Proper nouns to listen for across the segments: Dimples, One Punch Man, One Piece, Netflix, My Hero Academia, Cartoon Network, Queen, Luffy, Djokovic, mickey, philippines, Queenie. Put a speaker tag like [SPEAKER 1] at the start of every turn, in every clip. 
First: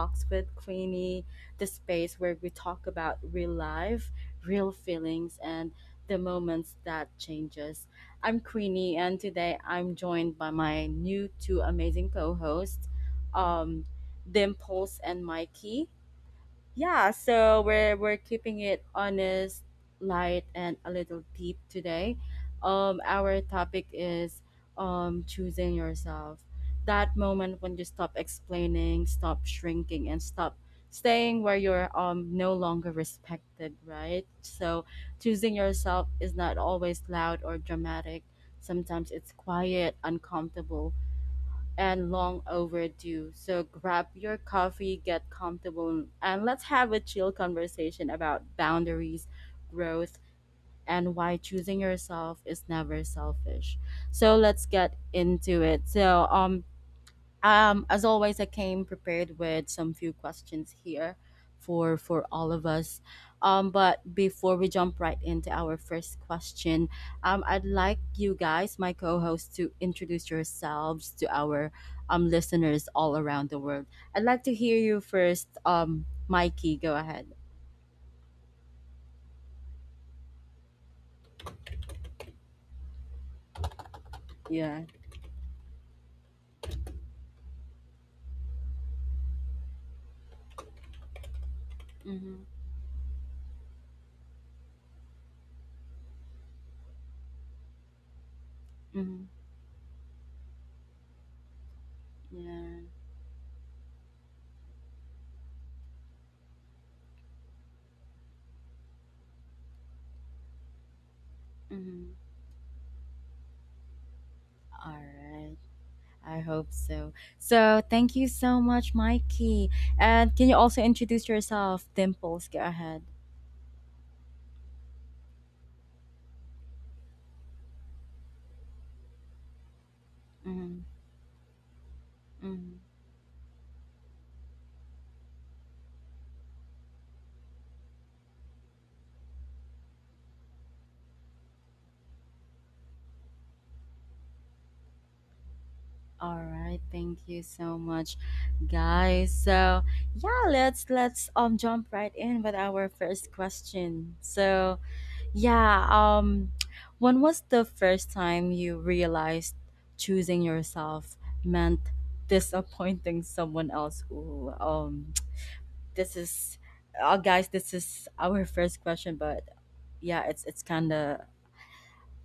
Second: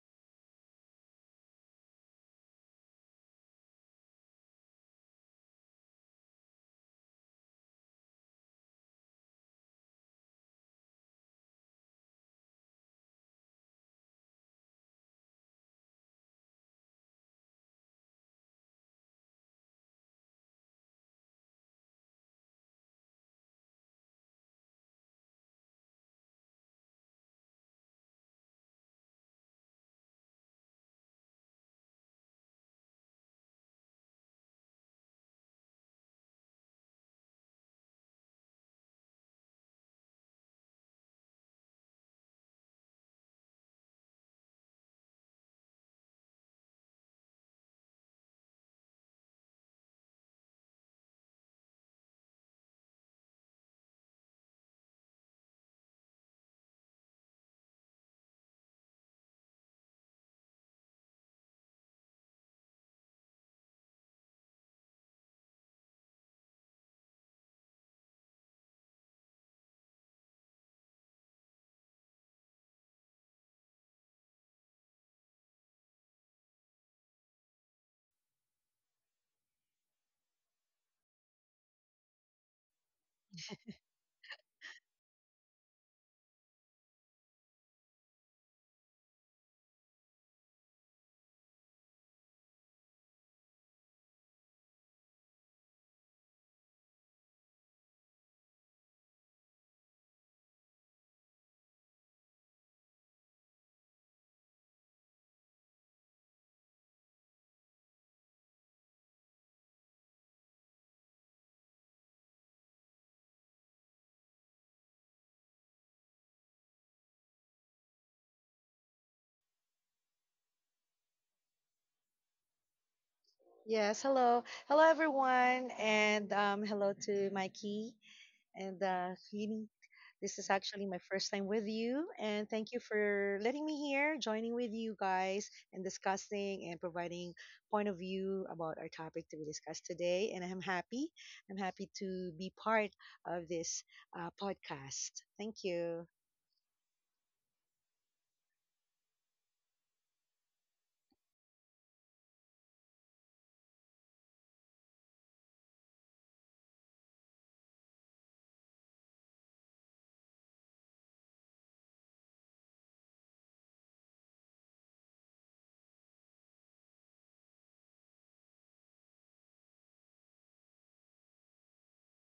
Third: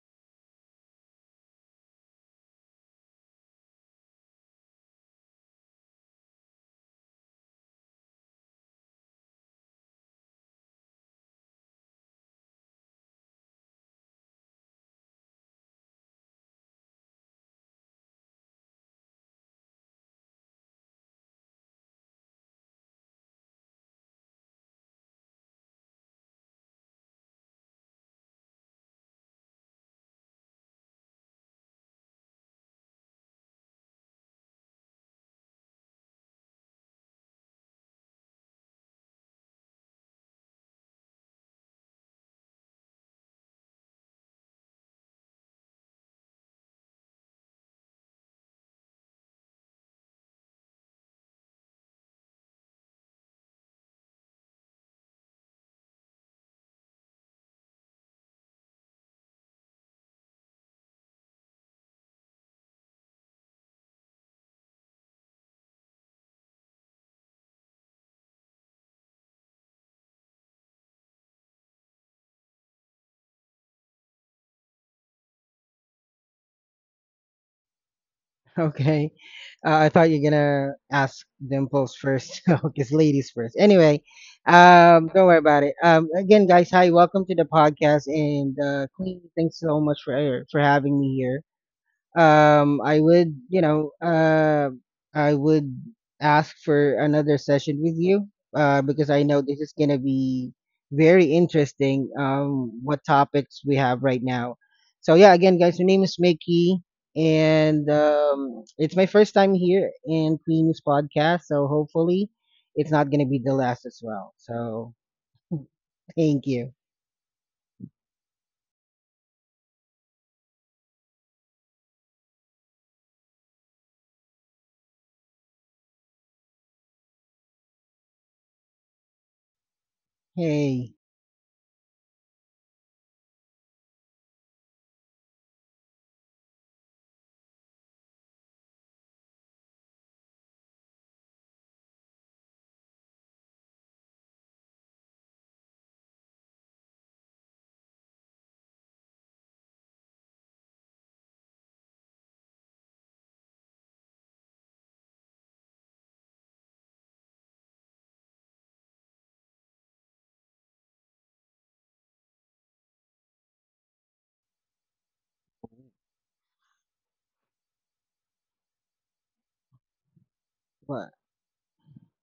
[SPEAKER 1] Talks with Queenie, the space where we talk about real life, real feelings, and the moments that changes. I'm Queenie, and today I'm joined by my new two amazing co-hosts, um, Dimples and Mikey. Yeah, so we're keeping it honest, light, and a little deep today. Our topic is choosing yourself. That moment when you stop explaining, stop shrinking, and stop staying where you're no longer respected, right? So choosing yourself is not always loud or dramatic. Sometimes it's quiet, uncomfortable, and long overdue. So grab your coffee, get comfortable, and let's have a chill conversation about boundaries, growth, and why choosing yourself is never selfish. So let's get into it. So as always, I came prepared with some few questions here for all of us. But before we jump right into our first question, I'd like you guys, my co-hosts, to introduce yourselves to our listeners all around the world. I'd like to hear you first, Mikey. Go ahead.
[SPEAKER 2] Okay. I thought you're gonna ask dimples first, because ladies first. Anyway,
[SPEAKER 1] Yeah.
[SPEAKER 2] don't worry about it. Again, guys, hi, welcome to the podcast, and Queen, thanks so much for having me here.
[SPEAKER 1] Mm-hmm.
[SPEAKER 2] um i would you know uh I would ask for another session with you, because I
[SPEAKER 1] Mm-hmm.
[SPEAKER 2] know this is gonna be very interesting,
[SPEAKER 1] Yeah.
[SPEAKER 2] what topics we have right now. So yeah, again, guys, my name is Mickey, and it's my first time here in Queen's podcast, so
[SPEAKER 1] Mm-hmm.
[SPEAKER 2] hopefully it's not gonna be the last as well,
[SPEAKER 1] All
[SPEAKER 2] so
[SPEAKER 1] right. I
[SPEAKER 2] thank
[SPEAKER 1] hope
[SPEAKER 2] you.
[SPEAKER 1] so. So thank you so much, Mikey. And can you also introduce yourself, Dimples? Go ahead.
[SPEAKER 3] Yes, hello. Hello, everyone. And hello to Mikey and Queenie. This is
[SPEAKER 1] Mhm,
[SPEAKER 3] actually
[SPEAKER 2] Hey.
[SPEAKER 3] my first time with you. And thank you
[SPEAKER 1] mhm.
[SPEAKER 3] for letting me here, joining with you guys, and discussing and providing point of view about our topic to be discussed today. And I'm happy. I'm happy to be part of this podcast. Thank you.
[SPEAKER 1] All right. Thank you so much, guys. So yeah, let's jump right in with our first question. So yeah, when was the first time you realized choosing yourself meant disappointing someone else? Ooh, This is, guys, this is our first question, but yeah, it's kind
[SPEAKER 2] What?
[SPEAKER 1] of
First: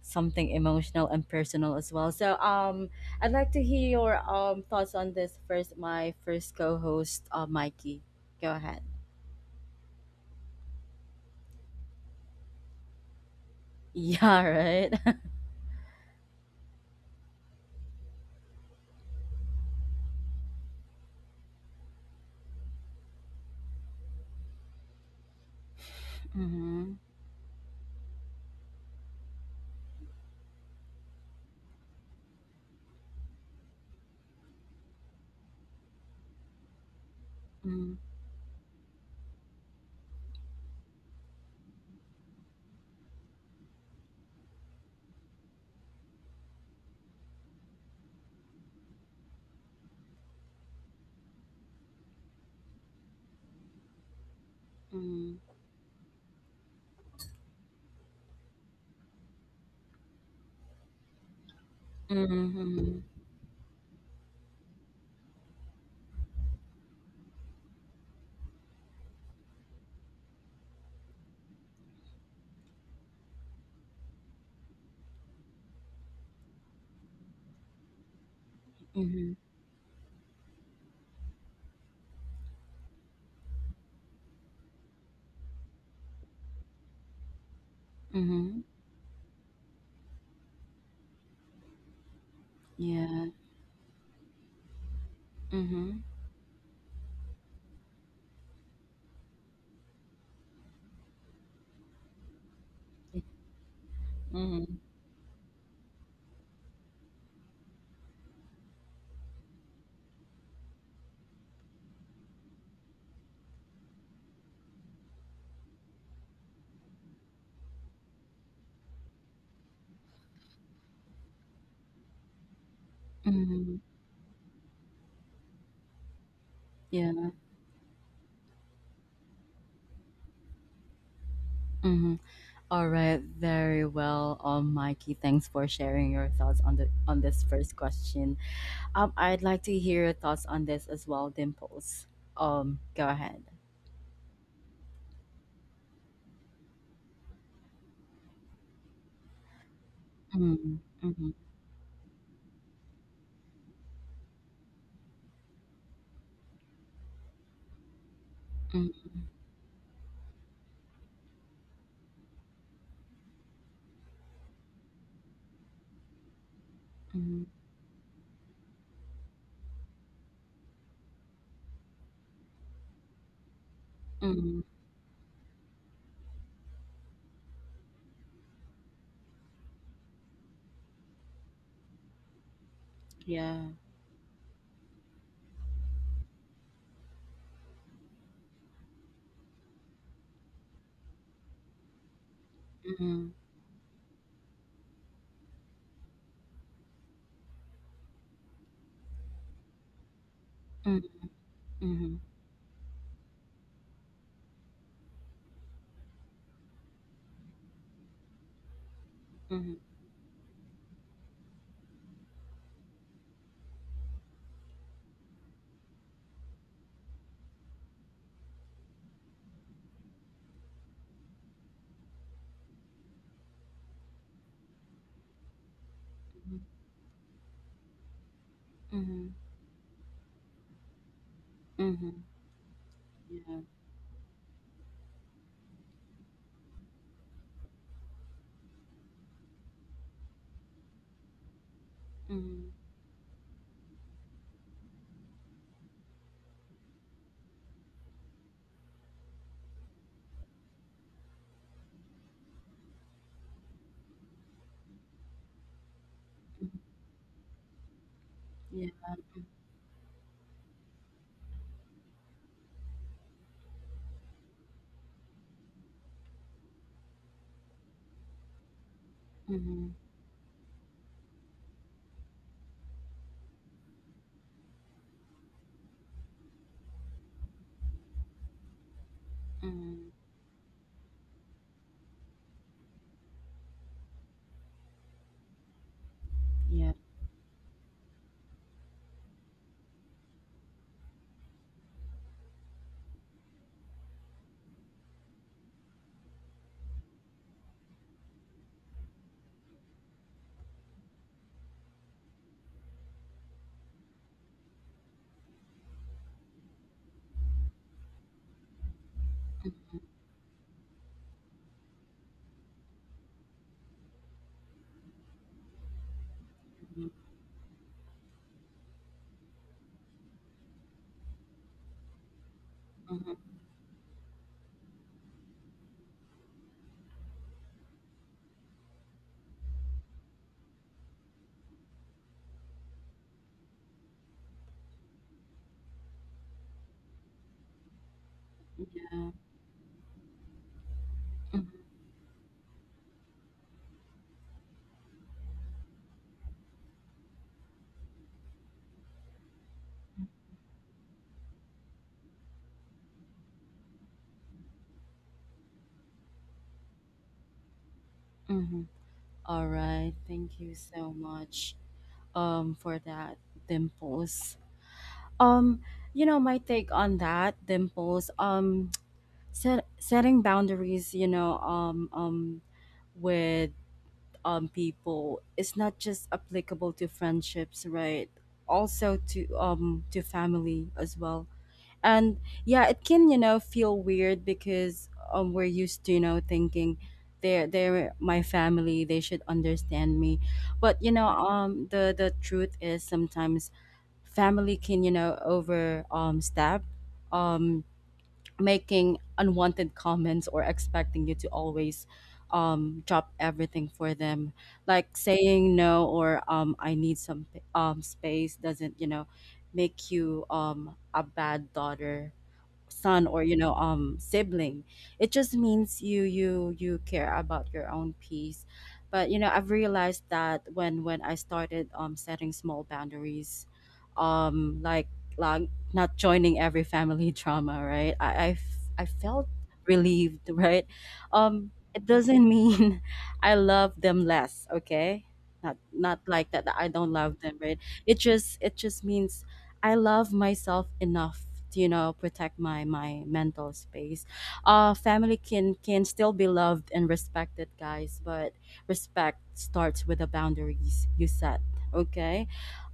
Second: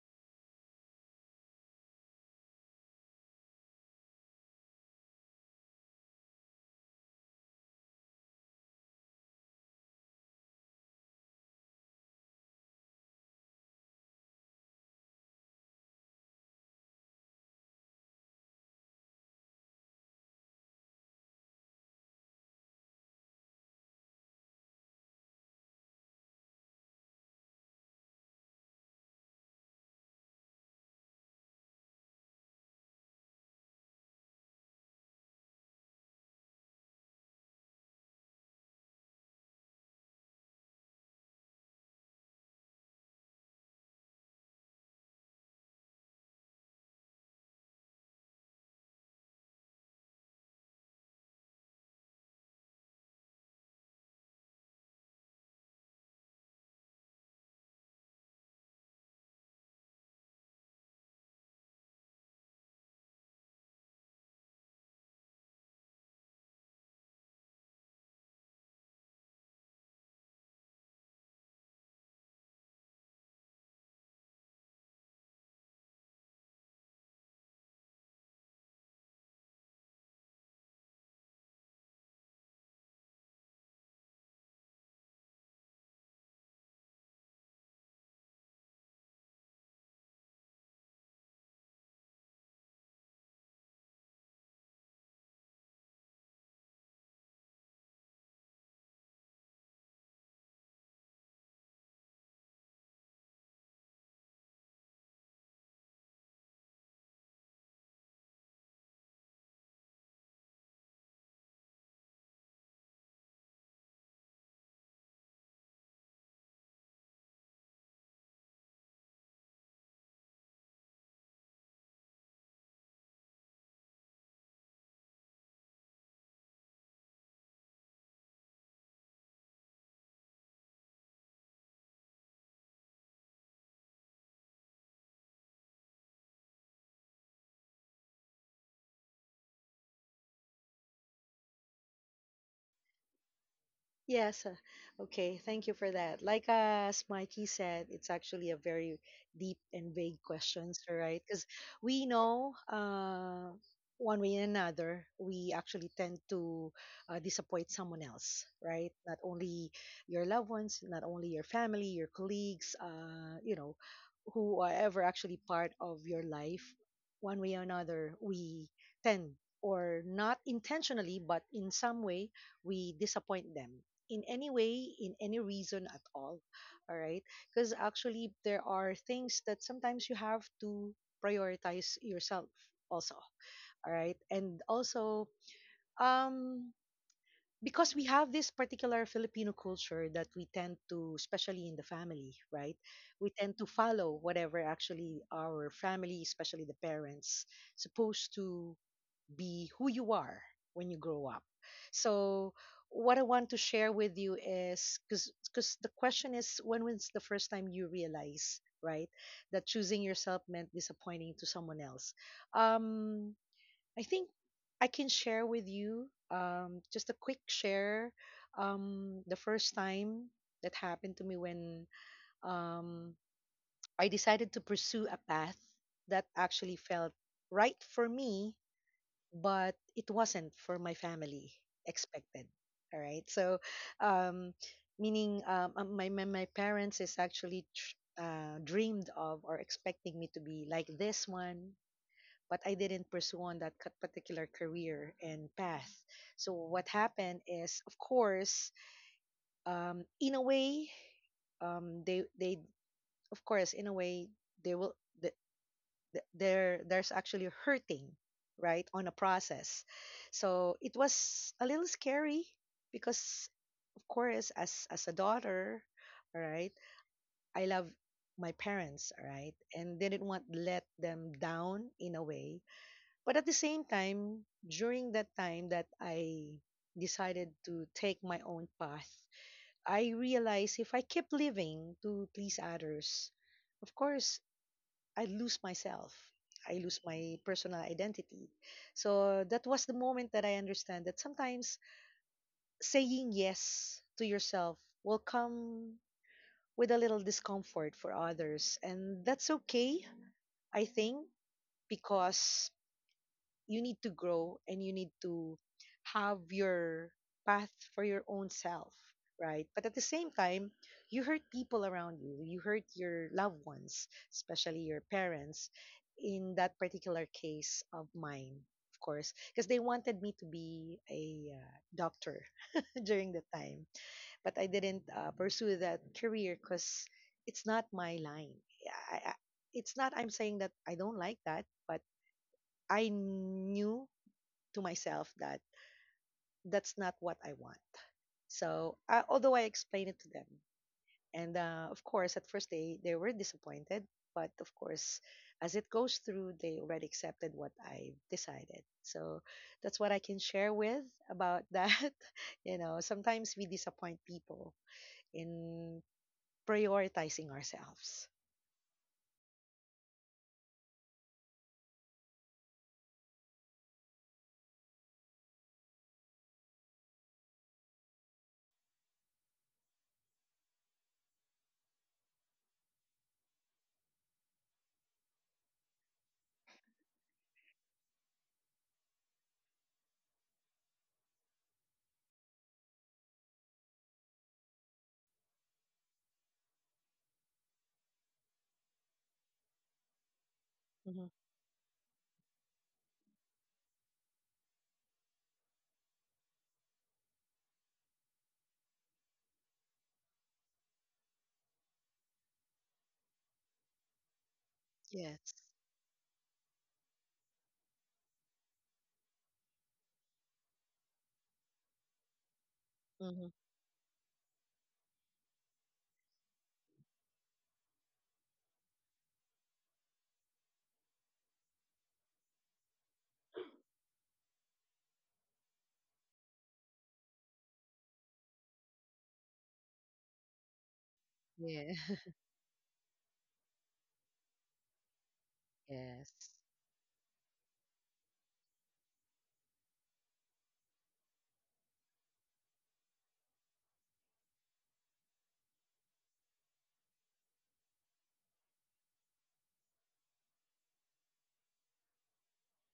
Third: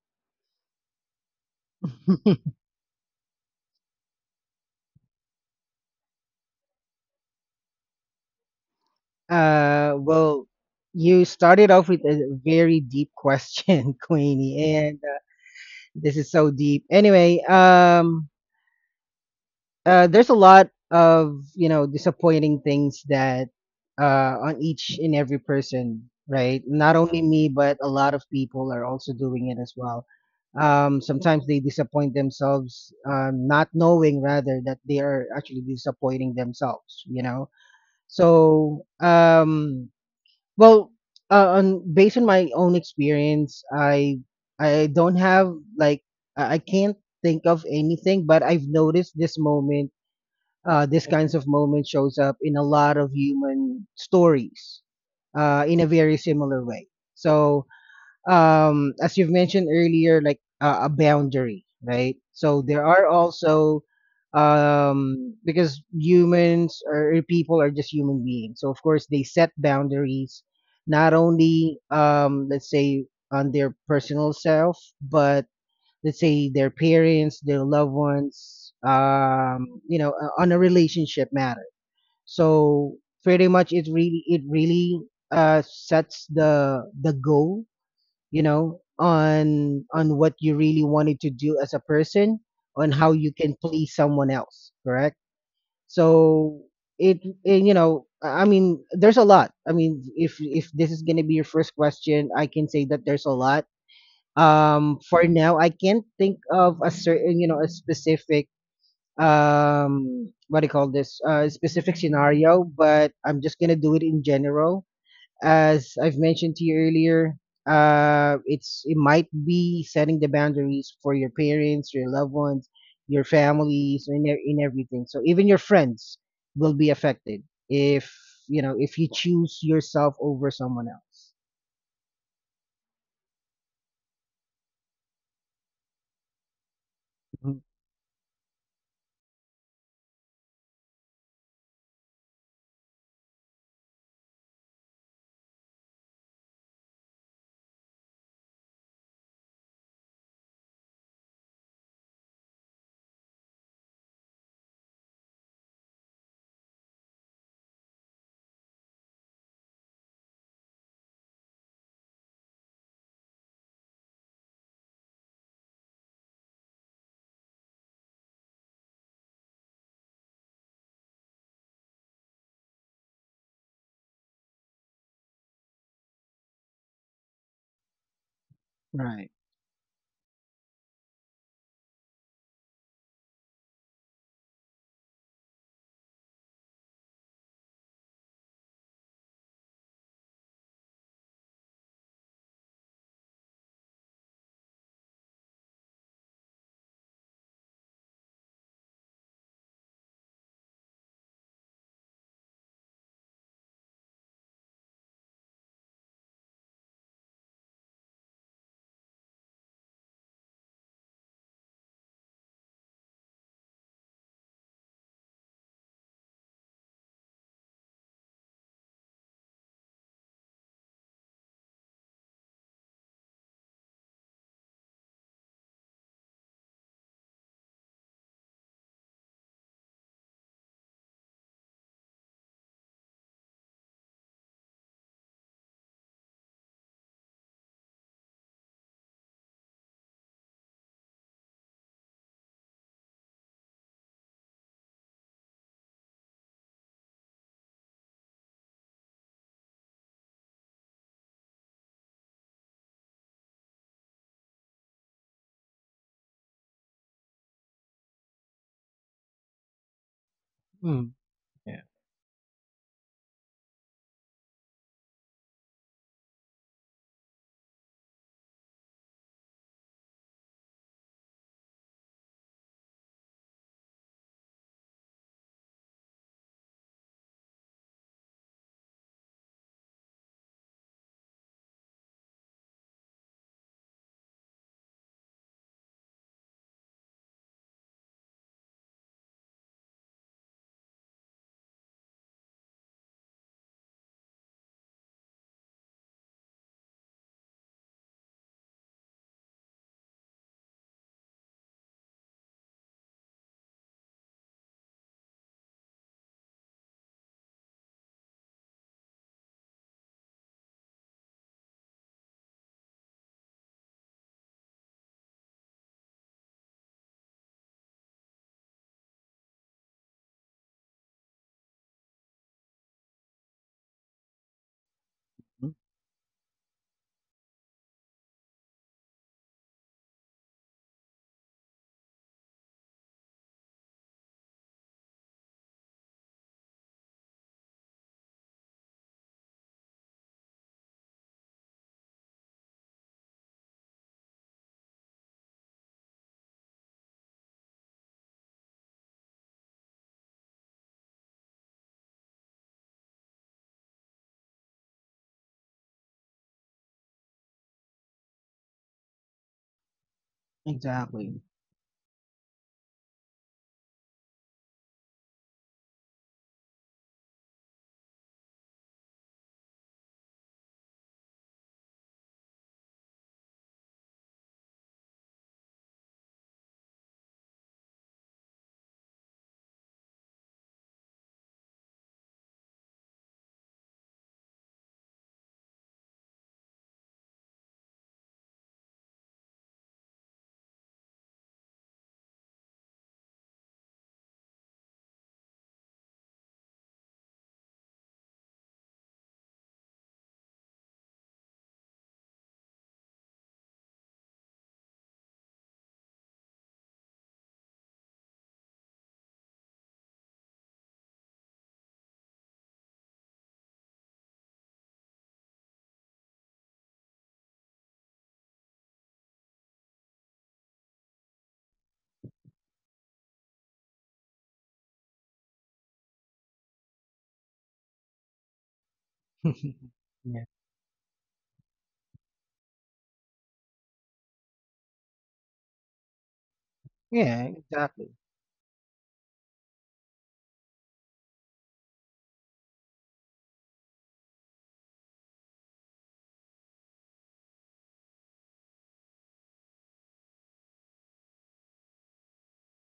[SPEAKER 1] something emotional and personal as well. So I'd like to hear your thoughts on this first. My first co-host, Mikey, go ahead.
[SPEAKER 2] Well, you started off with a very deep question,
[SPEAKER 1] Yeah,
[SPEAKER 2] Queenie,
[SPEAKER 1] right.
[SPEAKER 2] and this is so deep. Anyway, there's a lot of disappointing things that, on each and every person, right?
[SPEAKER 1] Mm-hmm.
[SPEAKER 2] Not only me, but a lot of people are also doing it as well. Sometimes they disappoint themselves, not knowing rather that they are actually disappointing themselves. You know, so well, on based on my own experience, I don't have like, I can't think of anything, but I've noticed this moment, this kinds of moment shows up in a lot of human stories,
[SPEAKER 1] Mm-hmm.
[SPEAKER 2] in a very similar way. So, as you've mentioned earlier, like, a boundary, right? So there
[SPEAKER 1] Mm-hmm.
[SPEAKER 2] are also, because humans or people are just human beings. So of course they set boundaries, not only, let's say, on their personal self, but let's say their parents, their loved ones,
[SPEAKER 1] Mm-hmm.
[SPEAKER 2] you know, on a relationship matter. So pretty much, it really sets the goal,
[SPEAKER 1] Mm-hmm.
[SPEAKER 2] you
[SPEAKER 1] Mm-hmm.
[SPEAKER 2] know, on what you really wanted to do as a person, on how
[SPEAKER 1] Yeah.
[SPEAKER 2] you can please someone else, correct?
[SPEAKER 1] Mm-hmm. Yeah.
[SPEAKER 2] So, it you know I mean there's a lot. I mean, if this is going to be your first question, I can say that there's a lot.
[SPEAKER 1] Mm-hmm.
[SPEAKER 2] For now, I can't think of a certain, you know, a specific, um what do you call this, specific scenario, but I'm just going to do it in general. As I've mentioned to you earlier, it might be setting the boundaries for your parents, your loved ones, your
[SPEAKER 1] Mm-hmm.
[SPEAKER 2] families, and in everything. So even your friends will be
[SPEAKER 1] Yeah.
[SPEAKER 2] affected if, you know, if you choose yourself over someone else.
[SPEAKER 1] Mm-hmm. All right, very well, Mikey. Thanks for sharing your thoughts on the on this
[SPEAKER 2] Mhm.
[SPEAKER 1] first question. I'd like to hear your thoughts on this as well, Dimples. Go ahead.
[SPEAKER 3] Yes. Okay. Thank you for that. Like as Mikey said, it's actually a very deep and vague
[SPEAKER 1] Mm,
[SPEAKER 3] questions, right?
[SPEAKER 1] mm-hmm,
[SPEAKER 3] Because we know one way and another, we actually tend to disappoint someone else, right?
[SPEAKER 1] mm,
[SPEAKER 3] Not only your loved ones, not only your family, your colleagues, you know, who are ever actually part of your life. One
[SPEAKER 1] mm,
[SPEAKER 3] way or another, we tend, or not intentionally, but in some way, we disappoint them in any
[SPEAKER 1] mm,
[SPEAKER 3] way, in any reason at all. All right. Because actually, there are
[SPEAKER 2] Right.
[SPEAKER 3] things that sometimes you have to prioritize yourself also.
[SPEAKER 1] yeah.
[SPEAKER 3] All right. And also, um, because we have this particular Filipino culture that we tend to, especially in the family, right?
[SPEAKER 1] Mm-hmm,
[SPEAKER 3] We tend to follow whatever actually our family, especially the parents, supposed to be who you are when you
[SPEAKER 1] mm,
[SPEAKER 3] grow up.
[SPEAKER 1] mm-hmm,
[SPEAKER 3] So, what I want to share with you is because the question is when was the first time you realize, right, that
[SPEAKER 1] mm-hmm,
[SPEAKER 3] choosing yourself meant disappointing to someone else? Um, I think I can share with you just a quick share. The first time that happened to me when um, I decided to pursue a path that actually felt right for me
[SPEAKER 1] mm-hmm,
[SPEAKER 3] but it wasn't for my family
[SPEAKER 1] mm-hmm,
[SPEAKER 3] expected. All right. So,
[SPEAKER 1] yeah.
[SPEAKER 3] um, meaning my parents is actually dreamed of or expecting me to be like this one, but
[SPEAKER 1] Mm-hmm,
[SPEAKER 3] I didn't pursue on that particular career and path. So what happened is, of course, in a way, um, they, they, of course, in a way, they will, th- there there's actually hurting right on
[SPEAKER 1] yeah.
[SPEAKER 3] a process so it
[SPEAKER 2] Mm.
[SPEAKER 3] was a
[SPEAKER 2] Yeah.
[SPEAKER 3] little scary because of course as a daughter all right, I love my parents all right,
[SPEAKER 1] Mm-hmm,
[SPEAKER 3] and didn't want to let them down in a way but at the same time during that time that I decided to take my own path
[SPEAKER 1] mm-hmm,
[SPEAKER 3] I realized if I keep living to please others of course I lose myself. I
[SPEAKER 1] yeah.
[SPEAKER 3] lose my personal identity. So that was the moment that I understand that sometimes saying yes to yourself will come with a little discomfort for others. And that's okay, I think, because you need to grow and you need to have your path for your own self, right? But at
[SPEAKER 1] Mm-hmm,
[SPEAKER 3] the same time, you hurt people around you. You hurt your loved ones, especially your parents, in that particular case of mine, of course, because they wanted me to be a doctor during the
[SPEAKER 1] mm-hmm,
[SPEAKER 3] time. But I didn't
[SPEAKER 2] Mm.
[SPEAKER 3] pursue that career because it's not my line. I, I, it's not, I'm saying that I don't like that, but I knew to myself that that's not what I want. So, I,
[SPEAKER 1] yeah.
[SPEAKER 3] although I explained it to them, and
[SPEAKER 1] Mm-hmm,
[SPEAKER 3] of course, at first they were disappointed, but of course, as it goes through, they already accepted what I decided. So that's what I can share with about that. You know, sometimes we disappoint people in prioritizing ourselves.
[SPEAKER 1] mm-hmm. All right. Thank you so
[SPEAKER 2] Exactly.
[SPEAKER 1] much for that, Dimples. um you know my take on that, Dimples. Setting boundaries, with people is not just applicable to friendships, right? Also to family as well. And yeah, it can, feel weird, because we're used to, thinking, they're, my family, they should understand me. But
[SPEAKER 3] Hmm.
[SPEAKER 1] the truth is, sometimes family can, over step, um making unwanted comments or expecting you to always drop everything for them. Like
[SPEAKER 3] Yes.
[SPEAKER 1] saying no, or I need some space, doesn't, make you a bad daughter, son, or
[SPEAKER 3] Hmm.
[SPEAKER 1] sibling. It just means you care about your own peace. But I've realized that when I started setting small boundaries, um like like not joining every family drama, right? I felt
[SPEAKER 2] Yeah.
[SPEAKER 1] relieved right? um
[SPEAKER 3] Yeah.
[SPEAKER 1] it doesn't mean I love them less, okay? Not
[SPEAKER 3] Yes.
[SPEAKER 1] like that, that I don't love
[SPEAKER 2] Yeah,
[SPEAKER 1] them, right?
[SPEAKER 2] exactly.
[SPEAKER 1] It just means I love myself enough to, protect my mental space. Family can still be loved and respected, guys, but respect starts with the boundaries you set. Okay.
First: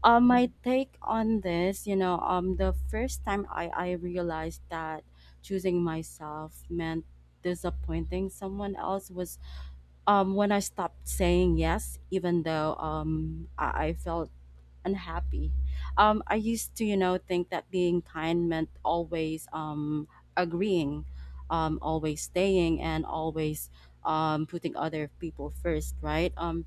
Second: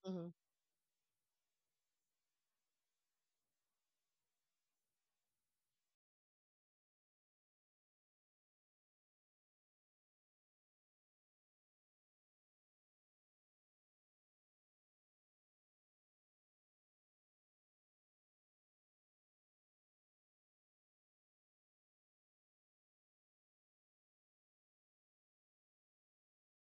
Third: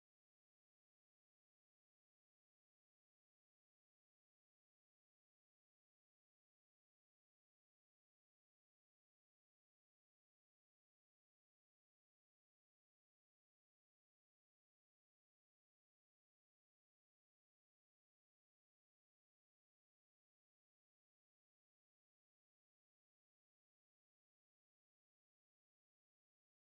[SPEAKER 3] Hmm.
[SPEAKER 1] My take on this, the first time I realized that choosing myself meant disappointing someone else was when I stopped saying yes, even though I felt unhappy. I used to, think that being kind meant always, agreeing, always staying, and always, putting other people first, right?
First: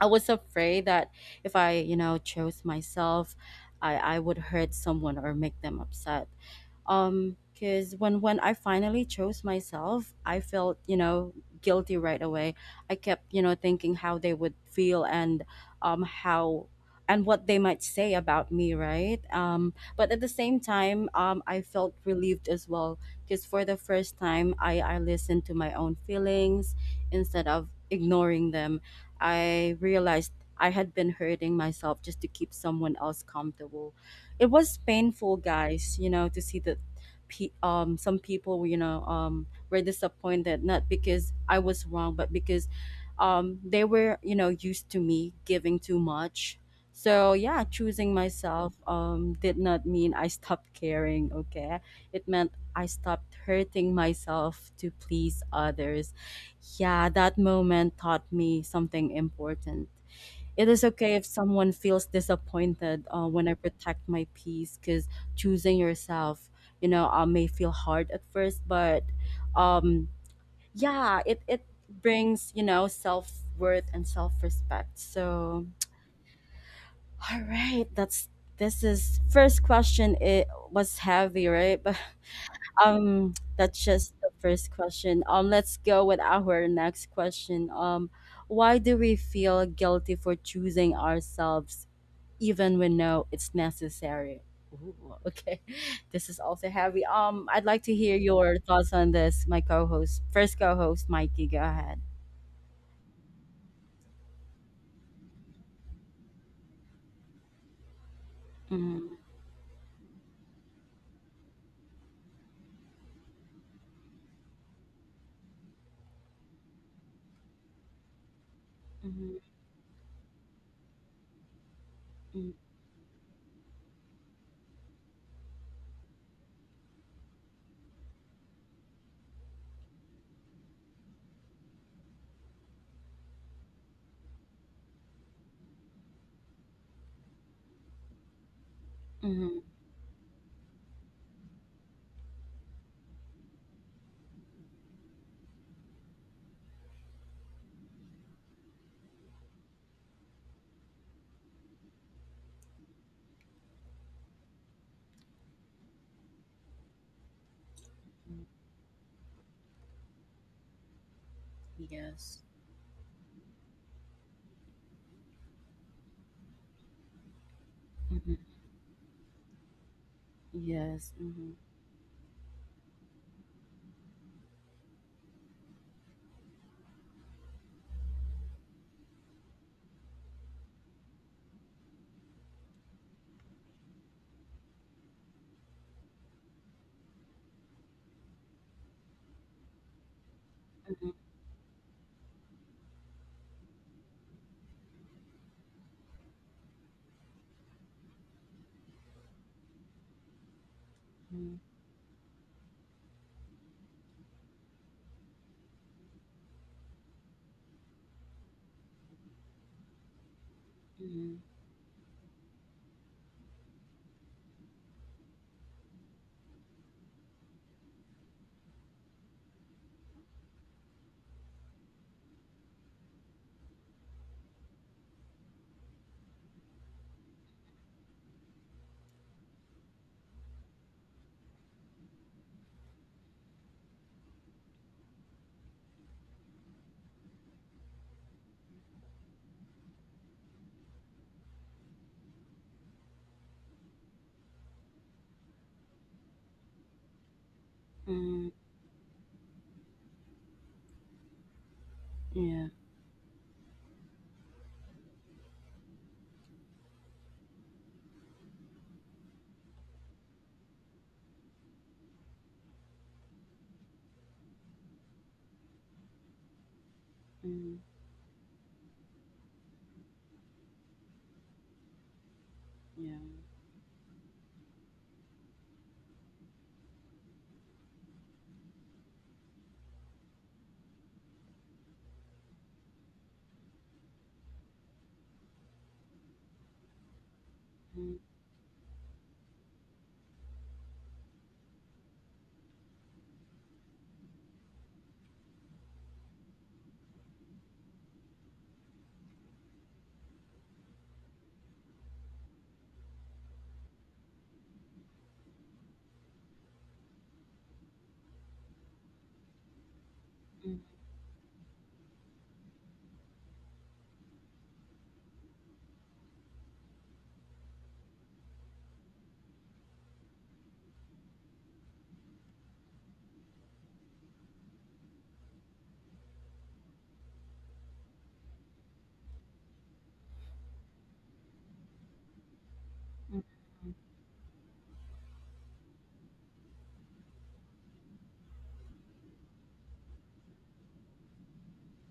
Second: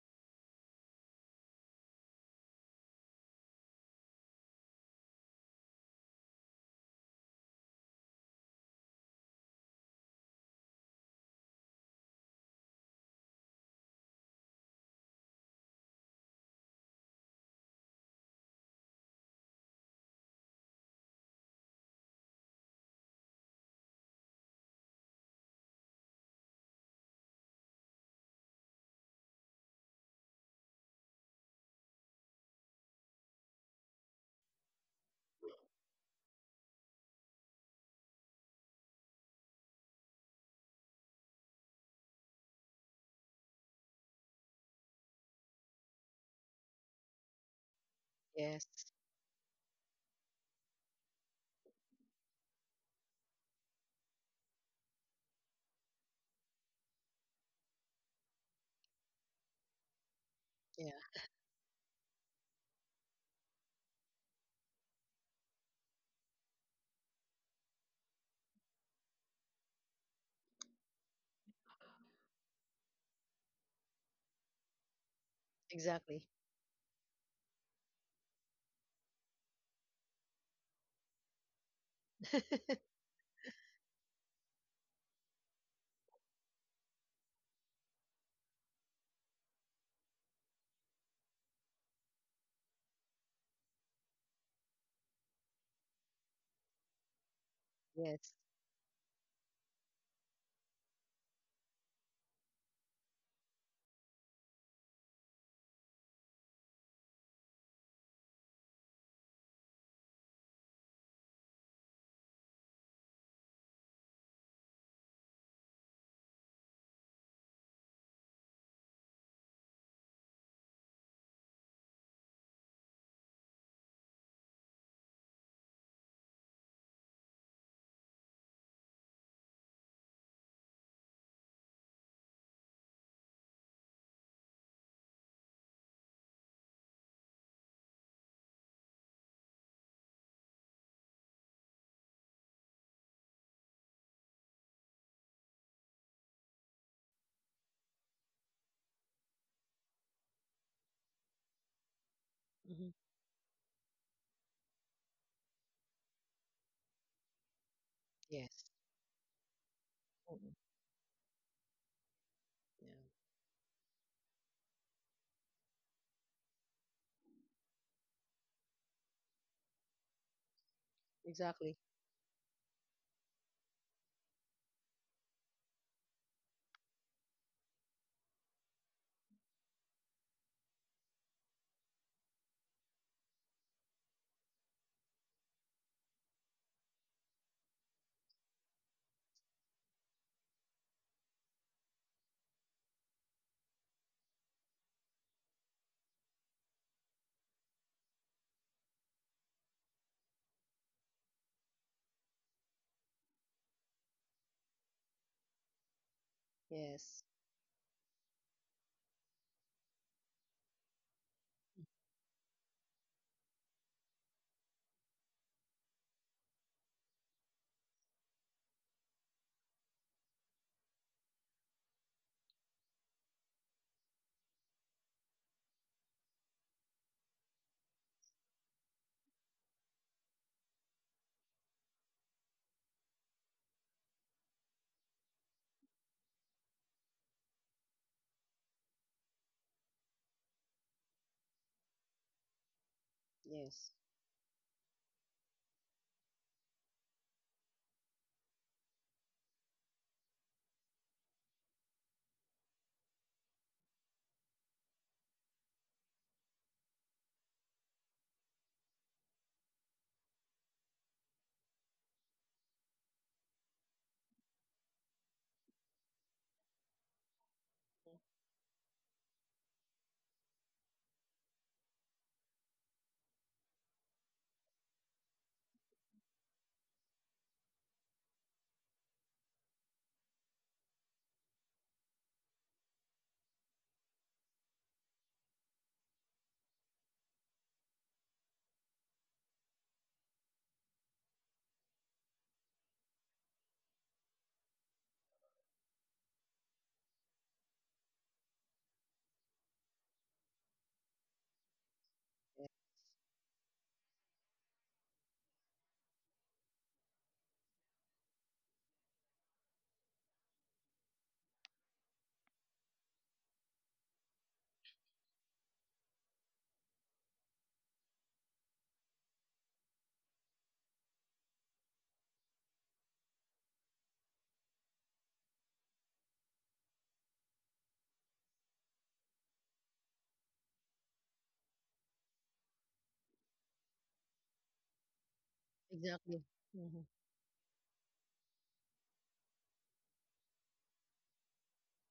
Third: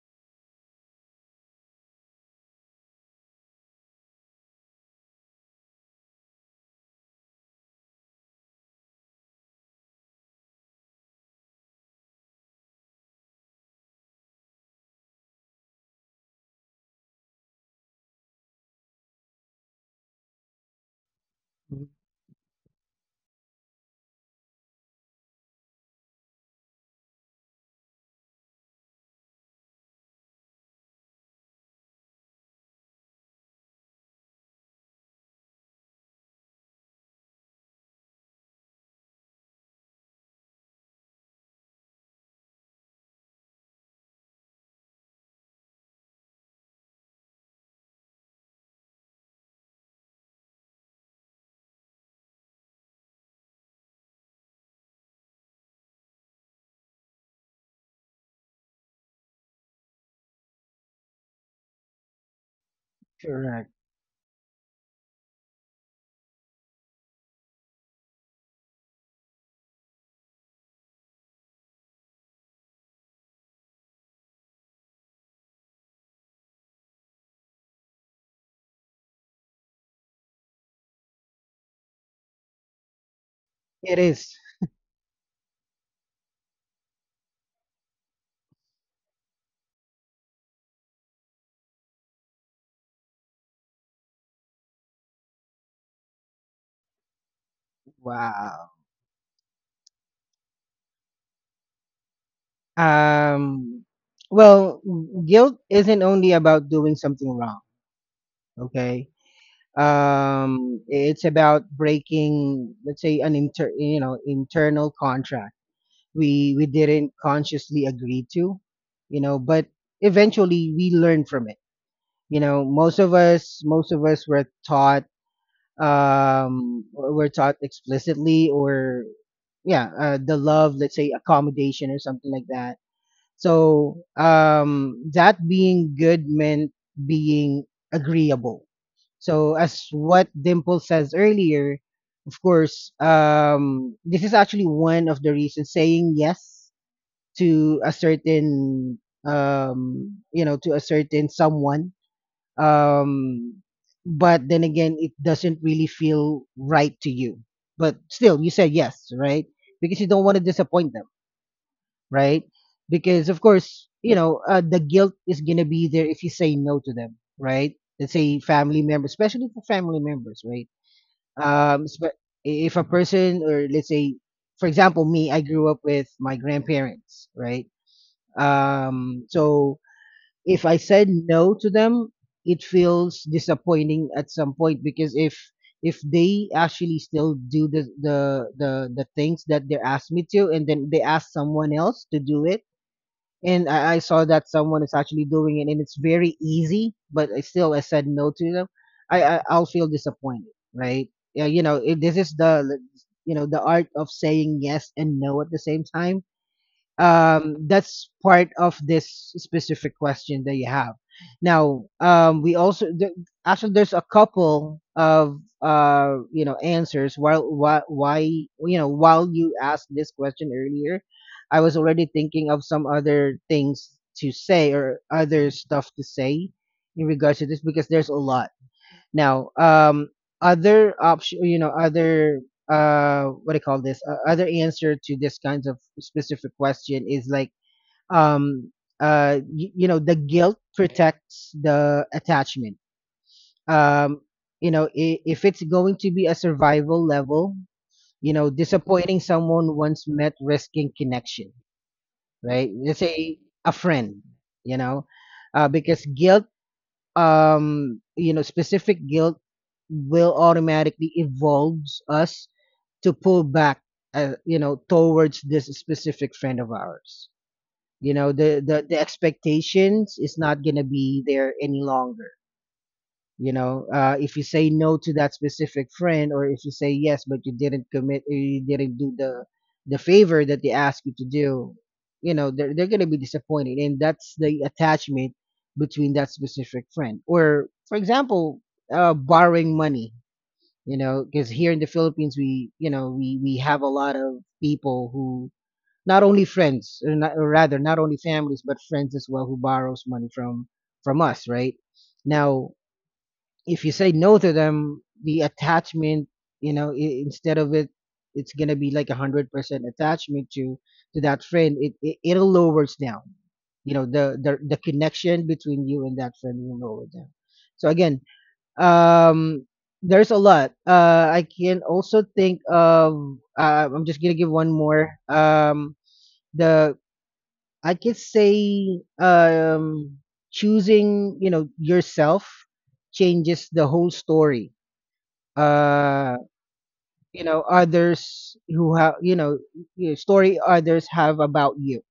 [SPEAKER 1] I was afraid that if chose myself, I would hurt someone or make them upset, because when I finally chose myself, I felt, guilty right away. I kept, thinking how they would feel, um how and what they might say about me, right? But at the same time, I
[SPEAKER 2] Mhm.
[SPEAKER 1] felt relieved as well, because for the first time I listened to my own feelings instead of ignoring them. I realized I had been hurting myself just to keep someone else comfortable. It was painful, guys. To see that some people, were disappointed not because I was wrong, but because, they were, used to me giving too much. So yeah, choosing myself
[SPEAKER 3] Yes.
[SPEAKER 1] did not mean I stopped caring. Okay, it meant I stopped hurting myself to please others. Yeah, that moment taught me something important. It is
[SPEAKER 3] Yeah.
[SPEAKER 1] okay if someone feels disappointed, when I
[SPEAKER 2] Correct.
[SPEAKER 1] protect my peace, because choosing yourself, may feel hard at first, but, um, yeah, it brings, self worth and self respect. So,
[SPEAKER 3] Exactly.
[SPEAKER 1] all right, that's this is first question. It was heavy, right? But, that's
[SPEAKER 2] It
[SPEAKER 1] just the
[SPEAKER 2] is.
[SPEAKER 1] first question. Let's go with our next question. Why do we feel guilty for choosing ourselves even when no it's necessary? Ooh, okay, this is also heavy. I'd like to hear
[SPEAKER 3] Yes.
[SPEAKER 1] your
[SPEAKER 2] Wow.
[SPEAKER 1] thoughts on this, my co-host first co-host, Mikey, go ahead.
[SPEAKER 2] Um. Well, guilt isn't only about doing something wrong. Okay.
[SPEAKER 1] Mm-hmm.
[SPEAKER 2] It's about breaking, let's say, an you know, internal contract we didn't consciously agree to, you
[SPEAKER 1] Mm-hmm.
[SPEAKER 2] know, but eventually we learn from it. You know, most of us were taught explicitly, or yeah, the love, let's say, accommodation or something like that, so, that being good meant being agreeable.
[SPEAKER 1] Mm-hmm.
[SPEAKER 2] So
[SPEAKER 1] Mm-hmm.
[SPEAKER 2] as what Dimple says earlier, of course, this is actually one of the reasons saying yes to a certain, you know, to a certain someone.
[SPEAKER 3] Hmm.
[SPEAKER 2] Um, but then again, it doesn't really feel right to you. But still, you
[SPEAKER 3] Yes.
[SPEAKER 2] said yes, right? Because you don't want to
[SPEAKER 3] Mm-mm.
[SPEAKER 2] disappoint them, right?
[SPEAKER 1] Yes.
[SPEAKER 3] Yeah.
[SPEAKER 2] Because of course, you know, the guilt is gonna be there if you say no to them, right? Let's say
[SPEAKER 1] Mm-hmm.
[SPEAKER 2] family members, especially for family members, right?
[SPEAKER 1] Yes. Mm-hmm.
[SPEAKER 3] Exactly.
[SPEAKER 2] Um, spe- if a person, or let's say, for example, me, I grew up with my grandparents, right? So if I said no to them, it feels disappointing at some point because if they actually still do the things that they asked me to, and then they
[SPEAKER 1] Mm-hmm.
[SPEAKER 2] ask someone else to do it, and I saw that someone is actually doing it and it's very easy, but I still, I said no to them. I'll feel disappointed, right? Yeah,
[SPEAKER 1] Mm-hmm.
[SPEAKER 2] you know, this is the, you know, the art of saying yes and no at the same time.
[SPEAKER 3] Yes.
[SPEAKER 2] That's part of this specific question that you have. Now, actually, there's a couple of, you know, answers. While why, why you know while you asked this question earlier, I was already thinking of some other things to say, or other stuff to say, in regards to this, because there's a lot. Now, other option, you know, other, what do you call this? Other answer to this kinds of specific question is like, um, you know, the guilt protects the attachment.
[SPEAKER 3] Yes.
[SPEAKER 2] Um, you know, if it's going to be a survival level,
[SPEAKER 1] Mm-hmm.
[SPEAKER 2] you
[SPEAKER 1] Mm-hmm.
[SPEAKER 2] know, disappointing someone once meant risking connection,
[SPEAKER 1] Yeah.
[SPEAKER 2] right? Let's say a friend, you know, because guilt you know specific guilt will automatically evolves us to pull back, you know, towards this specific friend of ours.
[SPEAKER 1] Mm-hmm.
[SPEAKER 2] You know, the expectations is not going to be there any longer.
[SPEAKER 1] Yeah.
[SPEAKER 2] You know, if you say no to that specific friend, or if you say yes but you didn't commit, or you didn't do the favor that they ask you to do, you know, they're going to be disappointed, and that's the attachment between that specific friend. Or, for
[SPEAKER 1] Mm-hmm.
[SPEAKER 2] example, borrowing money. You know, because here in the Philippines, we, you know, we have a lot of people who, not only friends or, not, or rather not only families but friends as well, who borrows money from us, right?
[SPEAKER 3] Yeah.
[SPEAKER 2] Now, if you say no to them, the attachment, you know, instead of it, it's gonna be like 100% attachment to
[SPEAKER 1] Mm-hmm.
[SPEAKER 2] that friend. It'll lowers down. You know, the connection between you and that friend will lower down. So again, um, there's a lot. I can also think of. I'm just gonna give one more. The I can say, choosing, you know, yourself changes the whole story, uh
[SPEAKER 3] Exactly. Mhm.
[SPEAKER 2] you know, others who have you know y- story others have about you.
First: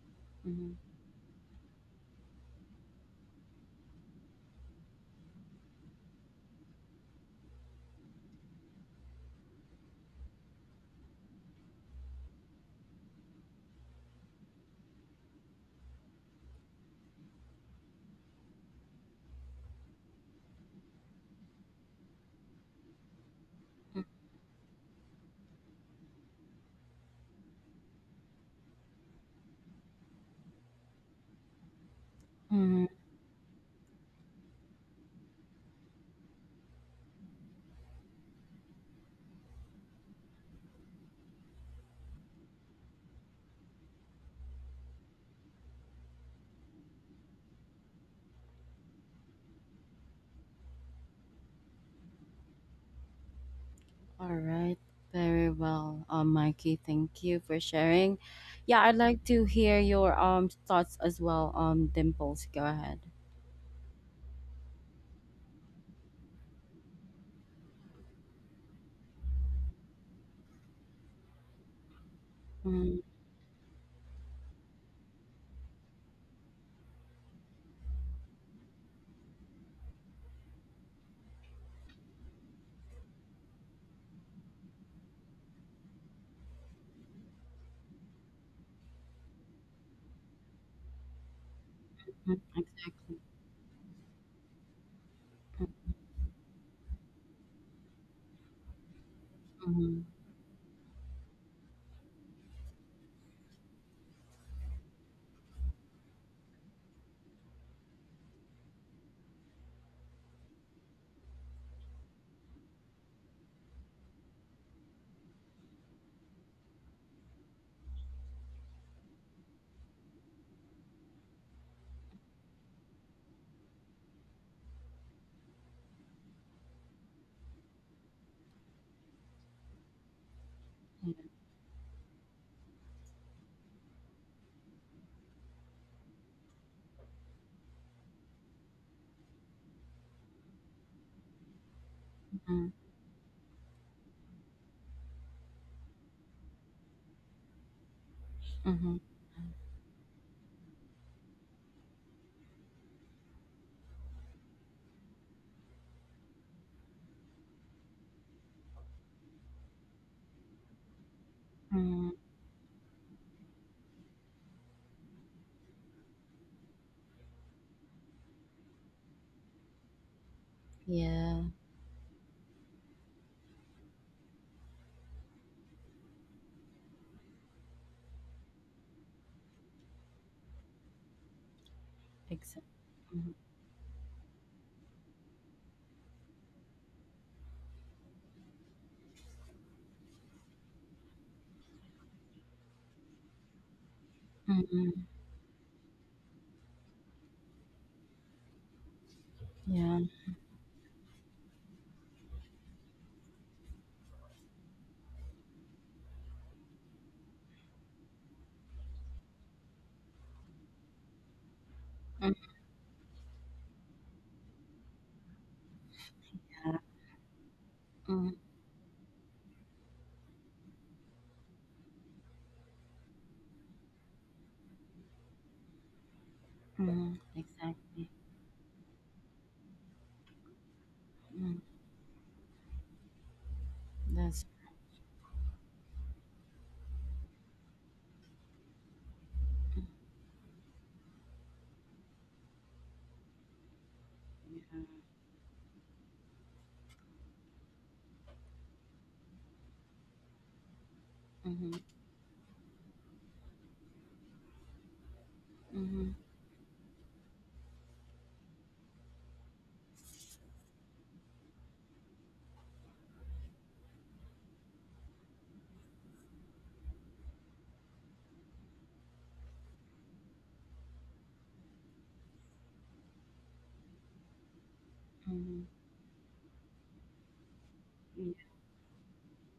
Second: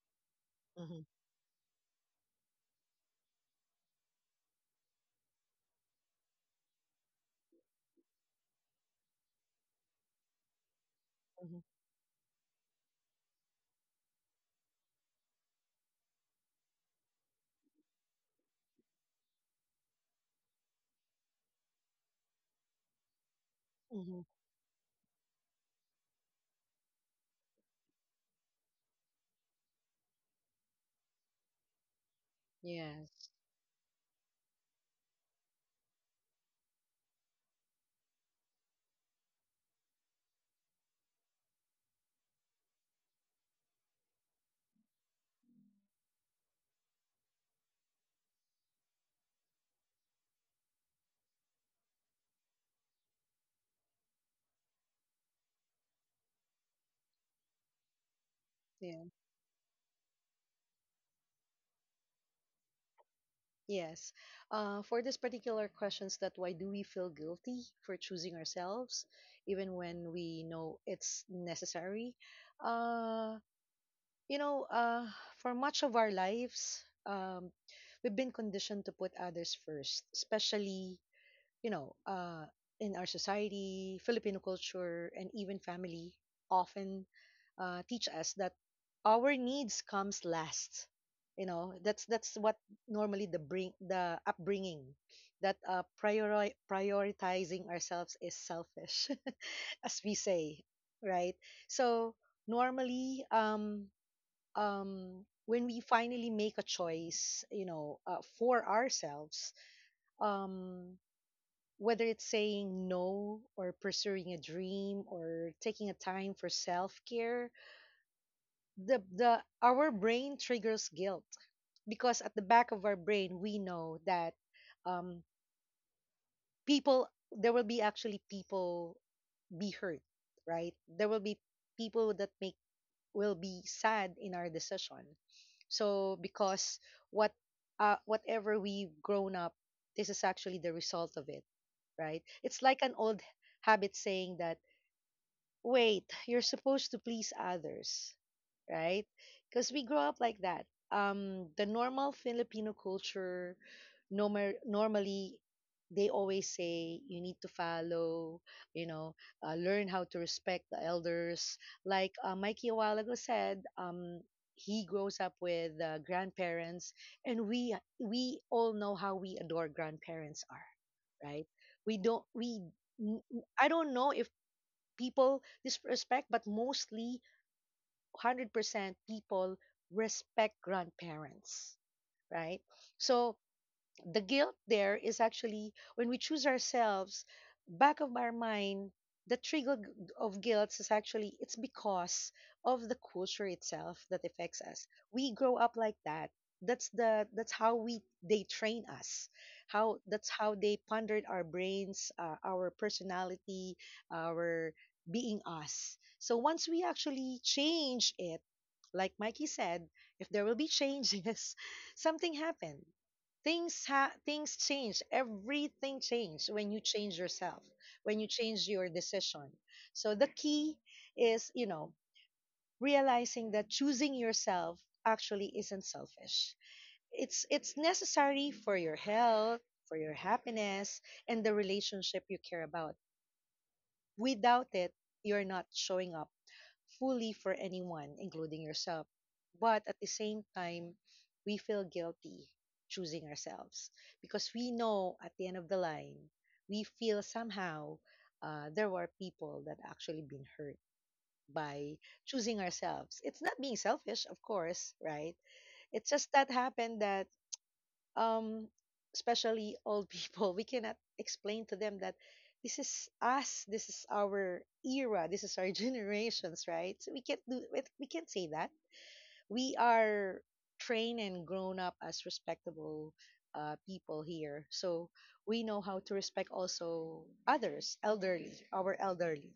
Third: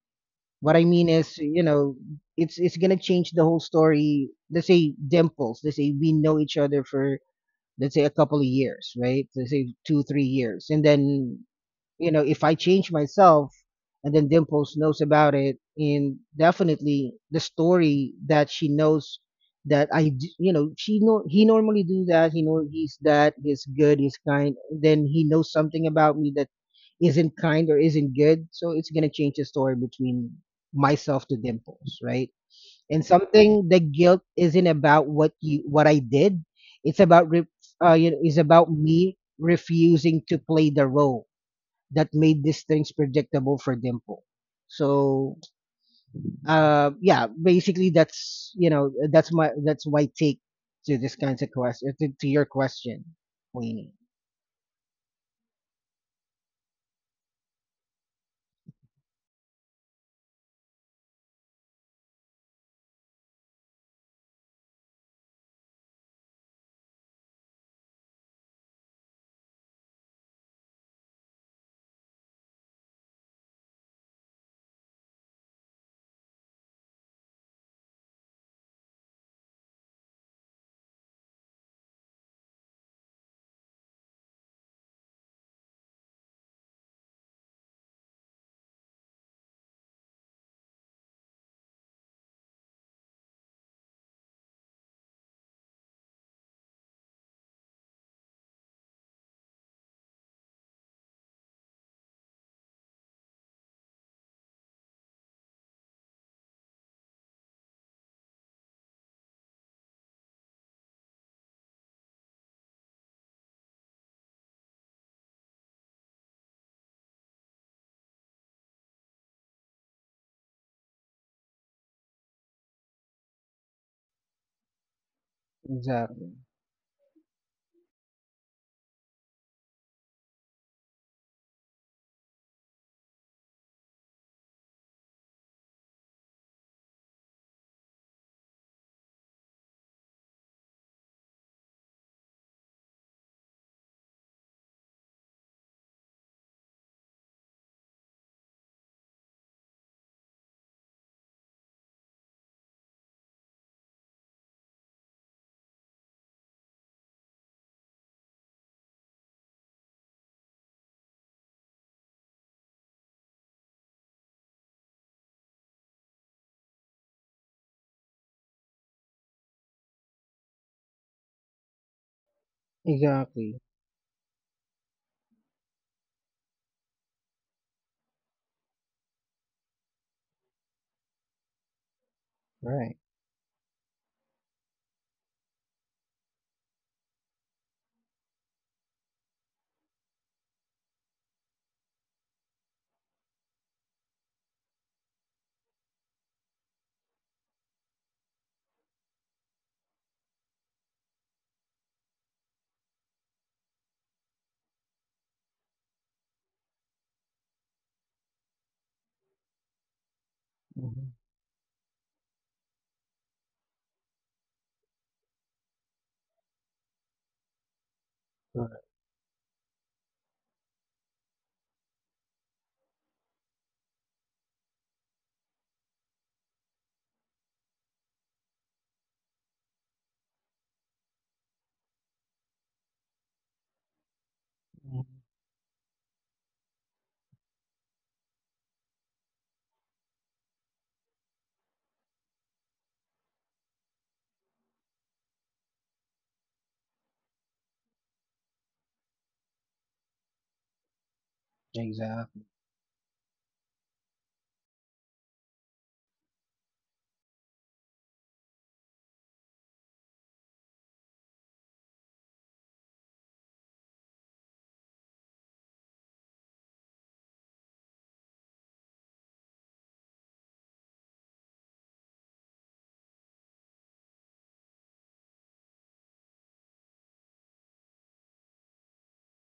[SPEAKER 1] Mm-hmm.
[SPEAKER 2] What I
[SPEAKER 3] Mhm.
[SPEAKER 2] mean is, you know, it's gonna change the whole story. Let's say, Dimples, let's say we know each other for, let's say, a couple of years, right? Let's say two three years, and then,
[SPEAKER 3] Mhm.
[SPEAKER 2] you know, if I change myself, and then Dimples knows about it, and definitely the story that she knows, that you know, she know he normally do that. He know he's that. He's
[SPEAKER 1] Mm-hmm.
[SPEAKER 2] good. He's
[SPEAKER 3] Mhm.
[SPEAKER 2] kind. Then he knows something about me that isn't kind or isn't good. So it's gonna change the story between myself to Dimples, right?
[SPEAKER 1] Mm-hmm.
[SPEAKER 2] And
[SPEAKER 3] Yes.
[SPEAKER 2] something, the guilt isn't about what I did. It's about re- you know, is about me refusing to play the role that made these things predictable for Dimple. So, yeah, basically that's, you know, that's my take to this kinds of question, to your question, Queenie.
[SPEAKER 1] All right, very well, Mikey. Thank you for sharing. Yeah, I'd
[SPEAKER 3] Yeah.
[SPEAKER 1] like to hear your thoughts as well. Dimples, go ahead.
[SPEAKER 3] Yes. For this particular questions that why do we feel guilty for choosing ourselves, even when we know it's necessary?
[SPEAKER 1] Mm-hmm.
[SPEAKER 3] Uh, you know, uh, for much of our lives, we've been conditioned to put others first, especially you know, in our society, Filipino culture, and even family often teach us that our needs comes last. You know, that's what
[SPEAKER 1] Exactly.
[SPEAKER 3] normally the bring the upbringing that prioritizing ourselves is selfish,
[SPEAKER 1] Mm-hmm.
[SPEAKER 3] as we say, right? So normally, when we finally make a choice, you know, for ourselves, um, whether it's saying no or pursuing a dream or taking a time for self-care the our brain triggers guilt because at the back of our brain we know that um
[SPEAKER 2] Exactly.
[SPEAKER 3] people there will be actually people be hurt right there will be people that make will be sad in our decision so because what whatever we've grown up this is actually the result of it right it's
[SPEAKER 1] Yeah.
[SPEAKER 3] like an old habit saying that wait, you're supposed to please others,
[SPEAKER 1] Mm-hmm.
[SPEAKER 3] right? Because we grow up like that. The normal Filipino culture, normal, normally, they always say you need to follow, you know, learn how to respect the elders.
[SPEAKER 1] Mm-hmm.
[SPEAKER 3] Like Mikey a while ago said, he grows up with grandparents, and we all know how we adore grandparents are,
[SPEAKER 1] Yeah.
[SPEAKER 3] right? We don't we n- n-
[SPEAKER 2] Exactly.
[SPEAKER 3] I don't know if people disrespect, but mostly 100% people respect grandparents,
[SPEAKER 1] Exactly.
[SPEAKER 3] right?
[SPEAKER 2] Right.
[SPEAKER 1] Mm-hmm.
[SPEAKER 3] So the guilt there is actually when we choose ourselves back of our mind the trigger of guilt is actually it's because of the culture itself that affects us
[SPEAKER 1] Mm-hmm.
[SPEAKER 3] we grow up like that that's the that's how we they train us how
[SPEAKER 1] Yeah.
[SPEAKER 3] that's how they pondered our brains our personality our being us so once we actually change it like Mikey said if there will be
[SPEAKER 2] Mm-hmm.
[SPEAKER 3] changes something
[SPEAKER 1] Mhm.
[SPEAKER 3] happened things change everything changes when
[SPEAKER 1] Yeah.
[SPEAKER 3] you change yourself when you change
[SPEAKER 2] Correct.
[SPEAKER 3] your decision so the key is you know realizing that choosing yourself actually isn't selfish
[SPEAKER 1] Mm-hmm.
[SPEAKER 3] it's
[SPEAKER 1] Exactly.
[SPEAKER 3] necessary for your health for your happiness and the
[SPEAKER 1] Mm.
[SPEAKER 3] relationship you care about
[SPEAKER 1] That's.
[SPEAKER 3] without it
[SPEAKER 2] Mhm.
[SPEAKER 3] you're not showing up fully for anyone, including yourself. But at the same time, we feel guilty choosing ourselves because we
[SPEAKER 1] Yeah.
[SPEAKER 3] know at the end of the line, we feel somehow there were people that actually been hurt
[SPEAKER 1] Mm-hmm.
[SPEAKER 3] by
[SPEAKER 2] Exactly.
[SPEAKER 3] choosing ourselves. It's not being selfish, of course, right?
[SPEAKER 1] Mm-hmm.
[SPEAKER 3] It's just that happened that um, especially old people. We cannot explain to them that this is us, this is our era, this is our generations, right? So we can't say that. We are trained and grown up as respectable people here, so we
[SPEAKER 1] Mm-hmm.
[SPEAKER 3] know how to respect also others,
[SPEAKER 1] Yeah.
[SPEAKER 3] elderly, our elderly,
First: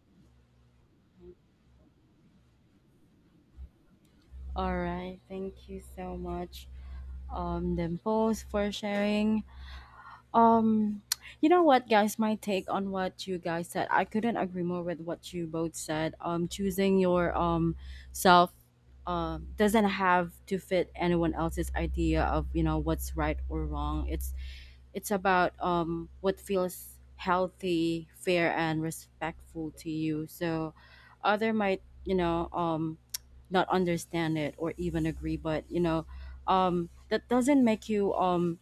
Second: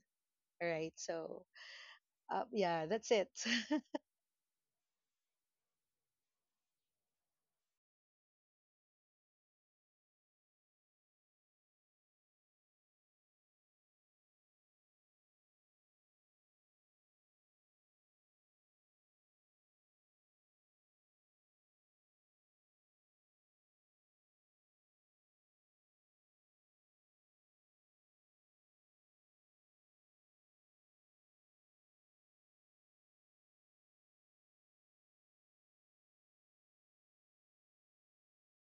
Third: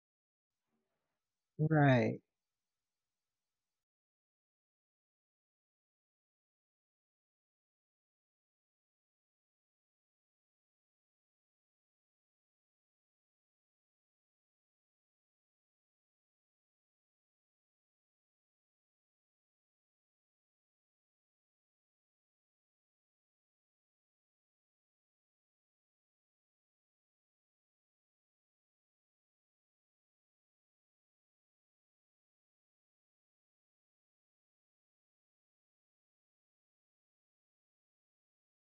[SPEAKER 3] all right? So
[SPEAKER 2] Right.
[SPEAKER 3] yeah, that's it.
[SPEAKER 1] All right. Thank you so much, Dimples, for sharing. Um, you know what, guys? My take on what you guys said, I couldn't agree more with what you both said. Choosing your self doesn't have to fit anyone else's idea of, what's right or wrong. It's about, what feels healthy, fair, and respectful to you. So, other might, not understand it or even agree, but, that doesn't make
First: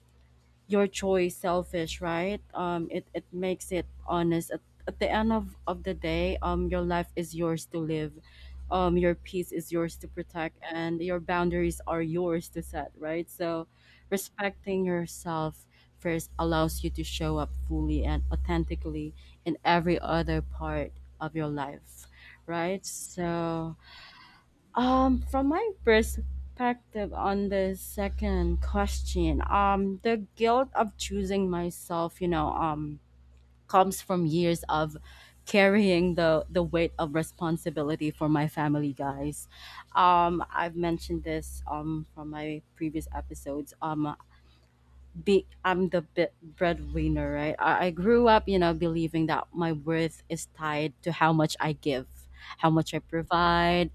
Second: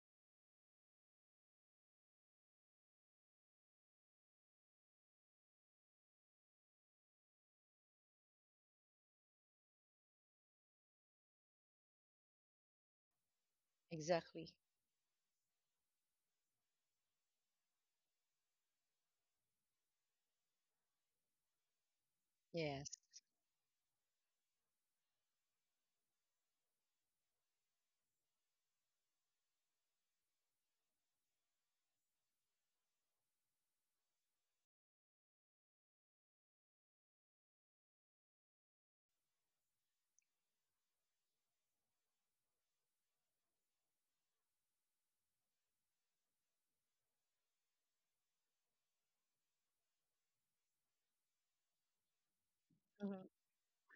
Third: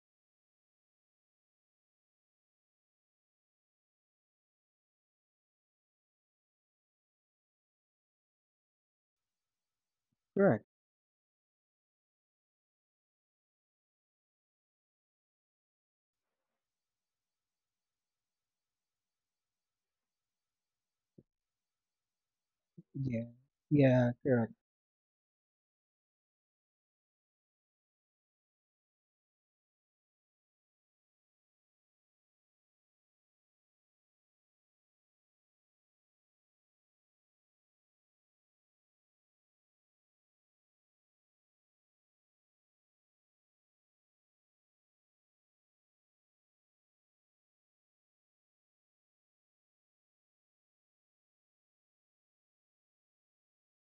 [SPEAKER 1] your choice selfish, right? It makes it honest. At the end of the day, your life is yours to live, your peace is yours to protect,
[SPEAKER 2] Correct.
[SPEAKER 1] and your boundaries are yours to set, right? So
[SPEAKER 3] Exactly.
[SPEAKER 1] respecting yourself first allows you to show up fully and authentically in every other part of your life, right?
[SPEAKER 3] Yes.
[SPEAKER 2] Yeah.
[SPEAKER 1] So,
[SPEAKER 2] Yeah. Correct.
[SPEAKER 1] from my perspective on the second question, the guilt of choosing myself, comes from years of carrying the weight of responsibility for my family, guys. I've mentioned this from my previous episodes. Be I'm the breadwinner, right? I grew up, believing that my worth is tied to how much I give, how much I
[SPEAKER 3] Hmm.
[SPEAKER 1] provide,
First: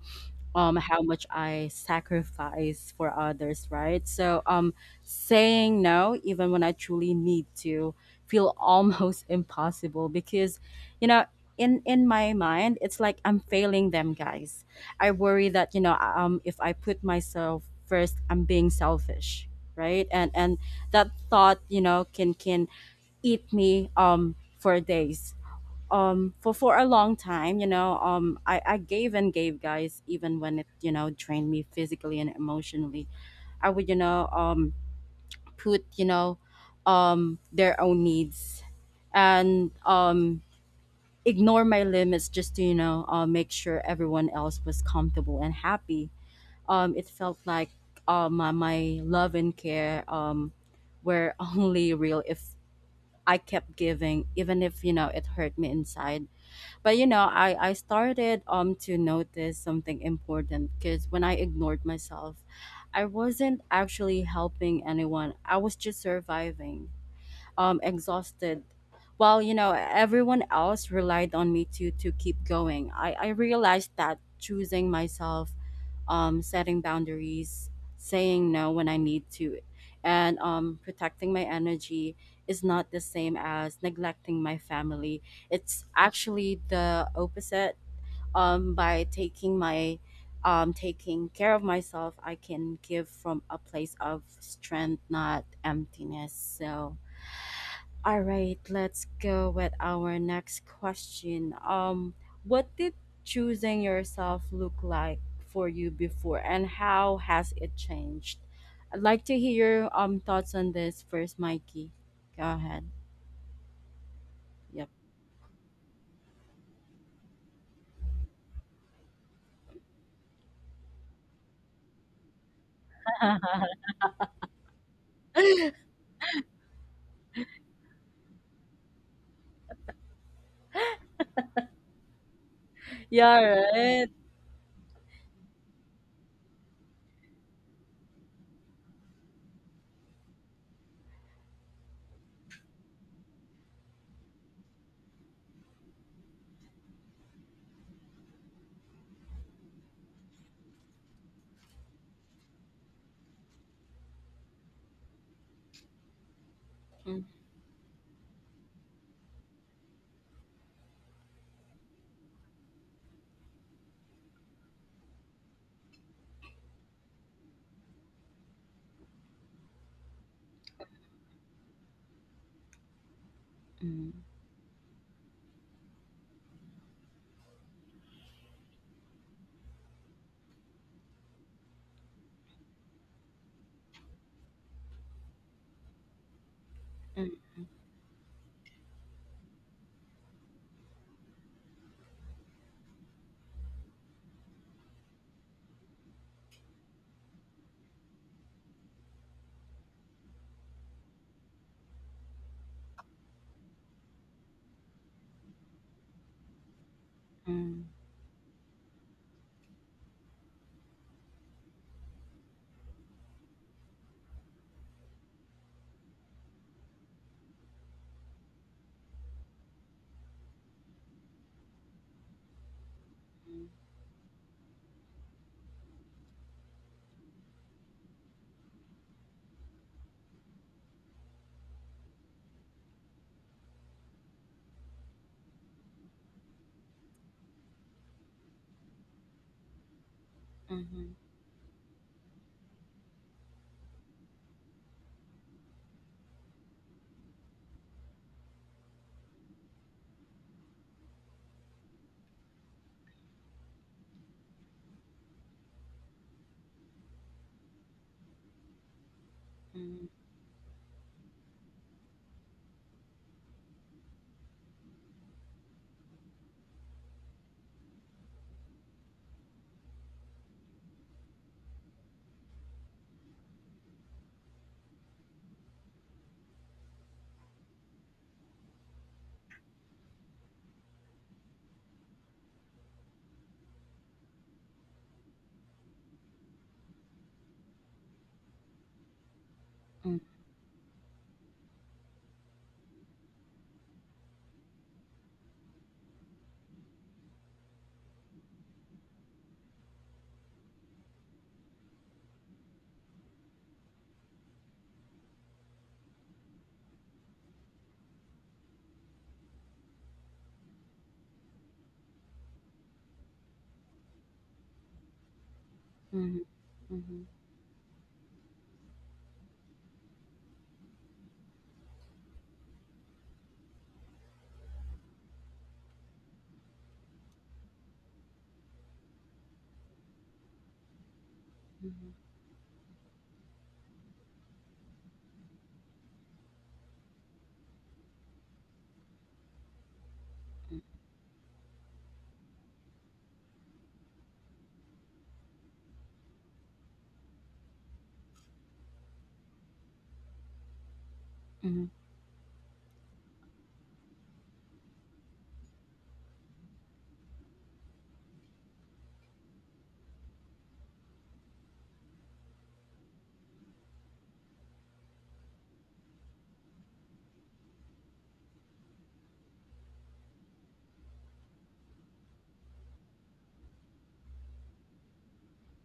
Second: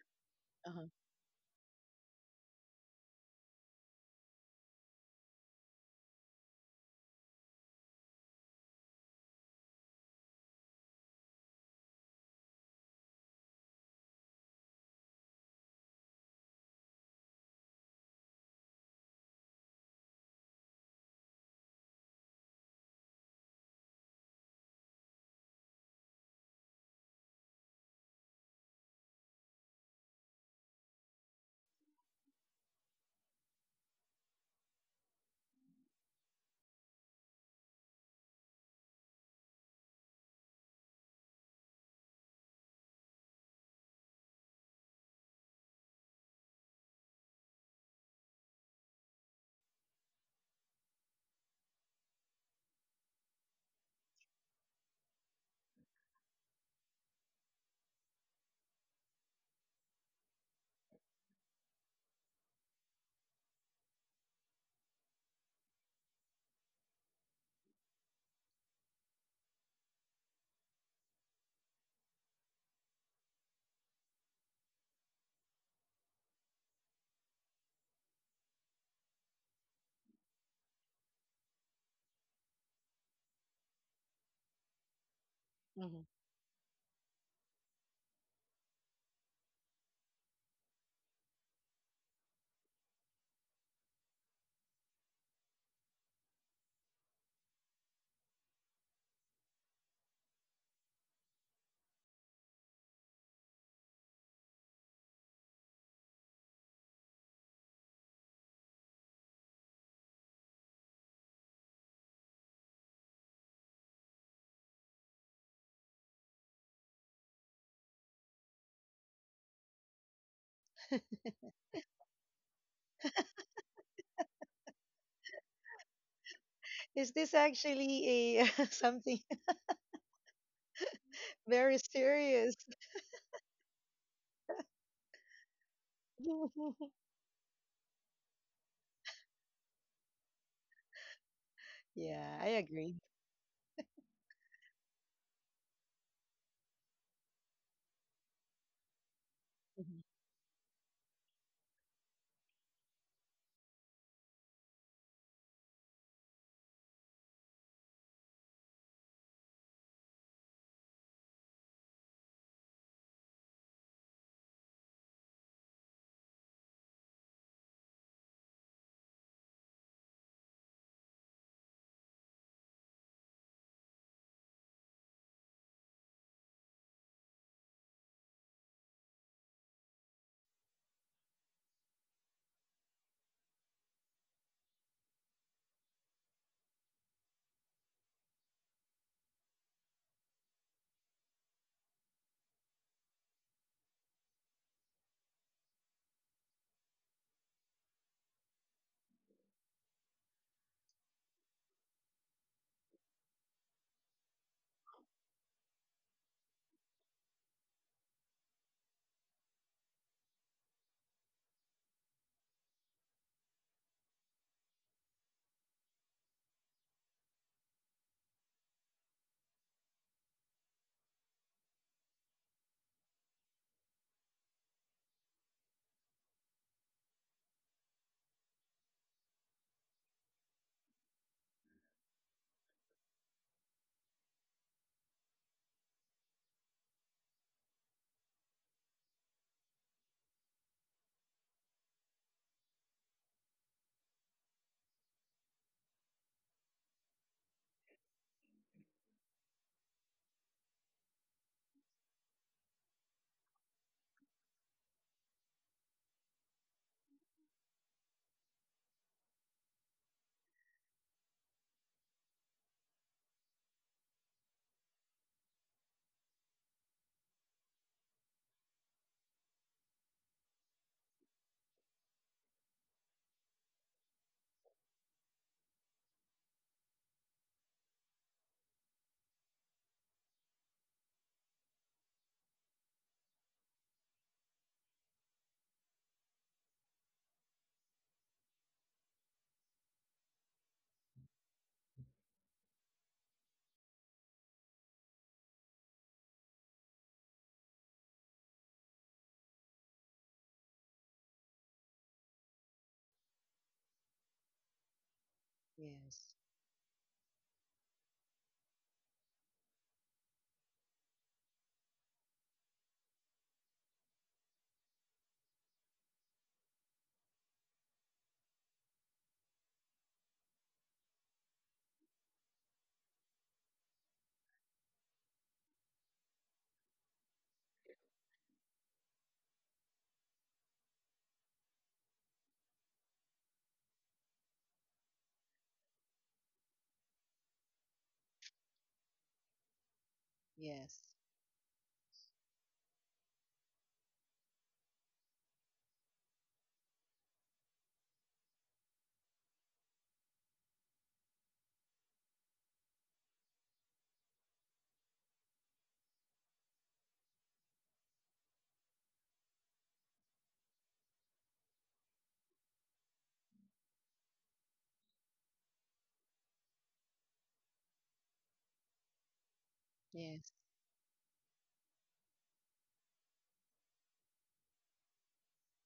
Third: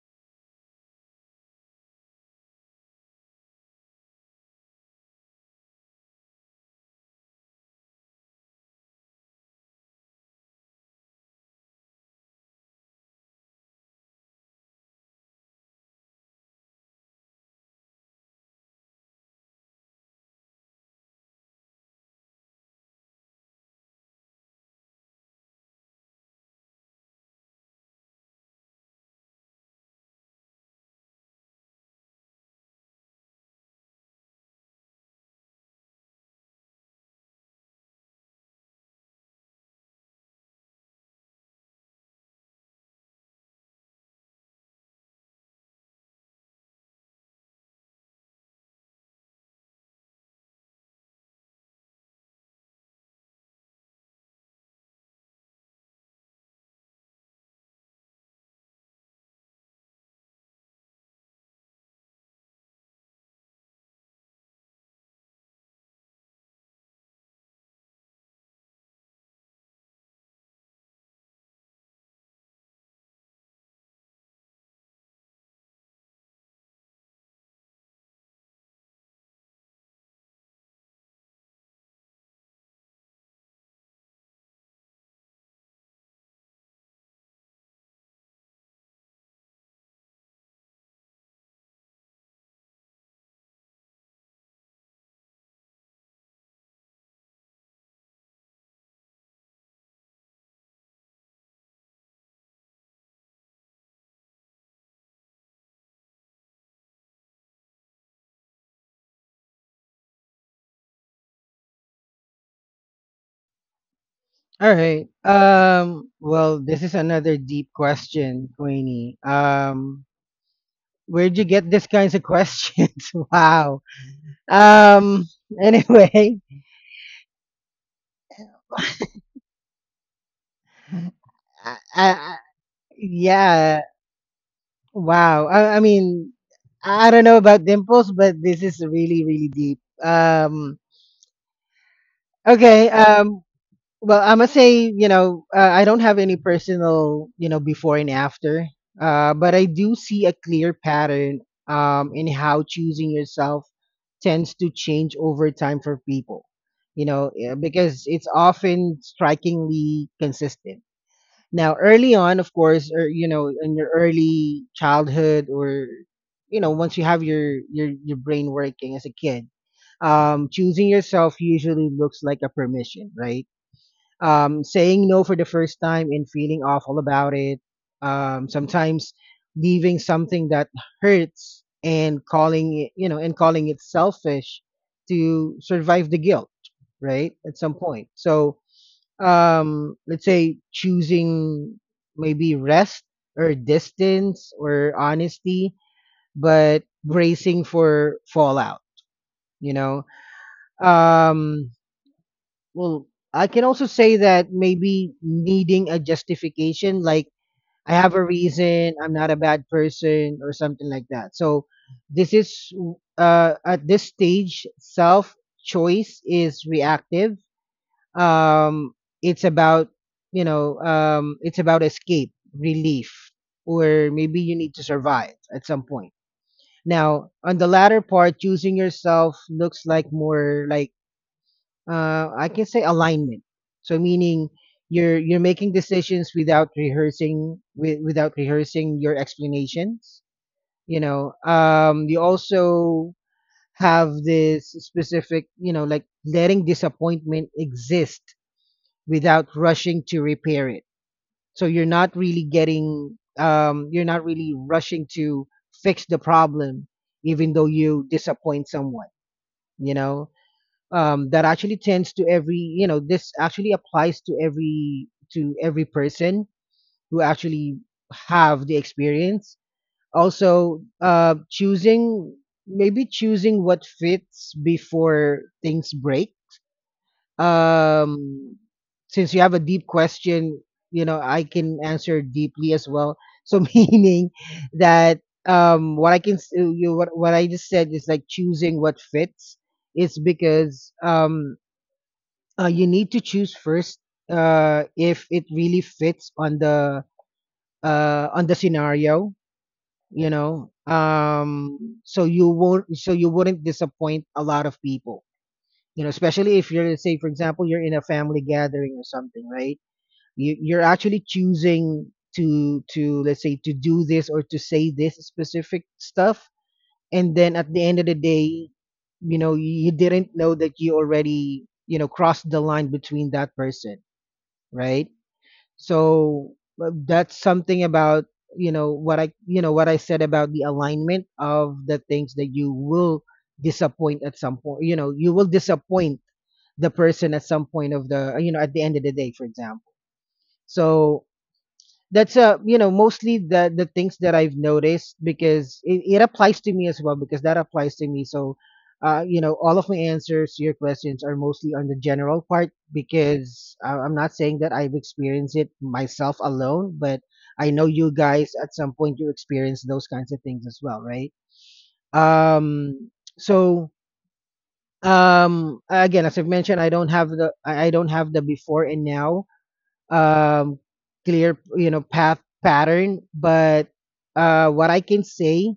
[SPEAKER 3] Uh-huh.
[SPEAKER 1] how much I sacrifice for others, right? So saying no even when I truly need to feel almost impossible, because, you know in my mind it's like I'm failing them, guys. I worry that, if I put myself first I'm being selfish, right? And that thought, can eat me for days, for a long time, I gave and gave, guys, even when it, drained me physically and emotionally. I would, put, their own needs, and, ignore my limits just to, make sure everyone else was comfortable and happy. It felt like, my love and care were only real if I kept giving, even if, it hurt me inside. But, I started to notice something important, because when I ignored myself, I wasn't actually helping anyone, I was just surviving, exhausted, while, everyone else relied on me to keep going. I realized that choosing myself, setting boundaries, saying no when I need to, and, protecting my energy, is not the same as neglecting my family. It's
[SPEAKER 3] Hmm.
[SPEAKER 1] actually the opposite. By taking care of myself, I can give from a place of strength, not emptiness. So, all right, let's go with our next question. What did choosing yourself look like for you before, and how has it changed? I'd like to hear your thoughts on this first, Mikey. Go ahead.
[SPEAKER 2] All
[SPEAKER 1] Yep.
[SPEAKER 2] right. Well, this is another deep question, Queenie. Where'd you get these kinds of questions? Wow. Um. Anyway,
[SPEAKER 3] Is this actually a something. Very
[SPEAKER 2] I, I,
[SPEAKER 3] serious.
[SPEAKER 1] Yeah,
[SPEAKER 2] yeah.
[SPEAKER 1] right.
[SPEAKER 2] Wow. I mean, I don't know about dimples, but this is really, really deep.
[SPEAKER 3] Yeah, I
[SPEAKER 2] Okay.
[SPEAKER 3] agree.
[SPEAKER 2] Well, I must say, you know, I don't have any personal, you know, before and after. But I do
[SPEAKER 3] Mhm.
[SPEAKER 2] see a clear pattern, in how choosing yourself tends to change over time for people. You
[SPEAKER 1] Mm.
[SPEAKER 2] know, yeah, because it's often strikingly consistent. Now, early on, of course, or you know, in your early childhood, or you know, once you have your brain working as a kid, choosing yourself usually looks like a permission, right?
[SPEAKER 1] Mm.
[SPEAKER 2] Saying no for the first time and feeling awful about it. Sometimes leaving something that hurts and calling it, you know, and calling it selfish to survive the guilt,
[SPEAKER 1] Mm.
[SPEAKER 2] right? At some point, so, let's say choosing maybe rest, or distance, or honesty, but bracing for fallout, you know. um well, I can also say that maybe needing a justification like,
[SPEAKER 1] Mm. Mm. Mm.
[SPEAKER 2] I have a reason, I'm not a bad person, or something like that, so this is, at this stage, self choice is reactive. um it's about, you know, it's about escape, relief, or maybe you need to survive at some point. Now, on the latter part, choosing yourself looks like more like, I can say, alignment. So, meaning, you're making decisions without rehearsing, without rehearsing your explanations. You
[SPEAKER 1] Mm.
[SPEAKER 2] know, you also have this specific, you know, like letting disappointment exist without rushing to repair it. So, you're not really rushing to fix the problem, even though you disappoint someone,
[SPEAKER 1] Mm.
[SPEAKER 2] you
[SPEAKER 1] Mm.
[SPEAKER 2] know? That actually tends to every, you know, this actually applies to every person who actually have the experience. Also, choosing, maybe choosing what fits before things break. um since you have a deep question, you know I can answer deeply as well, so meaning that, what I just said is like choosing what fits. It's because, you need to choose first, if it really fits on the— on the scenario, you know. So you wouldn't disappoint a lot of people,
[SPEAKER 3] Yes,
[SPEAKER 2] especially if you're, say for example, you're in a family gathering or something, right? You're actually choosing to let's say to do this or to say this specific
[SPEAKER 1] Mm.
[SPEAKER 2] stuff,
[SPEAKER 1] Mm.
[SPEAKER 2] and then at the end of the day, you didn't know that you already, crossed the line between that person, right? So, that's something about, what I said about the alignment of the things, that you will disappoint at some point. You will disappoint the person at some point of the you know at the end of the day, for example.
[SPEAKER 3] yes,
[SPEAKER 2] So that's, mostly the things that I've noticed, because it applies to me as well, because that applies to me. So, all of my answers to your questions are
[SPEAKER 1] Mm.
[SPEAKER 2] mostly
[SPEAKER 1] Mm.
[SPEAKER 2] on
[SPEAKER 1] Mm.
[SPEAKER 2] the general part, because I'm not saying that I've experienced it myself alone, but I know you guys at some point you experience those kinds of things as well, right? um so Again, as I've mentioned, I don't have the— I don't have the before and now,
[SPEAKER 3] yes,
[SPEAKER 2] um, clear, path, pattern, but, what I can say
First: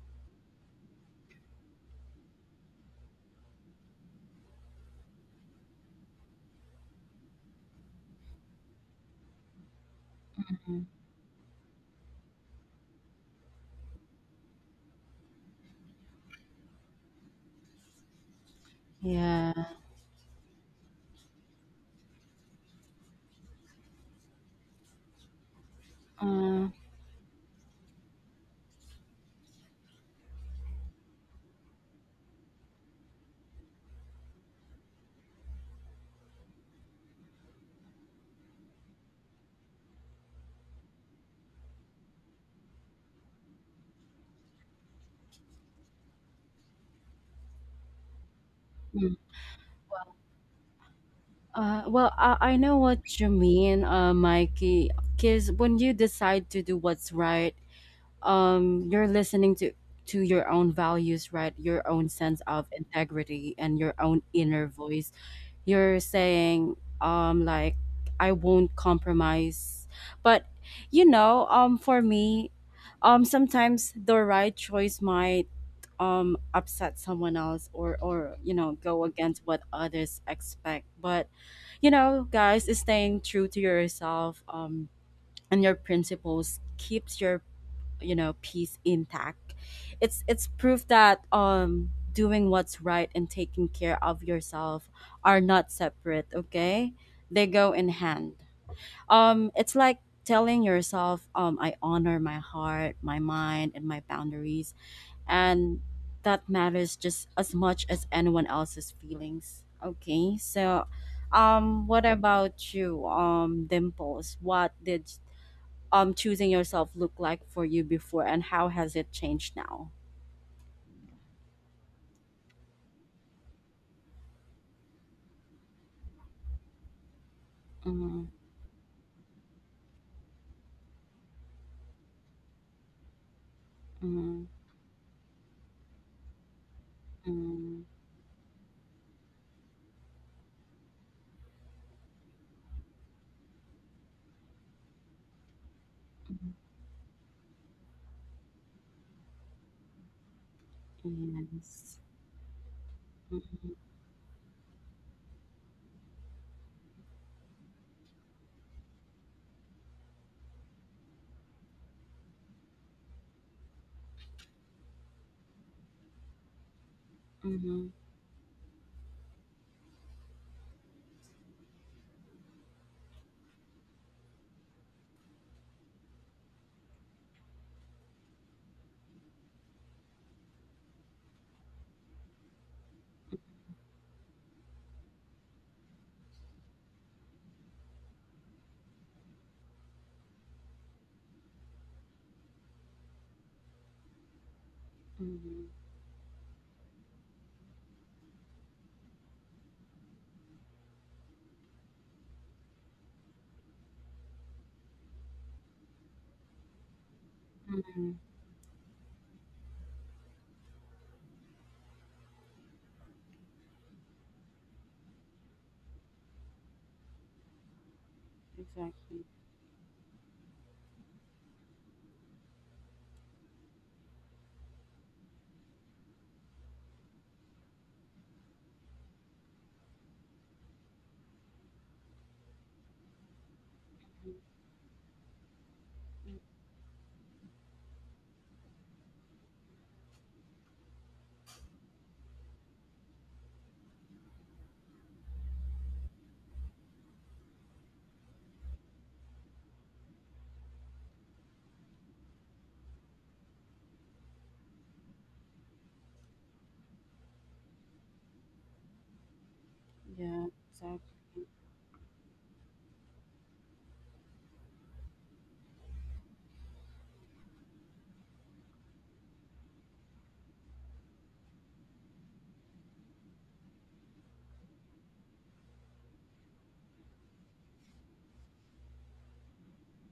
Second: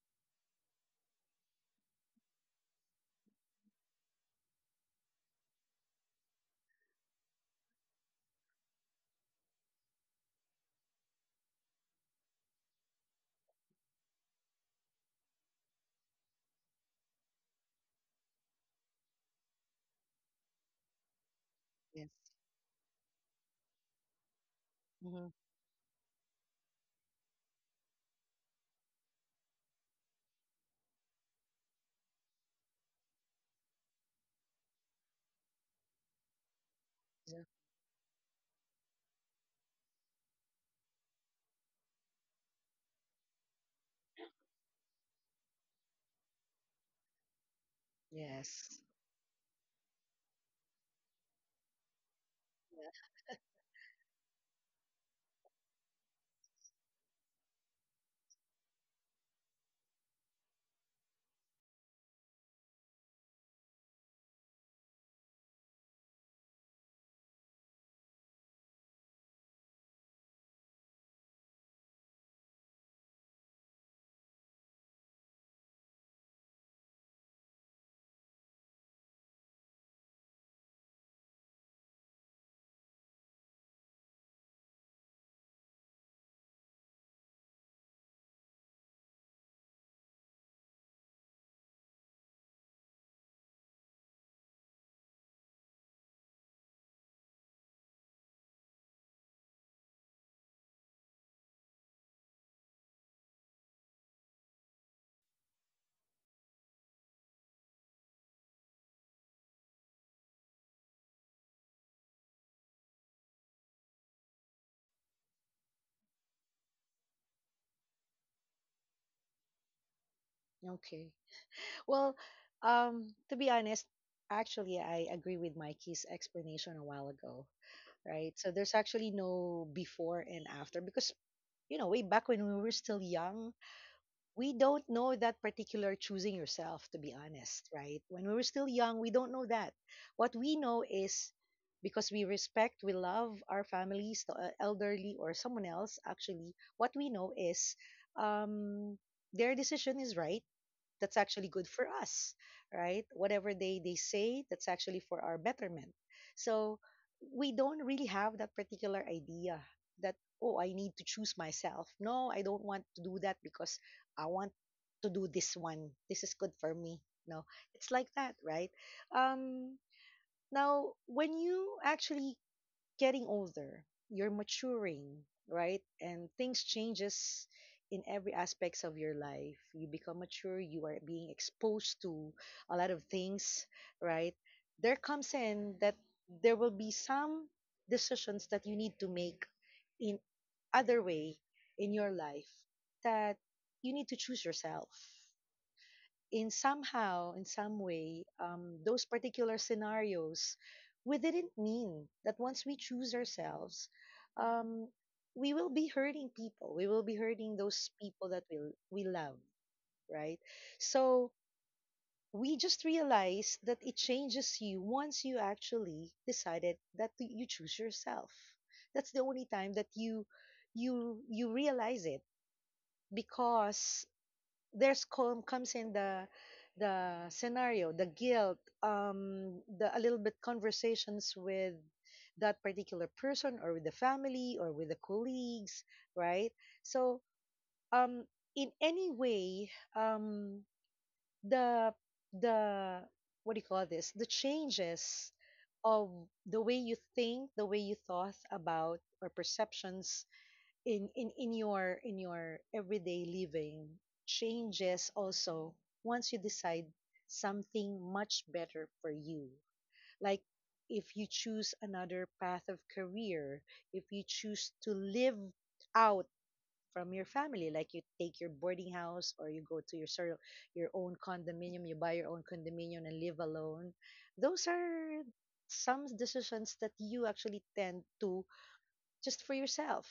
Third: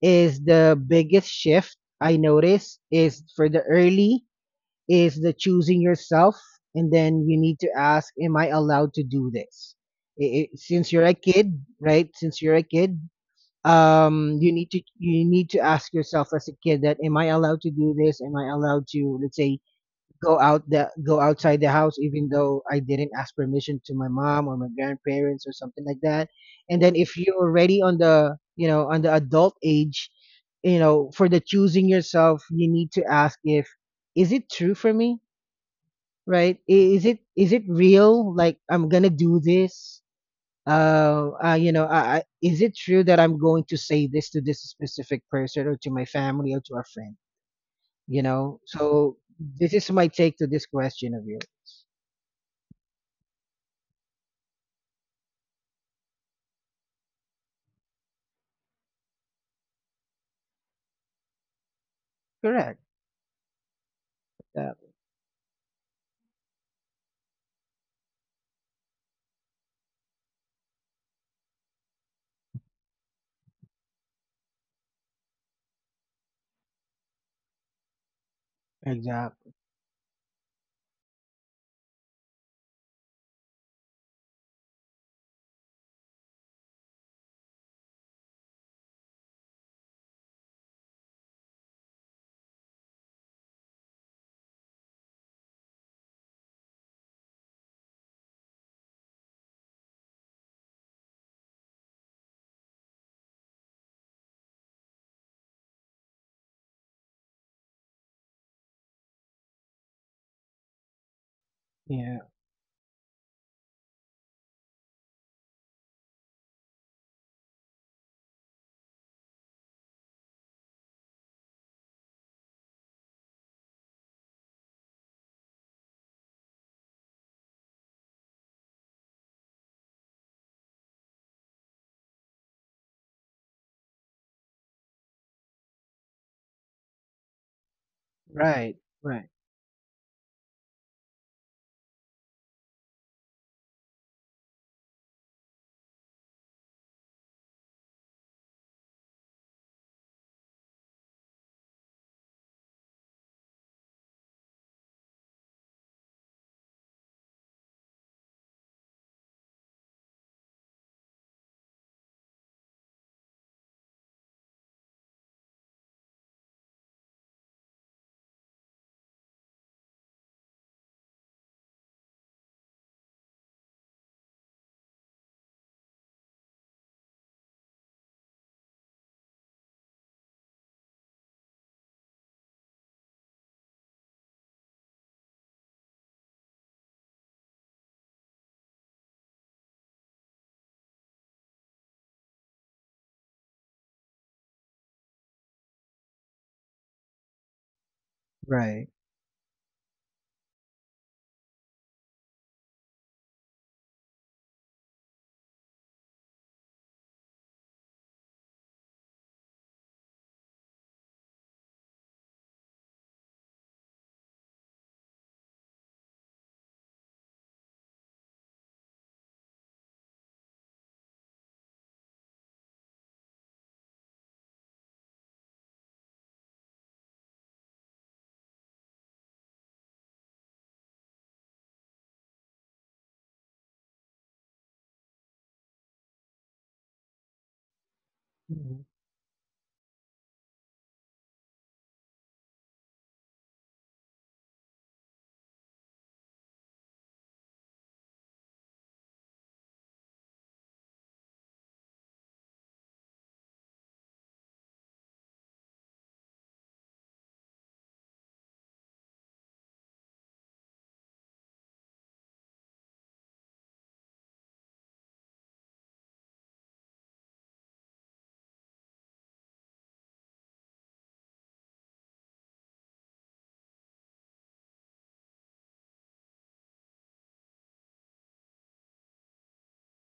[SPEAKER 2] is the biggest shift I notice is for the early, is the choosing yourself. And then you need to ask, am I allowed to do this? Since
[SPEAKER 1] Mm.
[SPEAKER 2] you're a kid, right? Since you're a kid, you need to— ask yourself, as a kid, that, am I allowed to do this? Am I allowed to, let's say,
[SPEAKER 1] Yeah.
[SPEAKER 2] go outside the house, even
[SPEAKER 3] yes.
[SPEAKER 2] though I didn't ask permission to my mom or my
[SPEAKER 3] Hmm.
[SPEAKER 2] grandparents or something like that.
[SPEAKER 1] Uh,
[SPEAKER 2] And then if you're already on the, you know, on the adult age, you know, for the choosing yourself, you need to ask if is it true for me, right? Is it is it real? Like, I'm gonna do this. Is it true that I'm going to say this, to this specific person, or to my family, or to a friend? You know,
[SPEAKER 3] Yes.
[SPEAKER 2] so
[SPEAKER 1] mm.
[SPEAKER 2] this is my take to this question of yours.
[SPEAKER 1] Well, I know
[SPEAKER 3] Yeah.
[SPEAKER 1] what you mean, Mikey. Because when you decide to do what's right, you're listening to your own values, right? Your own sense of
[SPEAKER 2] Correct.
[SPEAKER 1] integrity and your own inner
[SPEAKER 2] Yeah.
[SPEAKER 1] voice. You're saying, I won't compromise. But for me, sometimes the right choice might upset someone else or go against
[SPEAKER 2] Exactly.
[SPEAKER 1] what others expect, but guys, staying true to yourself and your principles keeps your peace intact. It's proof that doing what's right and taking care of yourself are not separate. Okay, they go in hand. It's like telling yourself, I honor my heart, my mind, and my boundaries and that matters just as much as anyone else's feelings. Okay, so what
[SPEAKER 2] Yeah.
[SPEAKER 1] about you, Dimples? What did choosing yourself look like for you before, and how has it changed now?
[SPEAKER 3] Okay. Well, to be honest, actually, I agree with Mikey's explanation a while ago,
[SPEAKER 1] Mm-hmm,
[SPEAKER 3] right? So there's actually no before and after because, you know, way back when we were still young,
[SPEAKER 1] mm-hmm,
[SPEAKER 3] we don't know that particular choosing yourself to be honest
[SPEAKER 1] mm-hmm,
[SPEAKER 3] right when we were still
[SPEAKER 2] Right.
[SPEAKER 3] young we
[SPEAKER 2] Right.
[SPEAKER 3] don't know that what we know is because we respect we love our families the elderly or someone else actually what we know is um their decision is right that's
[SPEAKER 1] mm-hmm,
[SPEAKER 3] actually good for
[SPEAKER 1] yes.
[SPEAKER 3] us, right? Whatever
[SPEAKER 1] Mm-hmm,
[SPEAKER 3] they say, that's actually for our betterment. So we don't really have that particular idea that, oh, I need to choose myself. No, I don't want to do that because I want to do this one. This is good for me. No,
[SPEAKER 1] mm-hmm,
[SPEAKER 3] it's like that, right? Um, now, when you actually getting older, you're maturing, right? And things changes in every aspects of your life. You become mature, you are being exposed to a lot of things, right? There comes in that there will be some decisions that you need to make in other way in your life that you need to choose yourself
[SPEAKER 1] mm-hmm,
[SPEAKER 3] in somehow, in some way,
[SPEAKER 2] Right.
[SPEAKER 3] those particular scenarios, we didn't mean that once we choose ourselves, um, we will be hurting people. We will be hurting those
[SPEAKER 1] mm-hmm,
[SPEAKER 3] people that we love, right? So we just realize that it changes you once you actually decided that you choose yourself. That's the
[SPEAKER 1] exactly.
[SPEAKER 3] only time that you realize it because comes in the scenario the guilt the a little bit conversations with that particular person or with the family or with the colleagues
[SPEAKER 1] Mm-hmm,
[SPEAKER 3] right so um in
[SPEAKER 2] Mhm.
[SPEAKER 3] any way um the the what do you call this the changes of the way you think the way you thought about or perceptions in your everyday living changes also once you decide something much better for you. Like
[SPEAKER 1] yeah,
[SPEAKER 3] if you
[SPEAKER 1] exactly.
[SPEAKER 3] choose another path of career, if you choose to live out from your family, like you take your boarding house or you go to your your own condominium, you buy your own condominium and live alone. Those are some decisions that you actually tend to just for yourself,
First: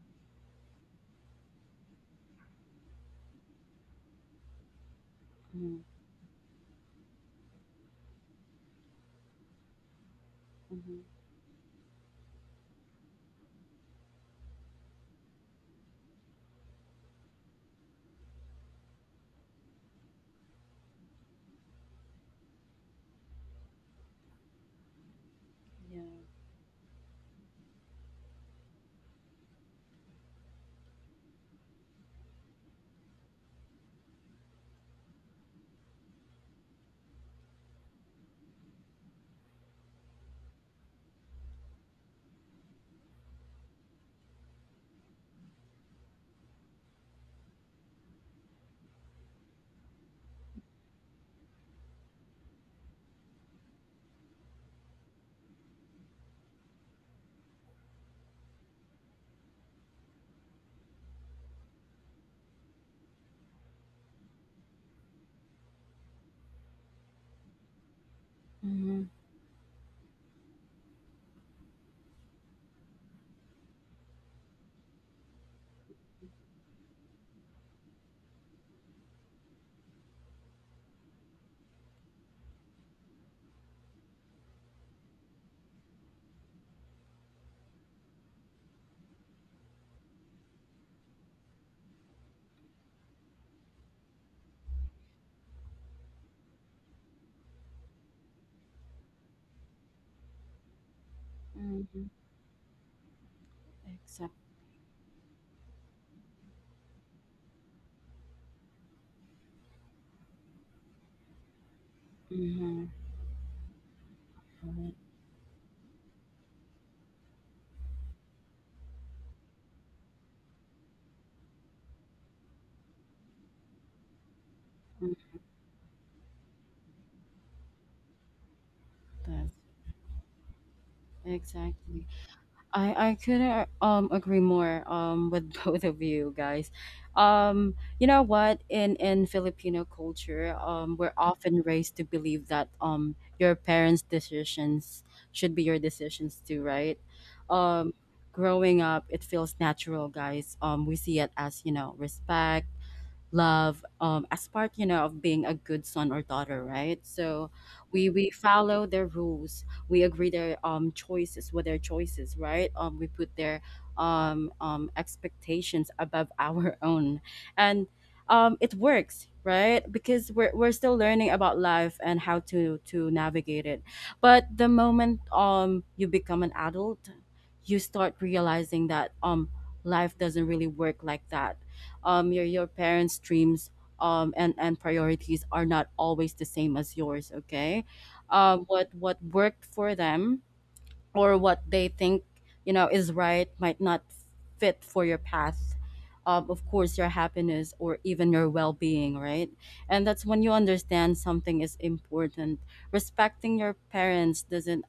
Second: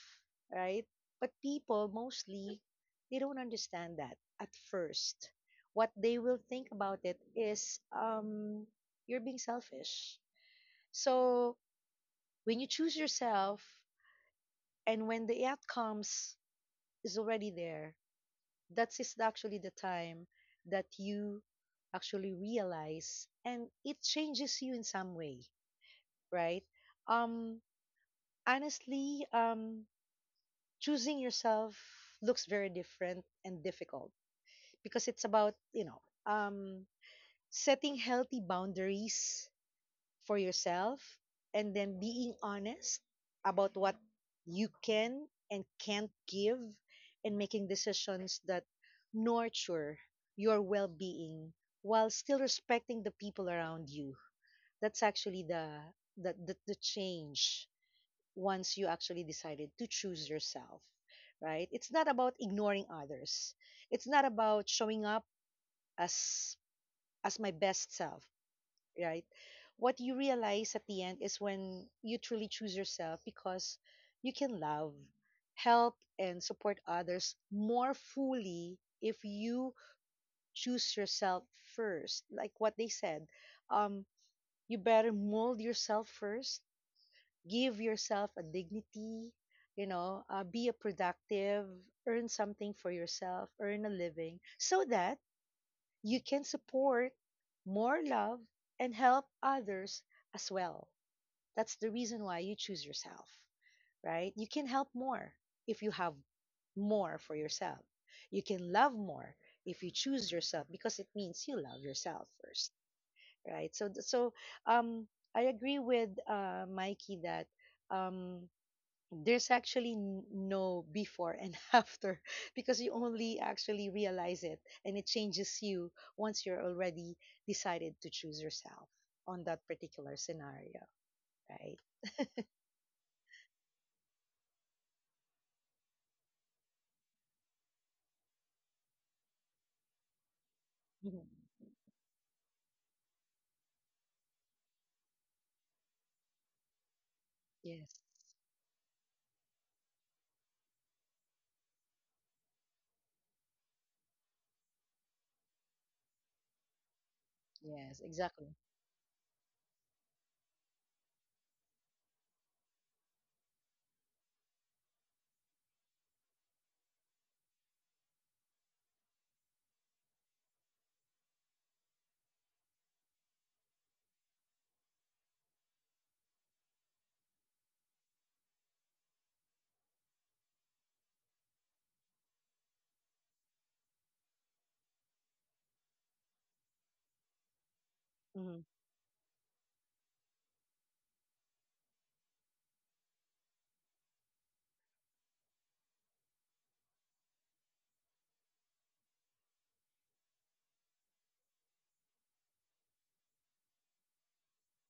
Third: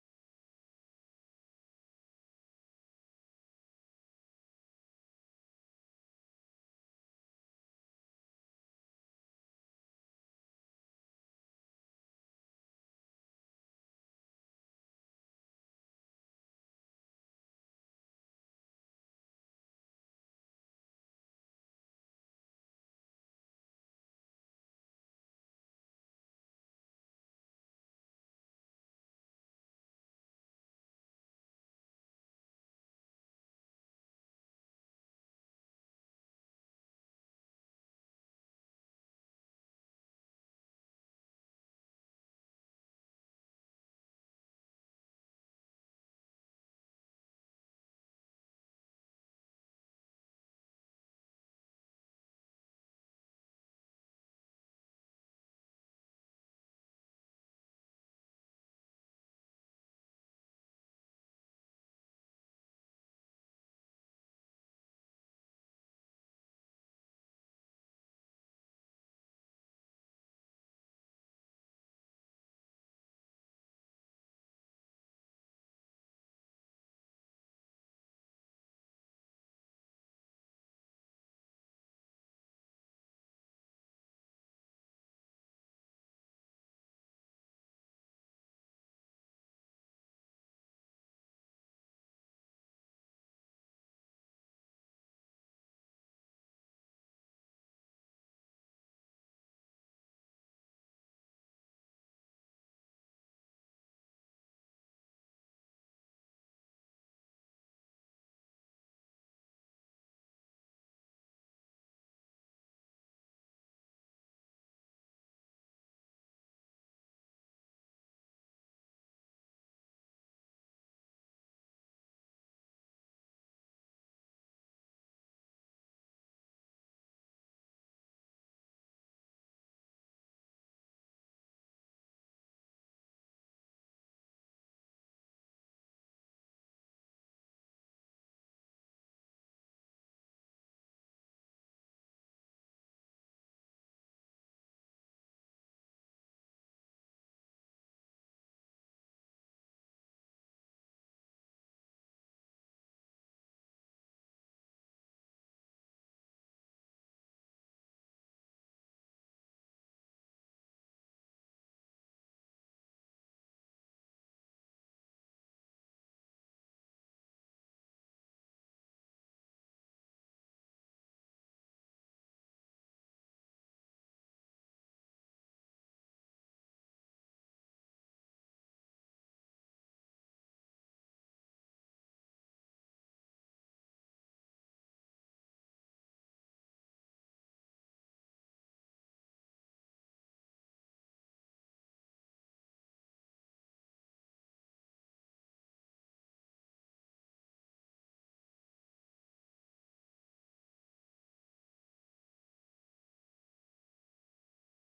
[SPEAKER 3] right? But people mostly they don't understand that at first.
[SPEAKER 1] Mm-hmm,
[SPEAKER 3] What they will think about it is you're being selfish.
[SPEAKER 1] mm-hmm,
[SPEAKER 3] So when you choose yourself and when the outcomes is already there, that is actually the time that you actually realize and it changes you in some way,
[SPEAKER 1] yeah.
[SPEAKER 3] right? Um honestly, choosing yourself looks very different and difficult because it's about um, setting healthy boundaries for yourself and then being honest about what you can and can't give and making decisions that nurture your well-being while still respecting the people around you. That's actually the change once you actually decided to choose yourself, right? It's not about ignoring others. It's not about showing up as as my best self,
[SPEAKER 1] Mm-hmm,
[SPEAKER 3] right? What you realize at the end is when you truly choose yourself because you can love, help and support others more fully if you choose yourself first. Like what they said, um you better mold yourself first, give yourself a dignity, you know, be a productive, earn something for yourself, earn a living so that you can support, more love and help others as well. That's the
[SPEAKER 1] mm-hmm,
[SPEAKER 3] reason why you choose yourself, right? You
[SPEAKER 1] exactly.
[SPEAKER 3] can help more if you have more for yourself. You can love more if you choose yourself, because it means you love yourself first,
[SPEAKER 1] Mm-hmm.
[SPEAKER 3] right? so so
[SPEAKER 1] Mm-hmm.
[SPEAKER 3] um I agree with Mikey that um there's actually no before and after, because you only actually realize it and it
[SPEAKER 1] Mm.
[SPEAKER 3] changes you once you're already decided to choose yourself on that
[SPEAKER 1] Yes,
[SPEAKER 3] particular scenario, right?
[SPEAKER 1] exactly. I couldn't agree more with both of you guys. You know what? In Filipino culture, we're
[SPEAKER 3] Mhm.
[SPEAKER 1] often raised to believe that your parents' decisions should be your decisions too, right? Um,
[SPEAKER 3] Yes.
[SPEAKER 1] Growing up, it feels natural, guys. We see it as respect, love as part of being a good son or daughter, right? So
[SPEAKER 3] Yes,
[SPEAKER 1] we
[SPEAKER 3] exactly.
[SPEAKER 1] follow their rules, we agree their choices with their choices, right? We put their expectations above our own, and it works, right? Because we're still learning about life and how to navigate it. But the moment you become an adult, you start realizing that life doesn't really work like that. Your parents dreams and priorities are not always the same as yours. Okay, uh,
[SPEAKER 3] Mm-hmm.
[SPEAKER 1] what what worked for them or what they think is right might not fit for your path, of course your happiness or even your well-being, right? And that's when you understand something is important. Respecting your parents doesn't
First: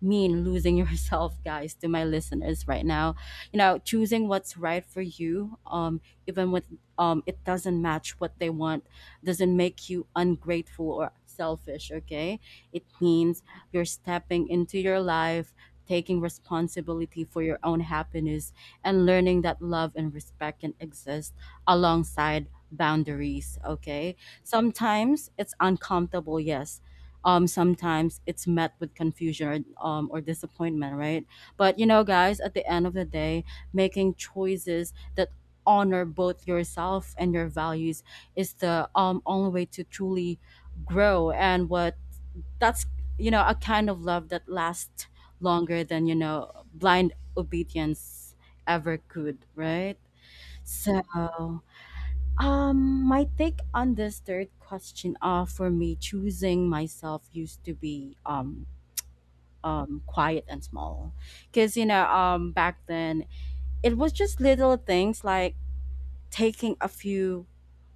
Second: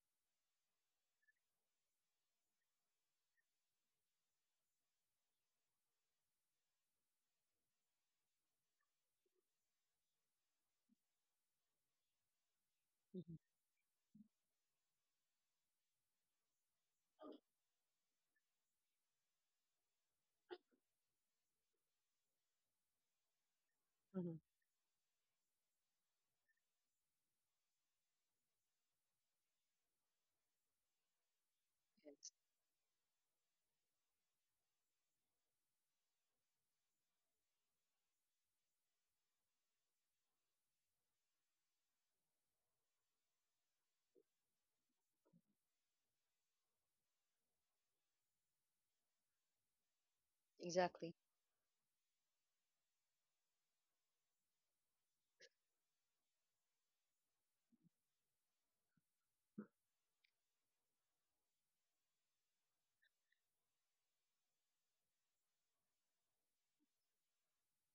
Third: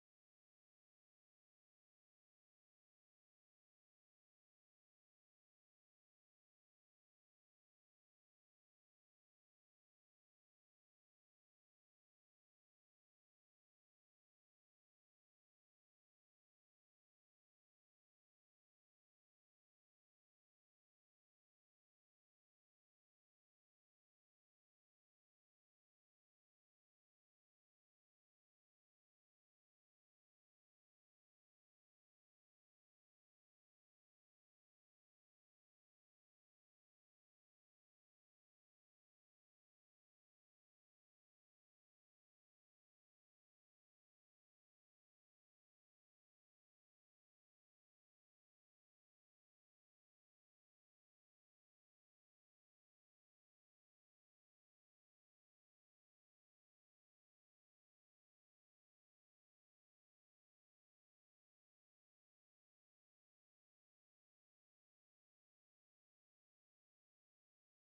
[SPEAKER 1] mean losing yourself, guys, to my listeners right now. You know, choosing what's right for you, even when it doesn't match what they want, doesn't make you ungrateful or selfish, okay? It means you're stepping into your life, taking responsibility for your own happiness, and learning that love and respect can exist alongside boundaries, okay?
[SPEAKER 3] Mm-hmm.
[SPEAKER 1] Sometimes it's uncomfortable, yes, sometimes it's met with confusion or disappointment, right? But you know,
[SPEAKER 3] Yes,
[SPEAKER 1] guys, at the end of the day, making choices that honor both yourself and your values is the only way to truly grow, and what that's, you know, a kind of love that lasts longer than, you know, blind obedience ever could, right?
[SPEAKER 3] exactly.
[SPEAKER 1] So my take on this third question, for me, choosing myself used to be quiet and small, because, you know, back then it was just little things like taking a few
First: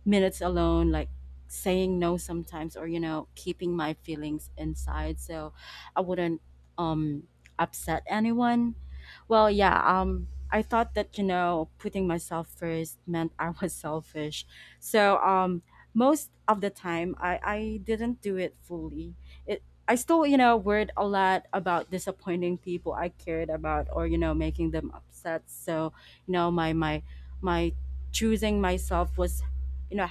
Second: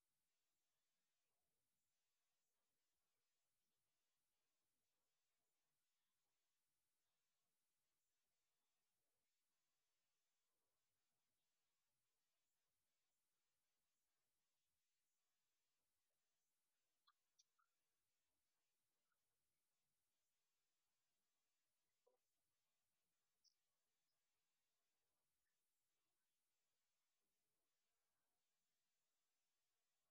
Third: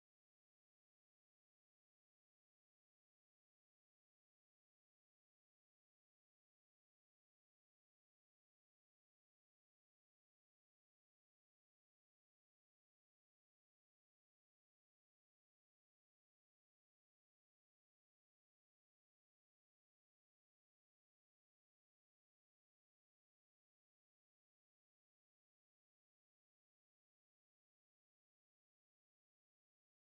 [SPEAKER 1] minutes alone, like saying no sometimes, or, you know, keeping my feelings inside so I wouldn't um upset anyone. Well, yeah, I thought that, you know, putting myself first meant I was selfish. So most of the time I didn't do it fully. It I still, you know, worried a lot about disappointing people I cared about or, you know, making them upset. So, you know, my choosing myself was, you know,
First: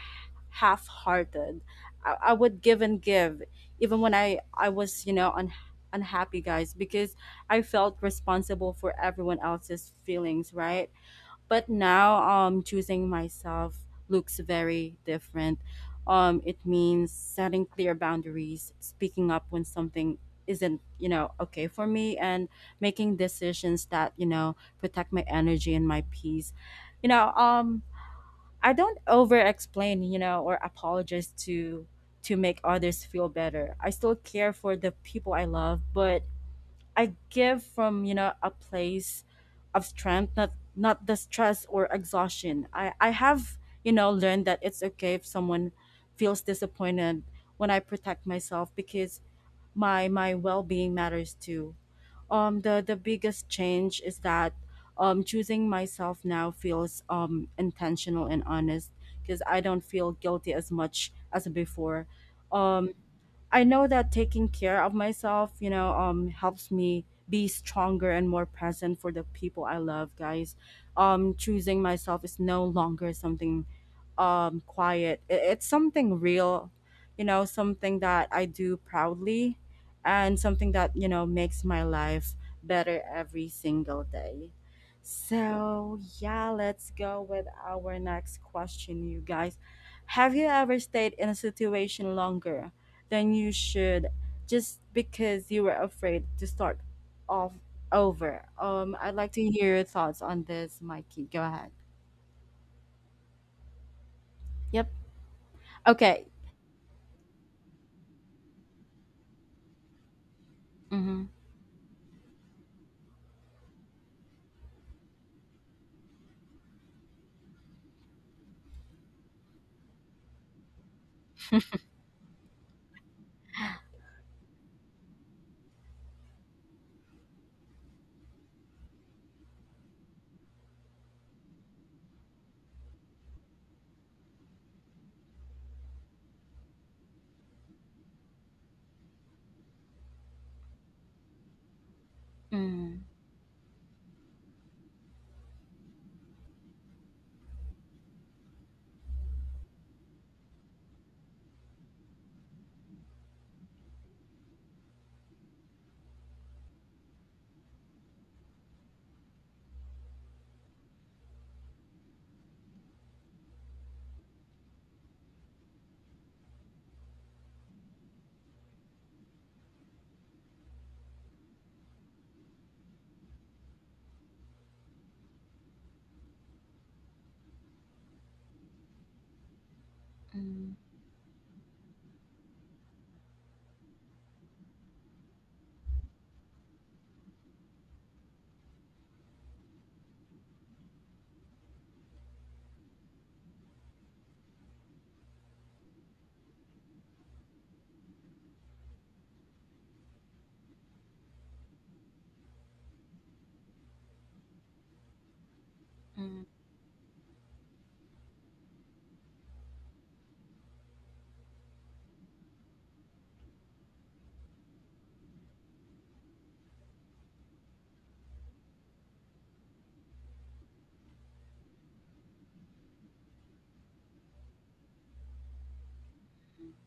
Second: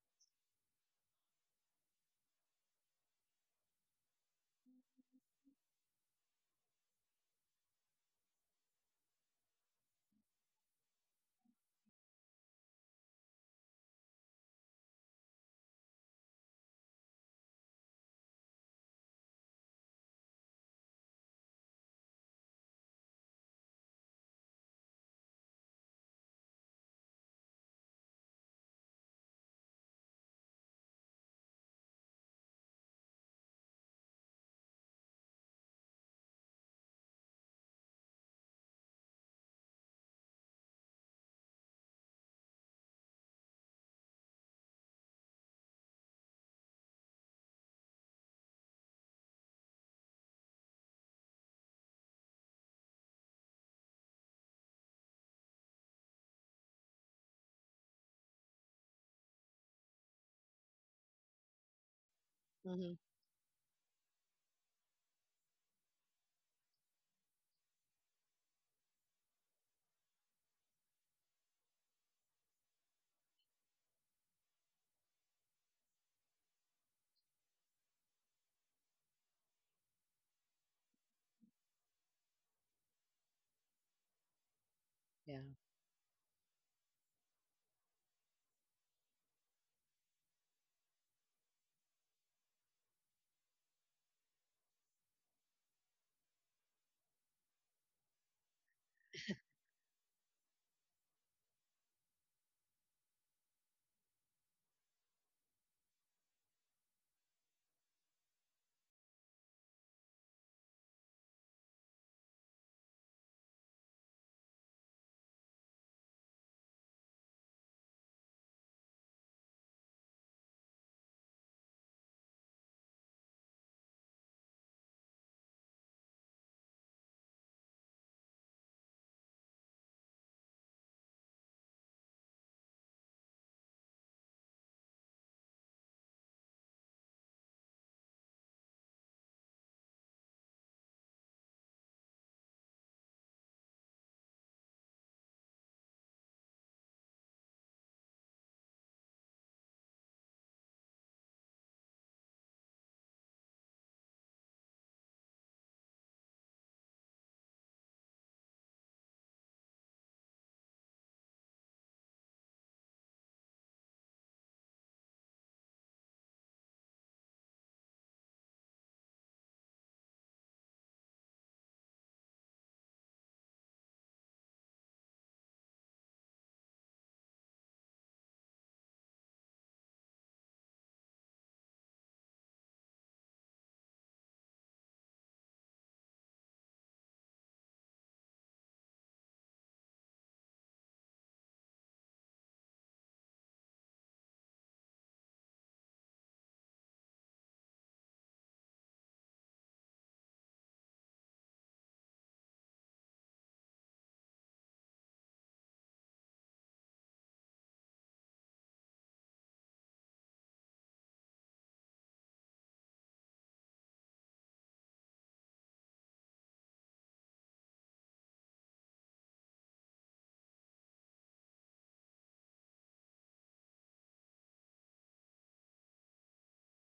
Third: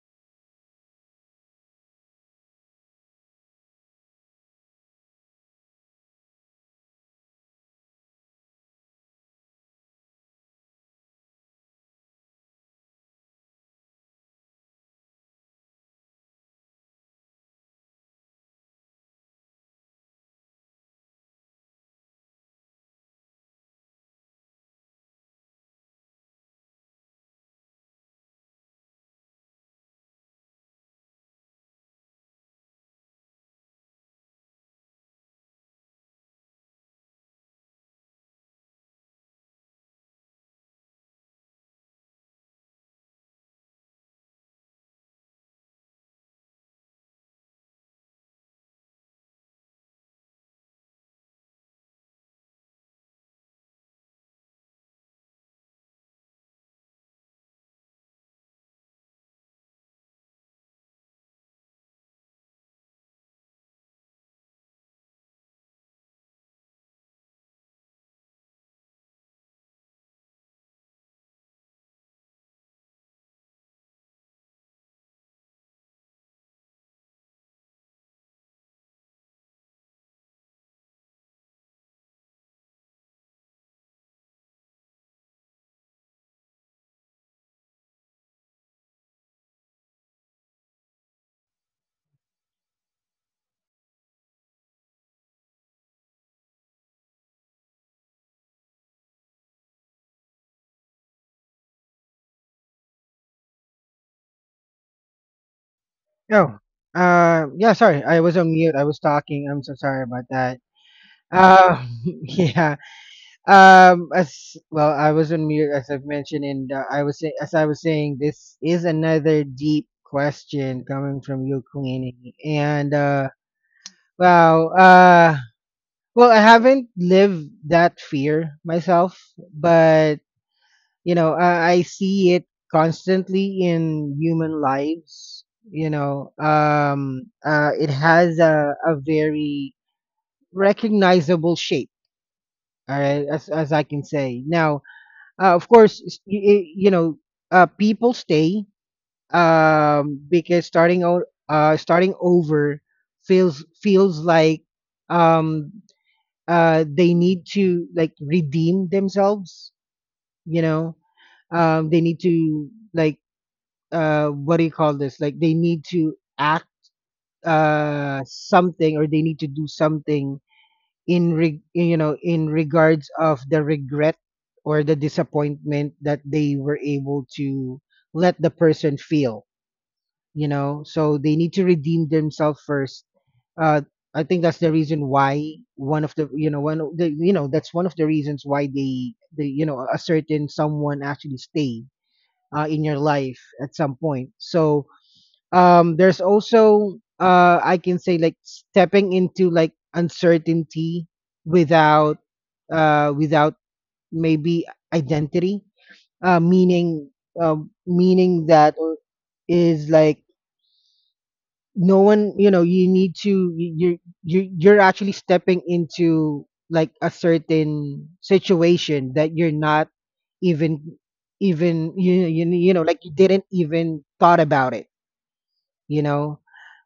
[SPEAKER 1] half-hearted. I would give and give even when I was, you know, unhappy, guys, because I felt responsible for everyone else's feelings, right? But now choosing myself looks very different. It means setting clear boundaries, speaking up when something isn't, you know, okay for me, and making decisions that, you know, protect my energy and my peace. you know um I don't over explain, you know, or apologize to make others feel better. I still care for the people I love, but I give from, you know, a place of strength, not the stress or exhaustion. I have, you know, learned that it's okay if someone feels disappointed when I protect myself because my well-being matters too. The biggest change is that choosing myself now feels intentional and honest, because I don't feel guilty as much as before. Um
[SPEAKER 3] Mm-hmm.
[SPEAKER 1] I know that taking care of myself, you know, helps me be stronger and more present for the people I love, guys. Choosing myself is no longer something quiet. It's something real, you know, something that I do proudly and something that, you know, makes my life better every single day.
[SPEAKER 3] Yeah.
[SPEAKER 1] So, yeah, let's go with our next question, you guys. Have you ever stayed in a situation longer than you should just because you were afraid to start off over? I'd like to hear your thoughts on this, Mikey. Go ahead. Yep. Okay.
[SPEAKER 2] Oh. Yeah. Sorry, I was on mute. I was talking. I'm so sorry about that.
[SPEAKER 1] Mm-hmm.
[SPEAKER 2] Uh. Yeah. As well, I was on mute, as I've mentioned, and, as I was saying, this is another deep question coming from you, Queenie, and. Wow. Well, I haven't lived that fear myself, but, you know, I see it constantly in human lives. It has a very recognizable shape,
[SPEAKER 1] Mm,
[SPEAKER 2] all right, as I can say now. Of course, people stay, because starting out— starting over feels— like, um they need to, like, redeem themselves, you know. They need to, like, what do you call this, like, they need to act something, or they need to do something in re- you know in regards of the regret or the disappointment that they were able to let the person feel, you
[SPEAKER 1] mm,
[SPEAKER 2] know. They need to redeem themselves first. uh I think that's the reason why, one of the you know that's one of the reasons why, they the you know a certain someone actually stayed, in your life at some point. So, there's also, I can say, like, stepping into, like, uncertainty, without without maybe identity.
[SPEAKER 1] mm, mm,
[SPEAKER 2] Meaning, that, or, is like, no one, you know. You need to— you're actually stepping into, like, a certain situation that you're not even— even you— you know like, you didn't even thought about it, you know.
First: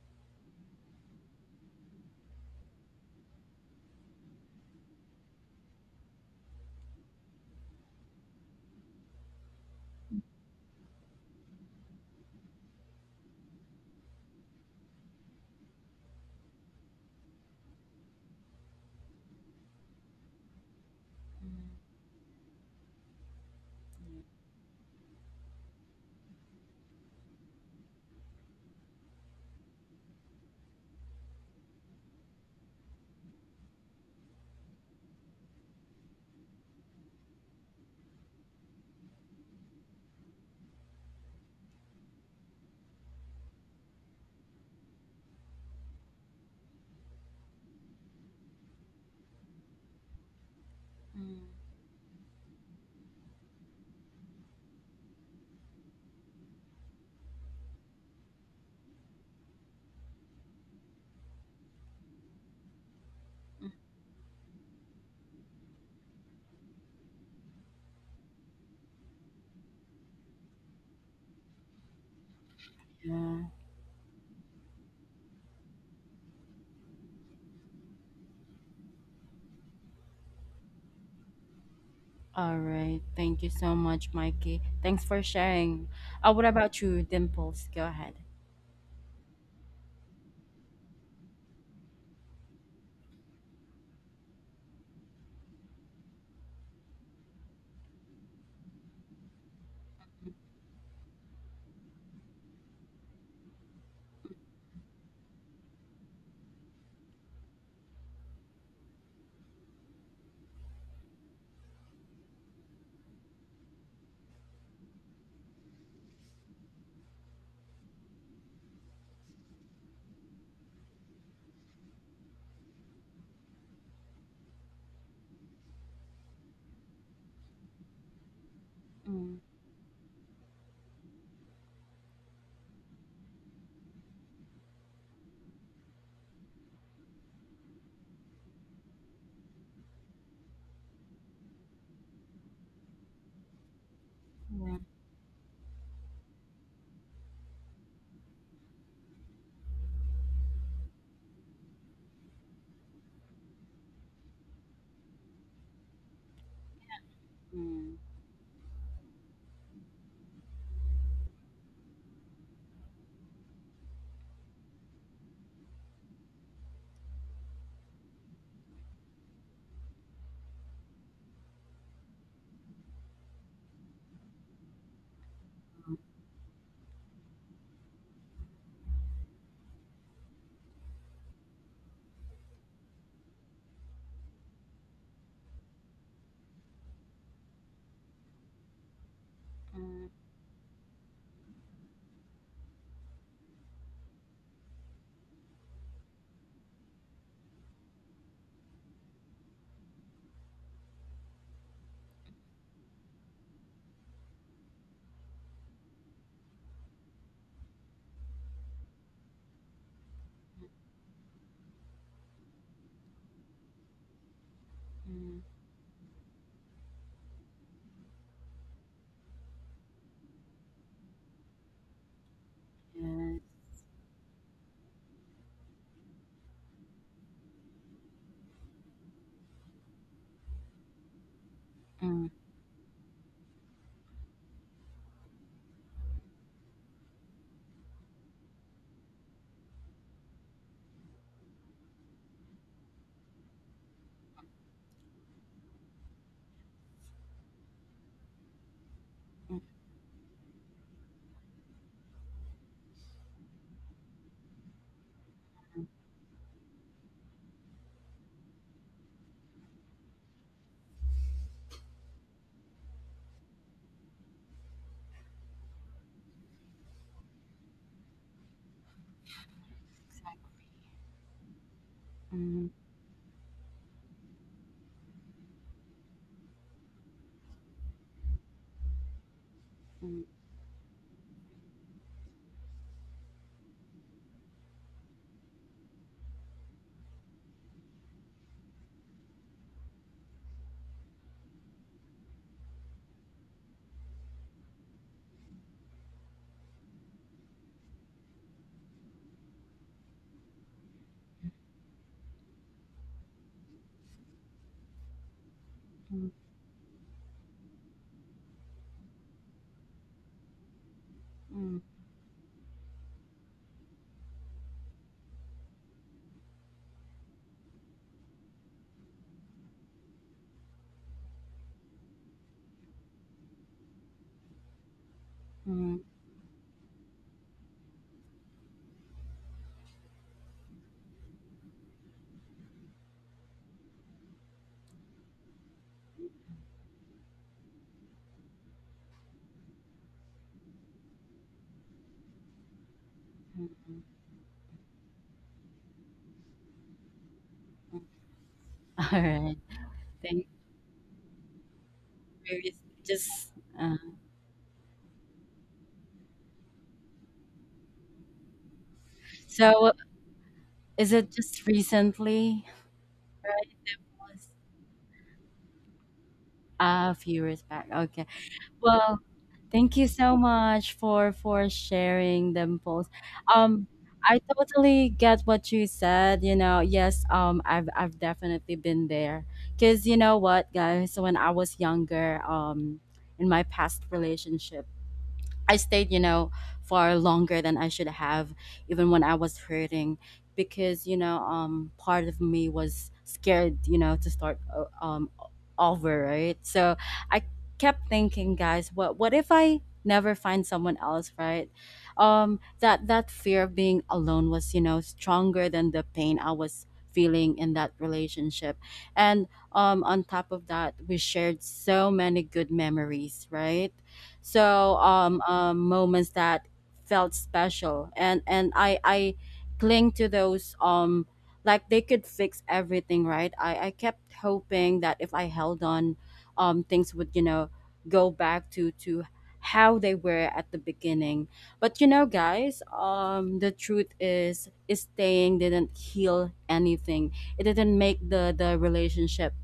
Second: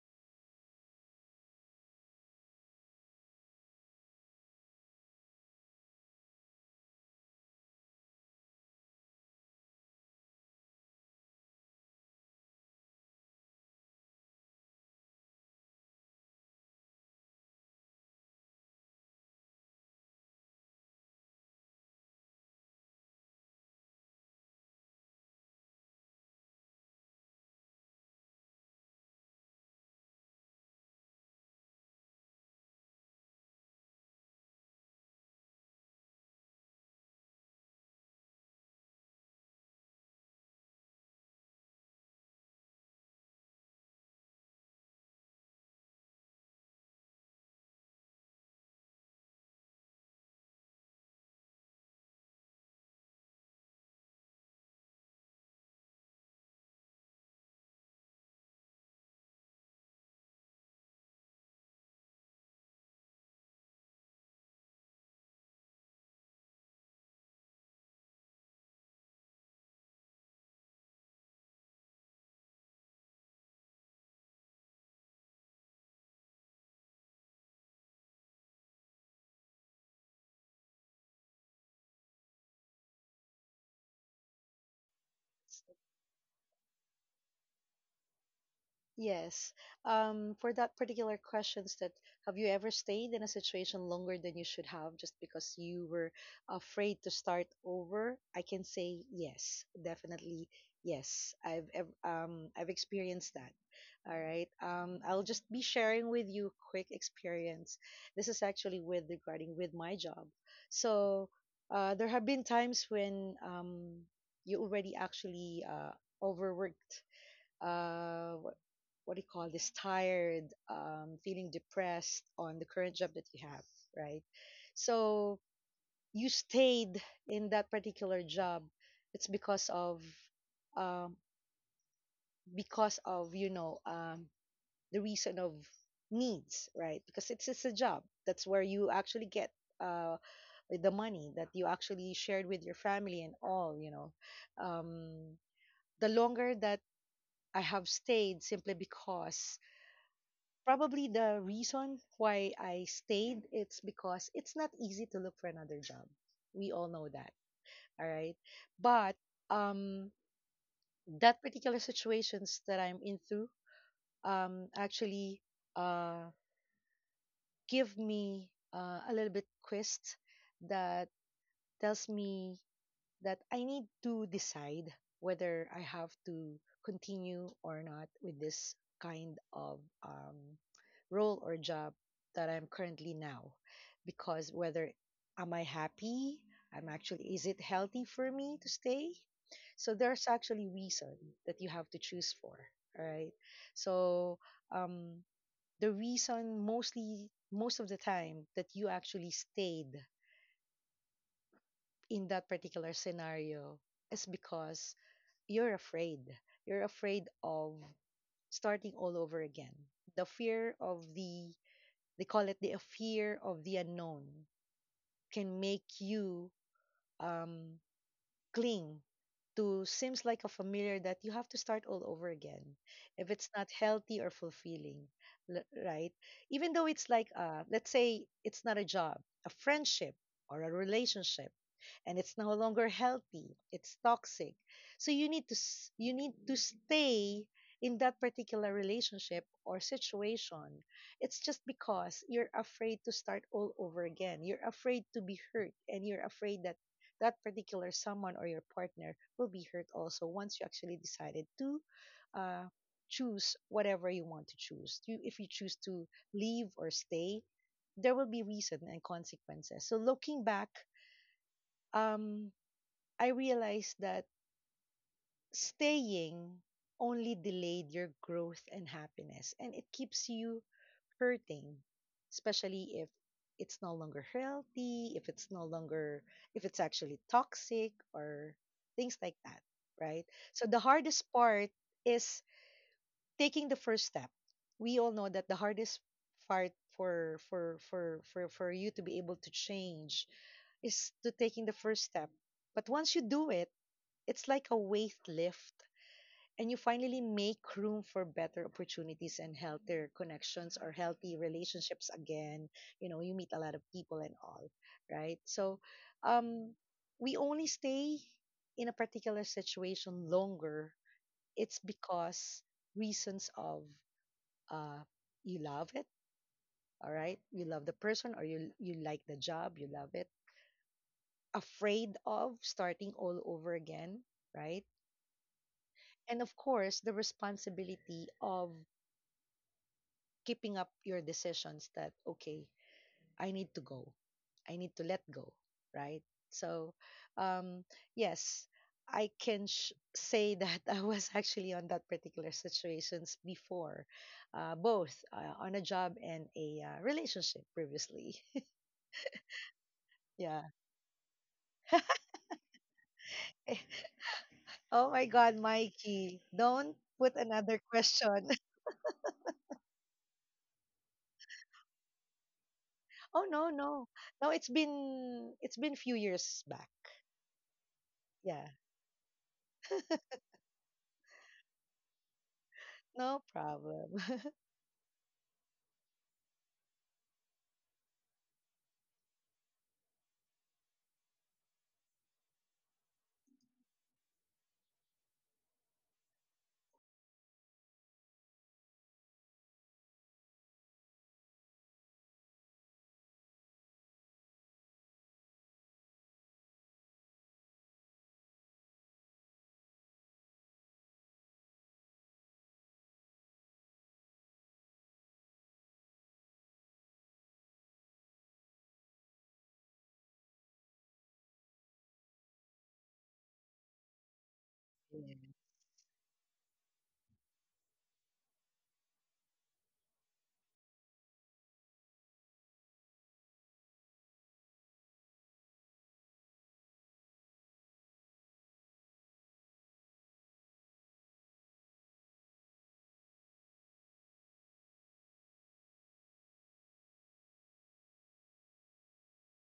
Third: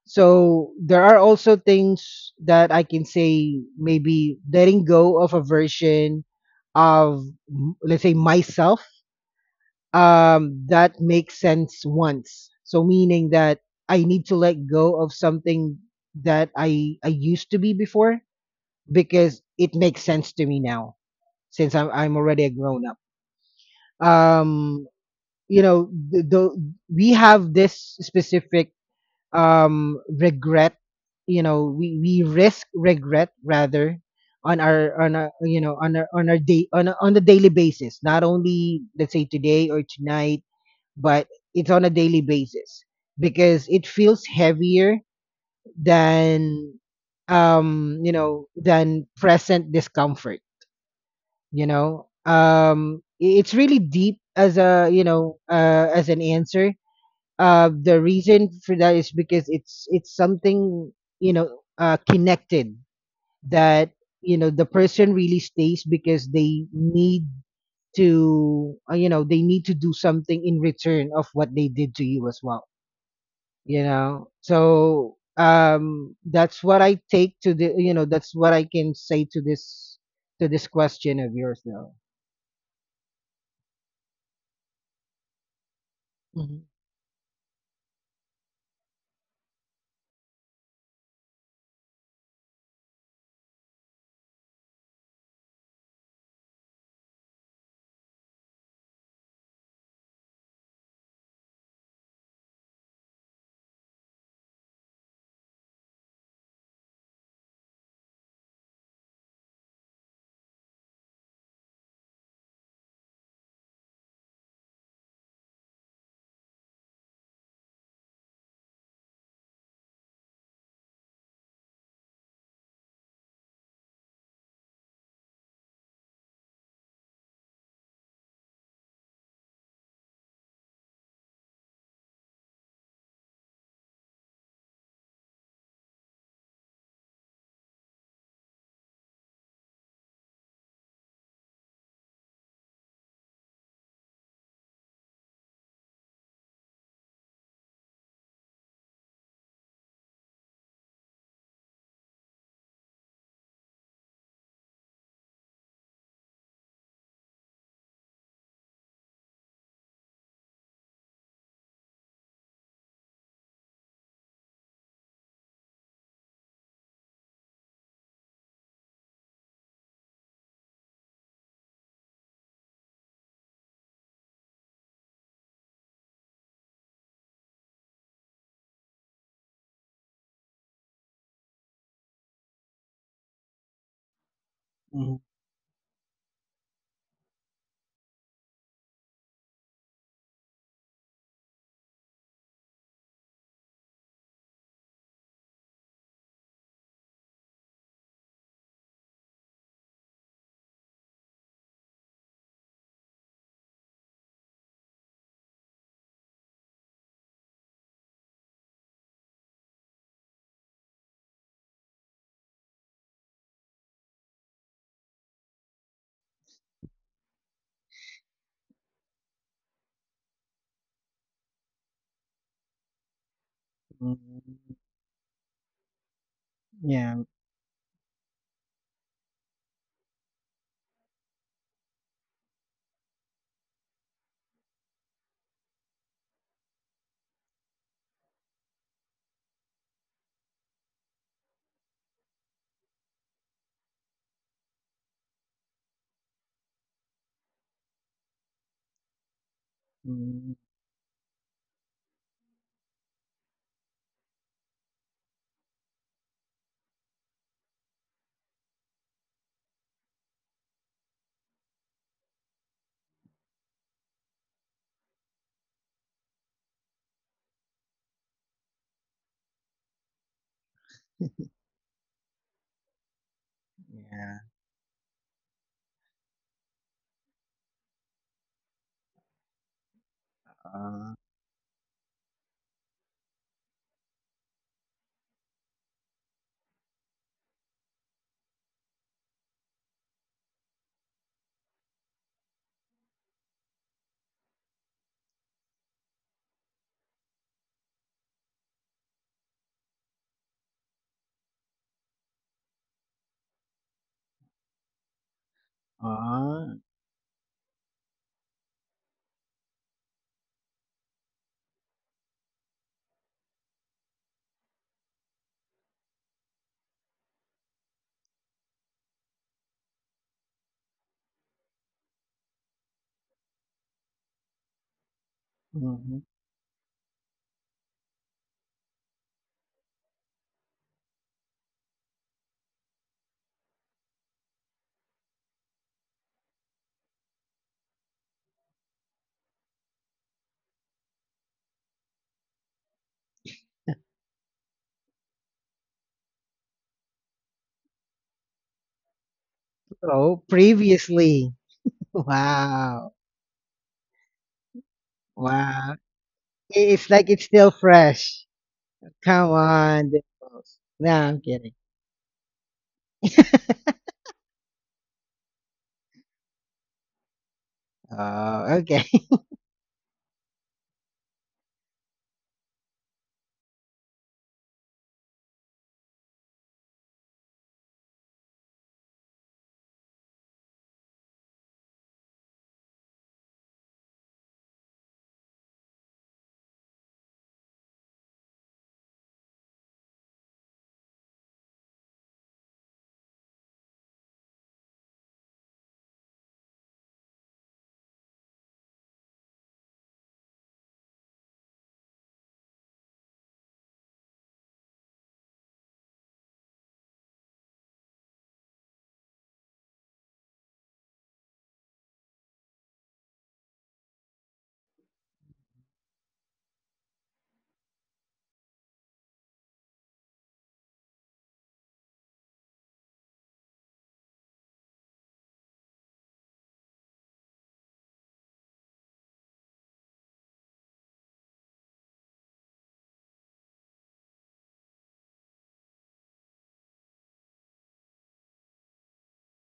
[SPEAKER 2] So there are also things that I can say, maybe letting go of a version of, let's say, myself, that makes sense once, so meaning that I need to let go of something that I used to be before, because it makes sense to me now, since I'm already a grown up. um we have this specific, regret, you know, we risk, regret rather, on our— on our day— on a daily basis, not only, let's say, today or tonight, but it's on a daily basis, because it feels heavier than, than present discomfort.
[SPEAKER 1] mm.
[SPEAKER 2] You know, it's really deep as, a you know as an answer. The reason for that is because it's— something, connected, that, you know, the person really stays because they need to, they need to do something in return of what they did to you as well,
[SPEAKER 1] Yeah.
[SPEAKER 2] you know. That's what I take to the, you know, that's what I can say to this— to this question of yours, though.
[SPEAKER 1] All right. Thank you so much, Mikey. Thanks for sharing. What
[SPEAKER 2] Mhm.
[SPEAKER 1] about you, Dimples? Go ahead.
[SPEAKER 3] Yes. For that particular questions that have you ever stayed in a situation longer than you should have just because you were afraid to start over? I can say yes, definitely yes. I've experienced that. All right. I'll just be sharing with you quick experience. This is actually with regarding with my job. So, there have been times when you already actually overworked, uh, what, what do you call this, tired, feeling depressed on the current job that you have, right? So you stayed in that particular job. It's
[SPEAKER 1] Mm,
[SPEAKER 3] um, because of, you know, the reason of needs, right? Because it's a job. That's where you actually get uh, the money that you actually shared with your family and all, you know.
[SPEAKER 1] yeah.
[SPEAKER 3] Um, the longer that I have stayed simply because, probably the reason why I stayed it's because it's not easy to look for another job. We all know that,
[SPEAKER 1] Mm,
[SPEAKER 3] all right? But um that particular situations that I'm in through actually uh give me a little bit twist that tells me that I need to decide whether I
[SPEAKER 1] mm,
[SPEAKER 3] have to continue or not with this kind of um, role or job that I'm currently now. Because whether
[SPEAKER 2] Mhm,
[SPEAKER 3] am I happy, I'm actually, is it healthy for me to stay? So there's actually reason that you have to choose for, right? So um, the reason mostly, most of the time that you actually stayed in that particular scenario is because you're afraid. You're afraid of starting all over again. The fear of the they call it the fear of the unknown,
[SPEAKER 1] mm,
[SPEAKER 3] can make you um cling to seems like a familiar that you have to start all over again if
[SPEAKER 1] mm, yes.
[SPEAKER 3] it's not healthy or
[SPEAKER 2] mhm.
[SPEAKER 3] fulfilling, right? Even though it's
[SPEAKER 2] Yeah.
[SPEAKER 3] like, let's say it's not a job, a friendship or a relationship, and
[SPEAKER 1] Mm,
[SPEAKER 3] it's no longer healthy, it's toxic. So you need to stay in that particular relationship or situation. It's just because you're afraid to start all over again. You're afraid to be hurt, and you're afraid that that particular someone or your partner will
[SPEAKER 1] mm,
[SPEAKER 3] be hurt also
[SPEAKER 2] Mhm.
[SPEAKER 3] once you actually decided to uh, choose whatever you want to choose. You, if you choose to leave or stay, there will be reason and consequences. So looking back, um, I realized that staying only delayed your growth and happiness and it keeps you
[SPEAKER 1] exactly.
[SPEAKER 3] hurting,
[SPEAKER 1] Mm,
[SPEAKER 3] especially if it's no longer
[SPEAKER 2] Yeah.
[SPEAKER 3] healthy, if it's no longer, if it's actually toxic or things like that, right?
[SPEAKER 1] mm,
[SPEAKER 3] So the
[SPEAKER 2] Uh,
[SPEAKER 3] hardest part is taking the first step. We all know that the hardest part for you to be able to change is to taking the first step. But once you do it, it's like a weight lift, and you finally make room for better opportunities and healthier connections or healthy relationships again. You know, you meet a lot of people and all, right? So
[SPEAKER 1] mm,
[SPEAKER 3] um
[SPEAKER 2] uh,
[SPEAKER 3] we only stay in a particular situation longer, it's
[SPEAKER 1] mm,
[SPEAKER 3] because reasons of uh you love it, all right? You love the person or you like the job, you love it, afraid of starting all over again, right?
[SPEAKER 1] mm.
[SPEAKER 2] mhm.
[SPEAKER 3] And of course the responsibility of keeping up your decisions that okay, I need to go, I need to let go, right? So um yes, I can say that I was actually on that particular situations
[SPEAKER 1] Mm,
[SPEAKER 3] before, both on a job and a relationship
[SPEAKER 1] mm.
[SPEAKER 3] previously.
[SPEAKER 1] Alright. Thank you.
[SPEAKER 2] Oh,
[SPEAKER 3] Yeah.
[SPEAKER 2] previously.
[SPEAKER 1] It's
[SPEAKER 2] Wow.
[SPEAKER 1] Just uh,
[SPEAKER 3] Oh my god,
[SPEAKER 2] Wow.
[SPEAKER 3] Mikey, don't
[SPEAKER 2] It's like
[SPEAKER 3] put
[SPEAKER 2] it's still
[SPEAKER 3] another
[SPEAKER 2] fresh.
[SPEAKER 3] question.
[SPEAKER 2] Come
[SPEAKER 1] so
[SPEAKER 2] on, this close. No,
[SPEAKER 1] is it
[SPEAKER 2] I'm
[SPEAKER 1] just
[SPEAKER 2] kidding.
[SPEAKER 1] recently?
[SPEAKER 3] Oh no,
[SPEAKER 1] Right?
[SPEAKER 3] no,
[SPEAKER 1] That
[SPEAKER 3] no,
[SPEAKER 1] was
[SPEAKER 3] it's been, it's been few years back.
[SPEAKER 1] a few years back. Okay.
[SPEAKER 3] Yeah.
[SPEAKER 2] Oh, okay.
[SPEAKER 1] Well, thank you so much for sharing them both.
[SPEAKER 3] No
[SPEAKER 1] Um,
[SPEAKER 3] problem.
[SPEAKER 1] I totally get what you said, you know. Yes, I've definitely been there. Cuz you know what, guys, when I was younger, in my past relationship, I stayed, you know, far longer than I should have, even when I was hurting, because, you know, part of me was scared, you know, to start over, right? So I kept thinking, guys, what if I never find someone else, right? That fear of being alone was, you know, stronger than the pain I was feeling in that relationship, and on top of that, we shared so many good memories, right? So moments that felt special and I cling to those, like they could fix everything, right? I kept hoping that if I held on, things would, you know, go back to how they were at the beginning. But you know, guys, the truth is, staying didn't heal anything. It didn't make the relationship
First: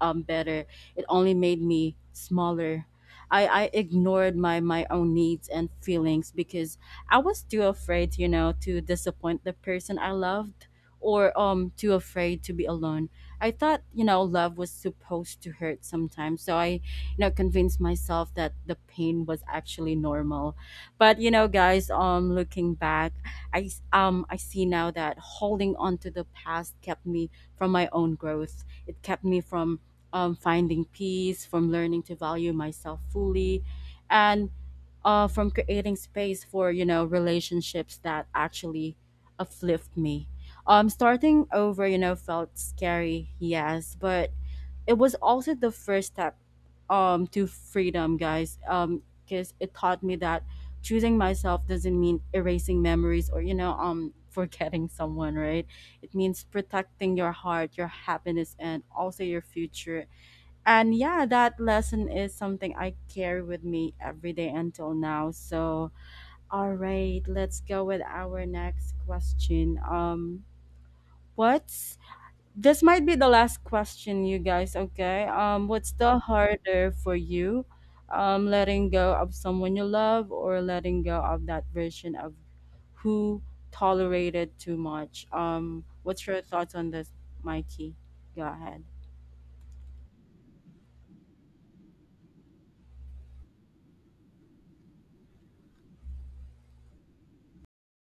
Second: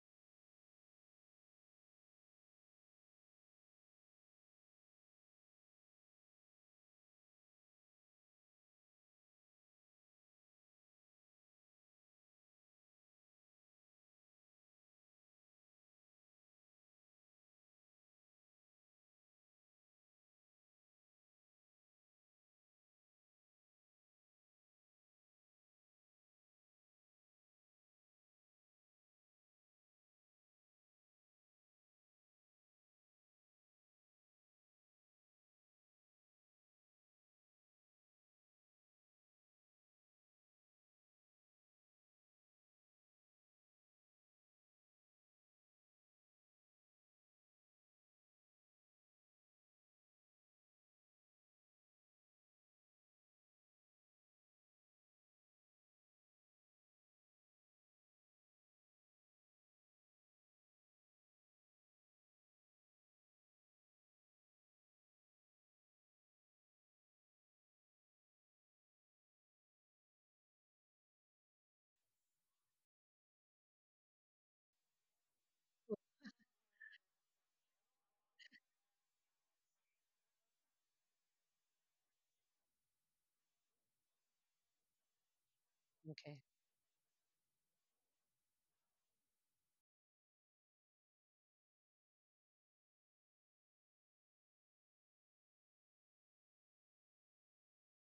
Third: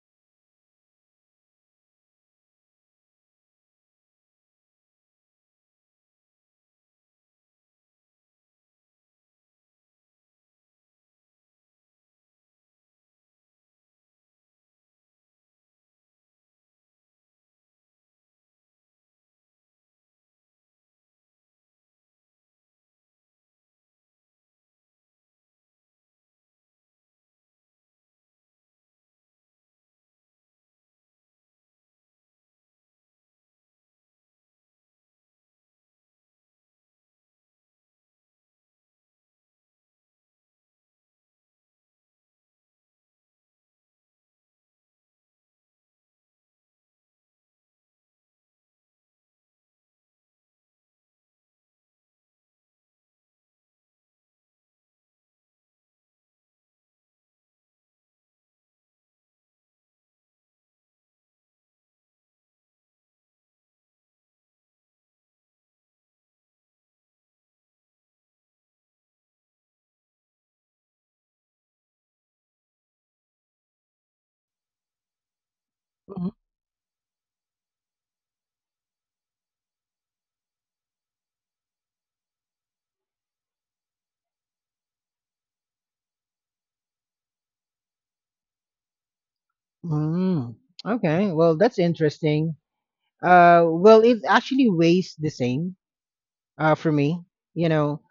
[SPEAKER 1] better. It only made me smaller. I ignored my own needs and feelings because I was too afraid, you know, to disappoint the person I loved, or too afraid to be alone. I thought, you know, love was supposed to hurt sometimes, so I, you know, convinced myself that the pain was actually normal. But you know, guys, looking back, I see now that holding on to the past kept me from my own growth. It kept me from finding peace, from learning to value myself fully, and from creating space for, you know, relationships that actually uplift me. Starting over, you know, felt scary, yes, but it was also the first step to freedom, guys, because it taught me that choosing myself doesn't mean erasing memories or, you know, forgetting someone, right? It means protecting your heart, your happiness, and also your future. And yeah, that lesson is something I carry with me every day until now. So, all right, let's go with our next question. What's This might be the last question, you guys, okay? What's the
[SPEAKER 2] Mhm.
[SPEAKER 1] harder for you? Letting go of someone you love or letting go of that version of who tolerated too much? What's
[SPEAKER 3] Okay.
[SPEAKER 1] your thoughts on this, Mikey? Go ahead.
[SPEAKER 2] Mm, okay. Well, that's interesting. Well, it actually weighs the same, for me, you know,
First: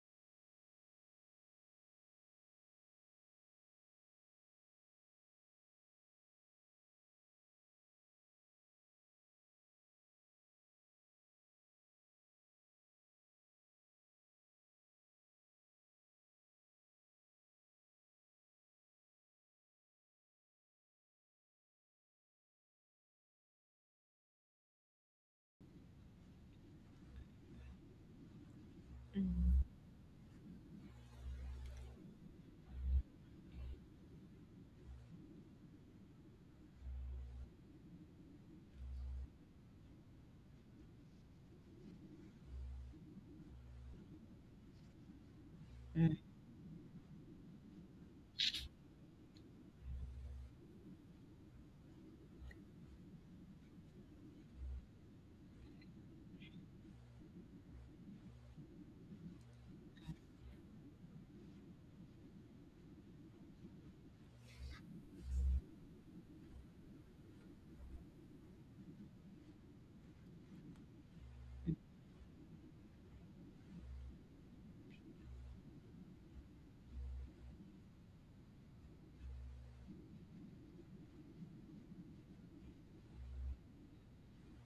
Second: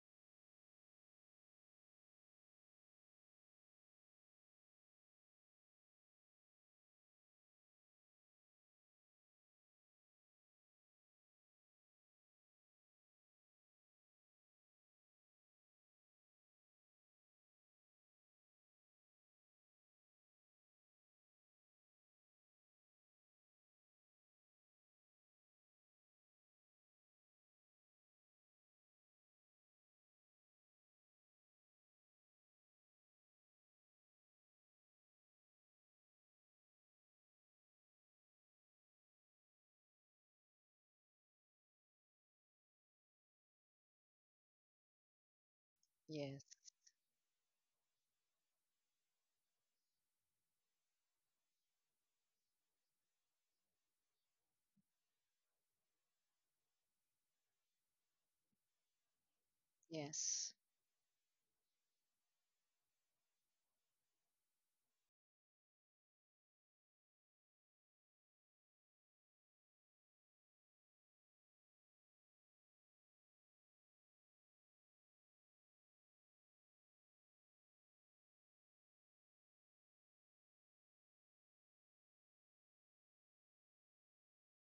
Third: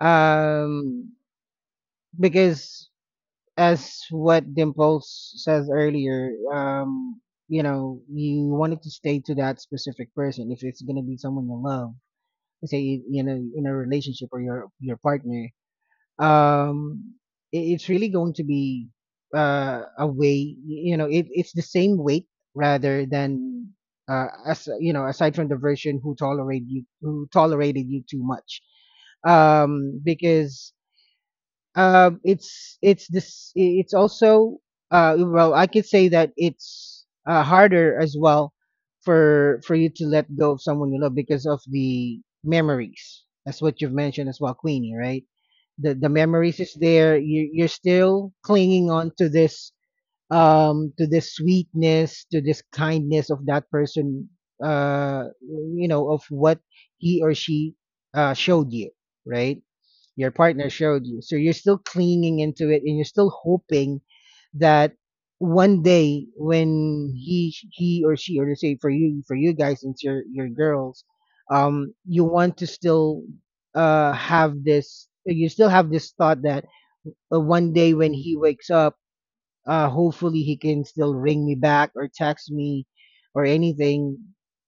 [SPEAKER 2] um, because, as what Dimples says earlier, you know, you wanted to stay to that specific person, if it's gonna be someone you love, say, you know, in a relationship, or your partner. um it's really going to be, a way— you know, it's the same weight, rather than, as, you know, aside from the version who tolerated you— who tolerated you too much. Because, it's this it's also well, I could say that it's, harder as well, for you to let go of someone you love, because of the memories. That's what you've mentioned as well, Queenie, right? The
[SPEAKER 3] Yes.
[SPEAKER 2] memories is there. You're still clinging on to this, to the sweetness, to this kindness of that person, uh you know, of what he or she showed you, right? Your
[SPEAKER 3] Yes.
[SPEAKER 2] partner showed you, so you're still clinging into it, and you're still hoping that one day, when he or she, or let's say, for you— guys, and your girls, you want to still, have this— you still have this thought, that, one day when he wakes up, hopefully he can still ring me back, or text me, or anything,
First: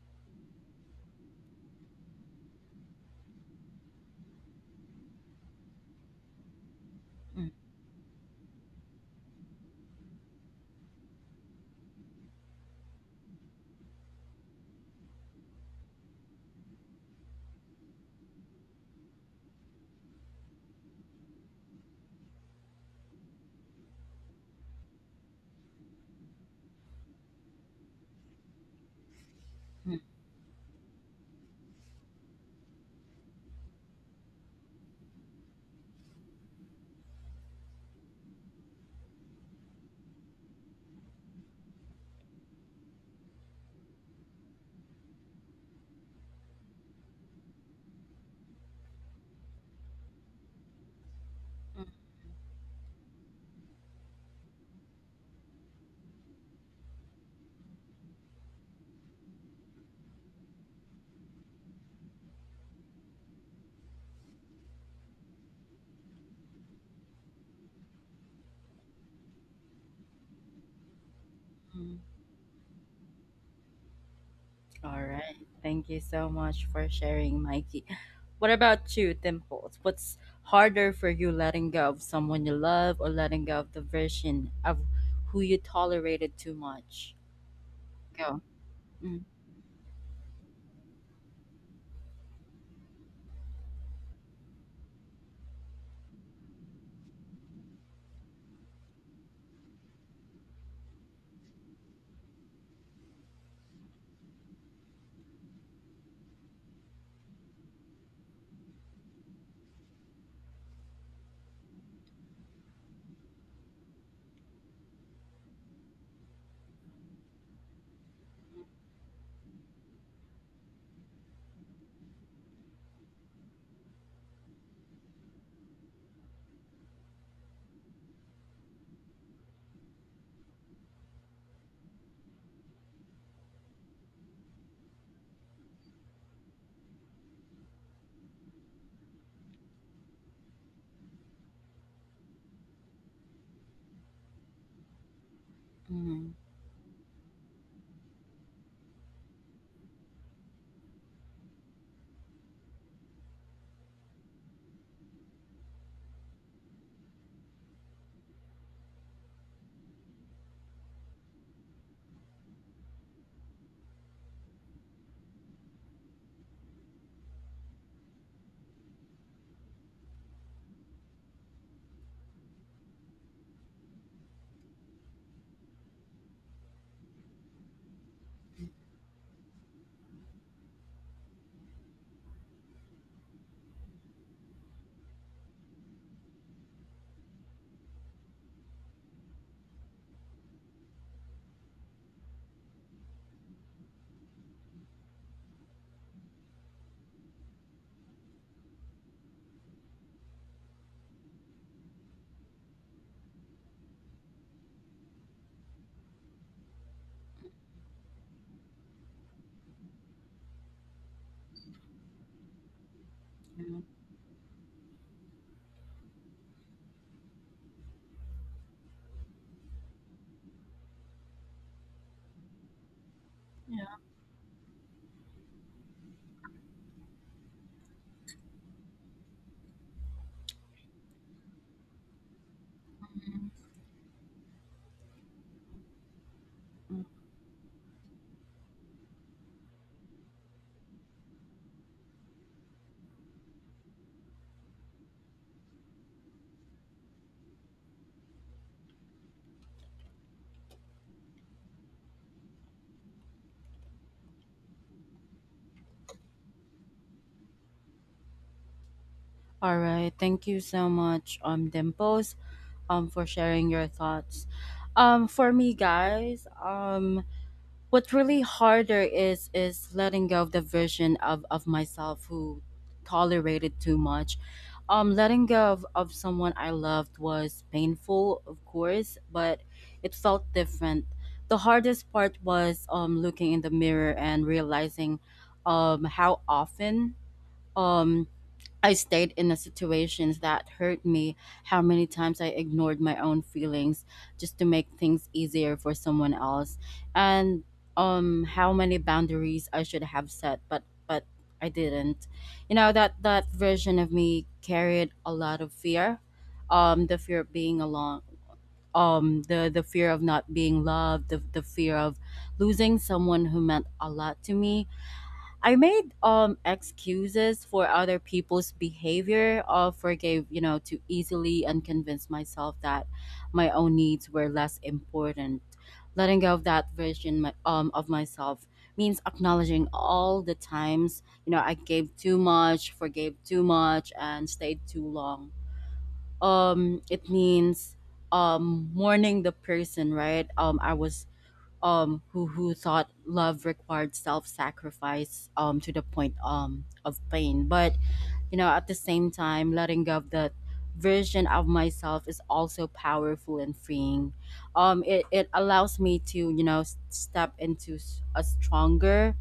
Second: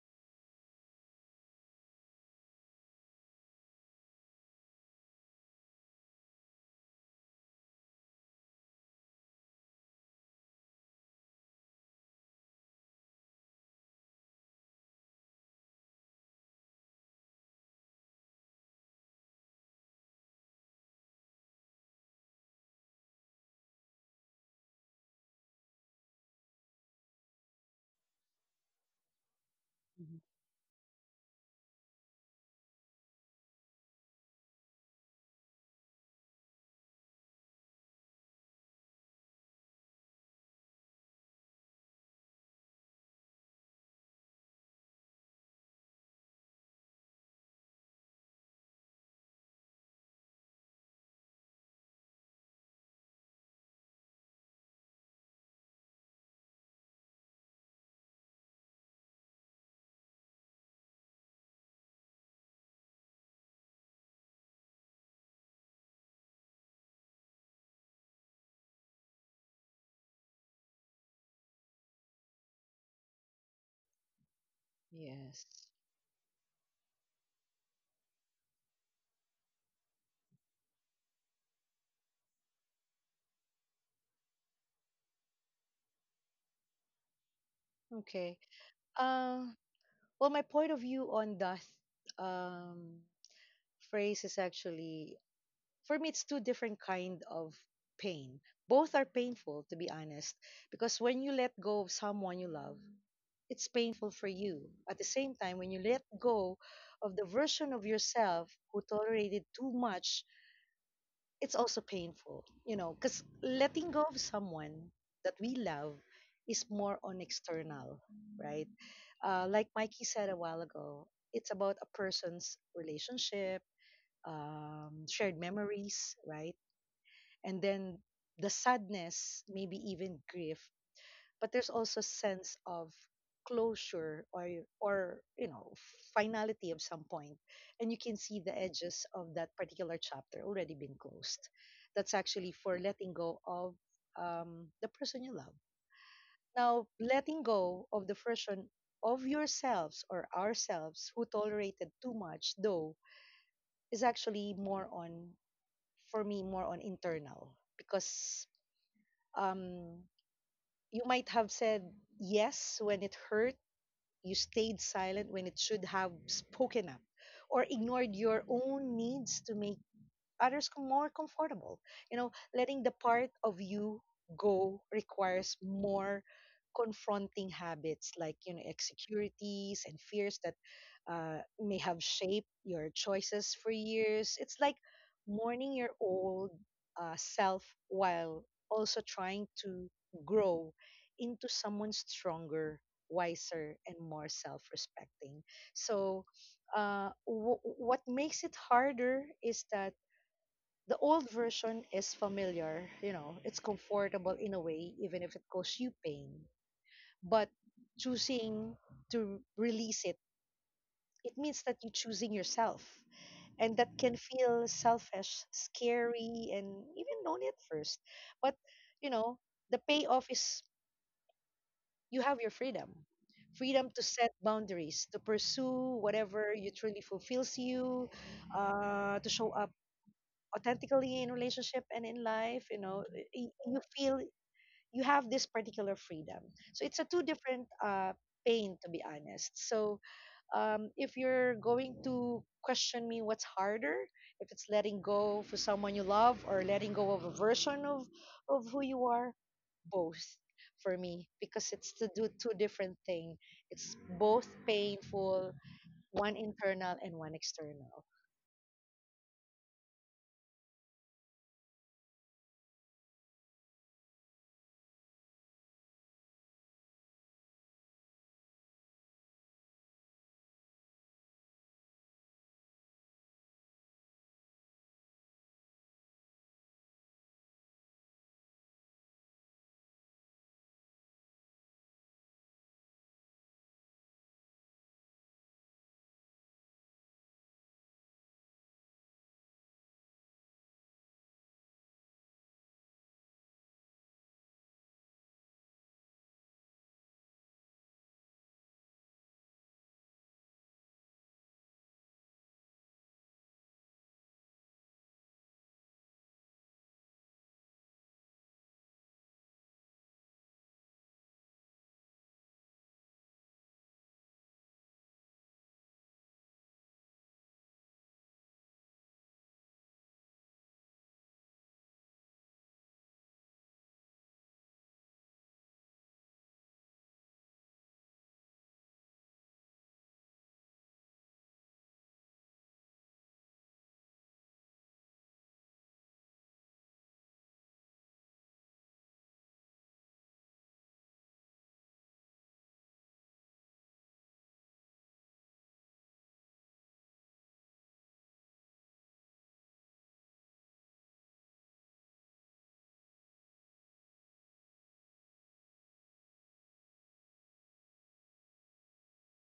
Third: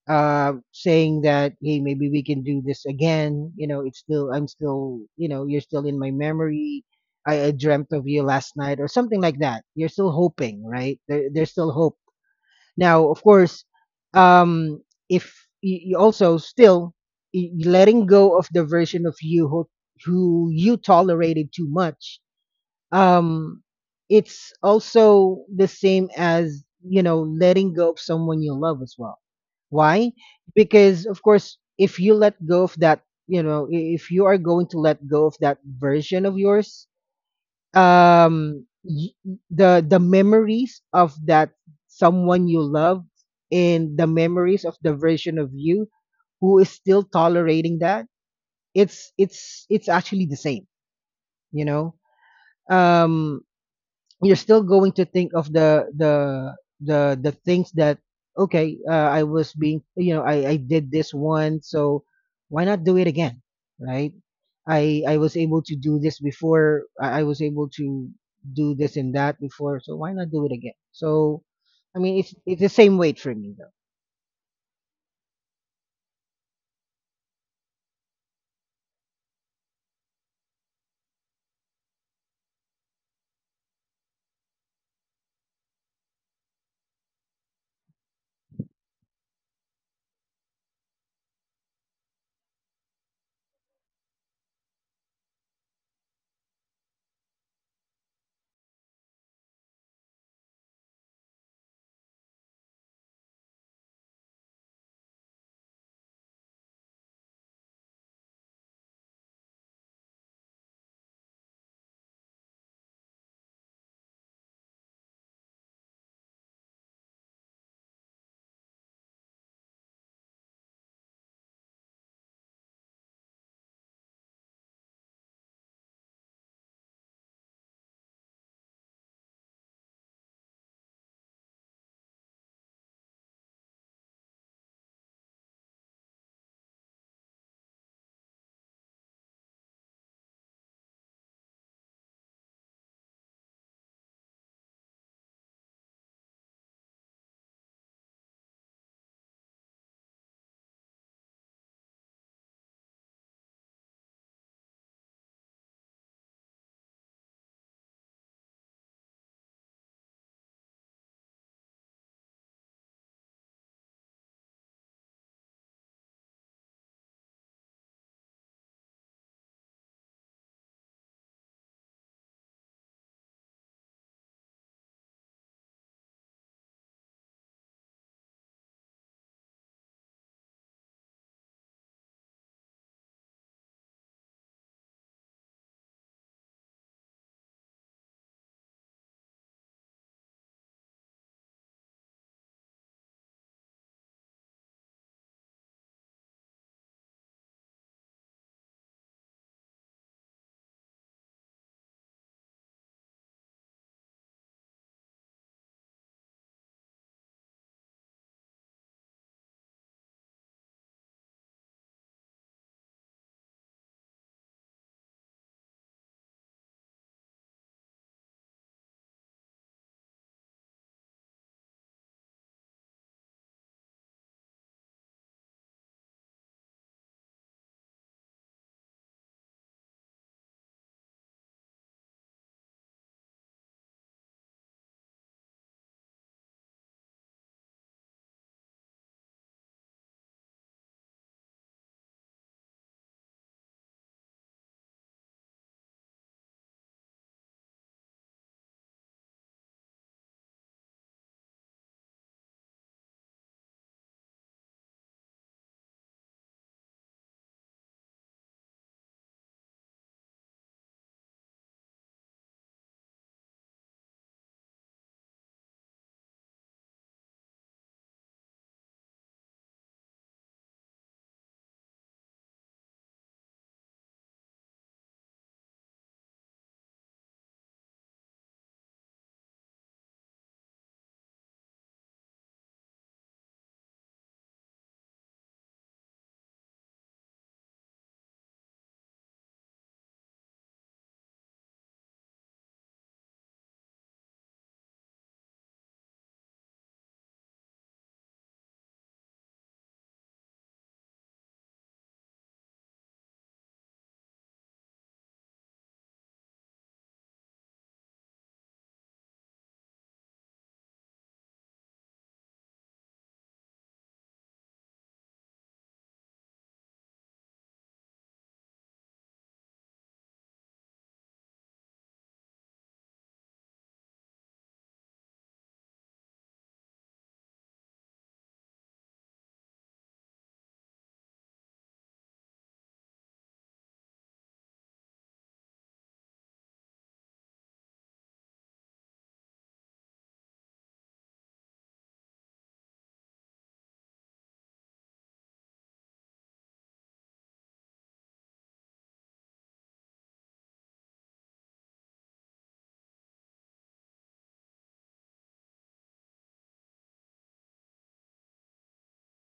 [SPEAKER 2] saying that, hey, maybe we can do this again. You're still in my memory. I dreamt of you last night or something like that. You're still hoping, right? There's still hope. Now, of course, um if you also still, letting go of the version of you, who— you tolerated too much, um it's also the same as, you know, letting go of someone you love as well. Why?
[SPEAKER 3] Mhm.
[SPEAKER 2] Because of course, if you let go of that, if you are going to let go of that version of yours, um y- the memories of that someone you love, and the memories of the version of you who is still tolerating that, it's actually the same, you know. um you're still going to think of the things that, okay, I was being, you know, I did this one, so why not do it again, right? I was able to do this before, I was able to do this and that before, so why not do it again, so, I
[SPEAKER 1] Mhm.
[SPEAKER 2] mean, it's the same weight for me, though.
[SPEAKER 1] All right.
[SPEAKER 3] Yes.
[SPEAKER 1] Thank you so much for sharing, Mikey. What about you, Dimples? What's harder for you, letting go of someone you love or letting go of the version of who you tolerated too much?
[SPEAKER 3] Okay.
[SPEAKER 1] Go. Mm,
[SPEAKER 3] Uh, well, my point of view on that um, phrase is actually, for me, it's two different kind of pain. Both are painful, to be honest, because when you let go of someone you love, it's painful for you. At the same time, when you let go of the version of yourself who tolerated too much, it's also painful, you know, because letting go of someone that we love is more on external, right? Like Mikey said a while ago, it's about a person's relationship, shared memories, right? And then the sadness, maybe even grief, but there's also a sense of closure or you know, finality of some point, and you can see the edges of that particular chapter already been closed. That's actually for letting go of the person you love.
[SPEAKER 1] mm,
[SPEAKER 3] Now letting go of the version of yourselves or ourselves who tolerated too much though is actually more on, for me more on internal, because um, you might have said yes when it hurt. You stayed silent when it should have spoken up, or ignored your own needs to make others more comfortable. You know, letting the part of you go requires more confronting habits like you know insecurities and fears that may have shaped your choices for years. It's like mourning your old self while also trying to grow into someone stronger, wiser, and more self-respecting. So, what makes it harder is that the old version is familiar, you know, it's comfortable in a way, even if it causes you pain. But choosing to release it, it means that you're choosing yourself. And
[SPEAKER 1] mm,
[SPEAKER 3] that can feel selfish, scary, and even lonely at first. But, you know, the payoff is you have your freedom, freedom
[SPEAKER 1] yeah,
[SPEAKER 3] to set boundaries, to pursue whatever you truly fulfills you, to show up authentically in relationship and in life, you know,
[SPEAKER 1] mm,
[SPEAKER 3] you feel you have this particular freedom. So it's
[SPEAKER 1] mm.
[SPEAKER 3] a two different pain, to be honest. So if you're going to question me what's harder, if it's letting go for someone you love or letting go of a version of who you are, both, for me, because it's to do two different things. It's both painful, one internal and one external.
[SPEAKER 1] All right. Thank you so much, Dimples, for sharing your thoughts. For me, guys, what really harder is letting go of the version of myself who tolerated too much. Letting go of someone I loved was painful, of course, but it felt different. The hardest part was looking in the mirror and realizing how often um I stayed in the situations that hurt me, how many times I ignored my own feelings just to make things easier for someone else, and how many boundaries I should have set, but I didn't. You know, that that version of me carried a lot of fear. The fear of being alone, the fear of not being loved, the fear of losing someone who meant a lot to me. I made excuses for other people's behavior or forgave, you know, too easily and convinced myself that my own needs were less important. Letting go of that of myself means acknowledging all the times, you know, I gave too much, forgave too much, and stayed too long. It means mourning the person, right? I was who thought love required self sacrifice, to the point of pain. But you know, at the same time, letting go of that version of myself is also powerful and freeing. It allows me to, you know, step into a stronger,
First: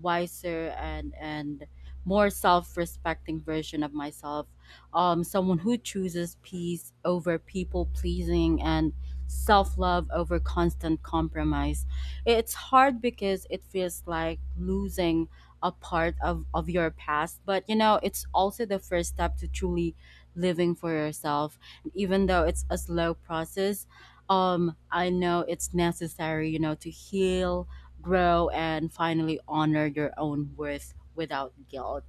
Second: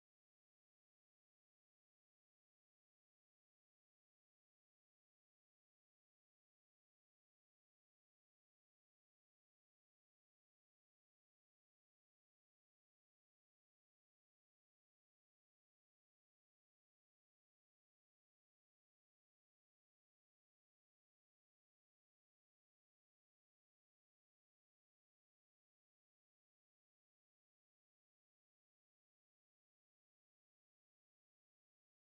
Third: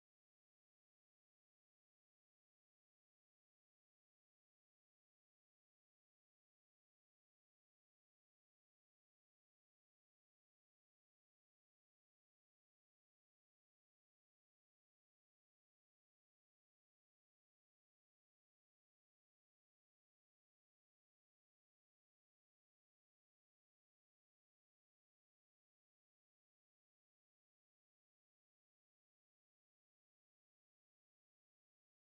[SPEAKER 1] wiser, and more self-respecting version of myself, someone who chooses peace over people pleasing and self-love over constant compromise. It's hard because it feels like losing a part of your past, but you know, it's also the first step to truly living for yourself. And even though it's a slow process, I know it's necessary, you know, to heal, grow, and finally honor your own worth without guilt.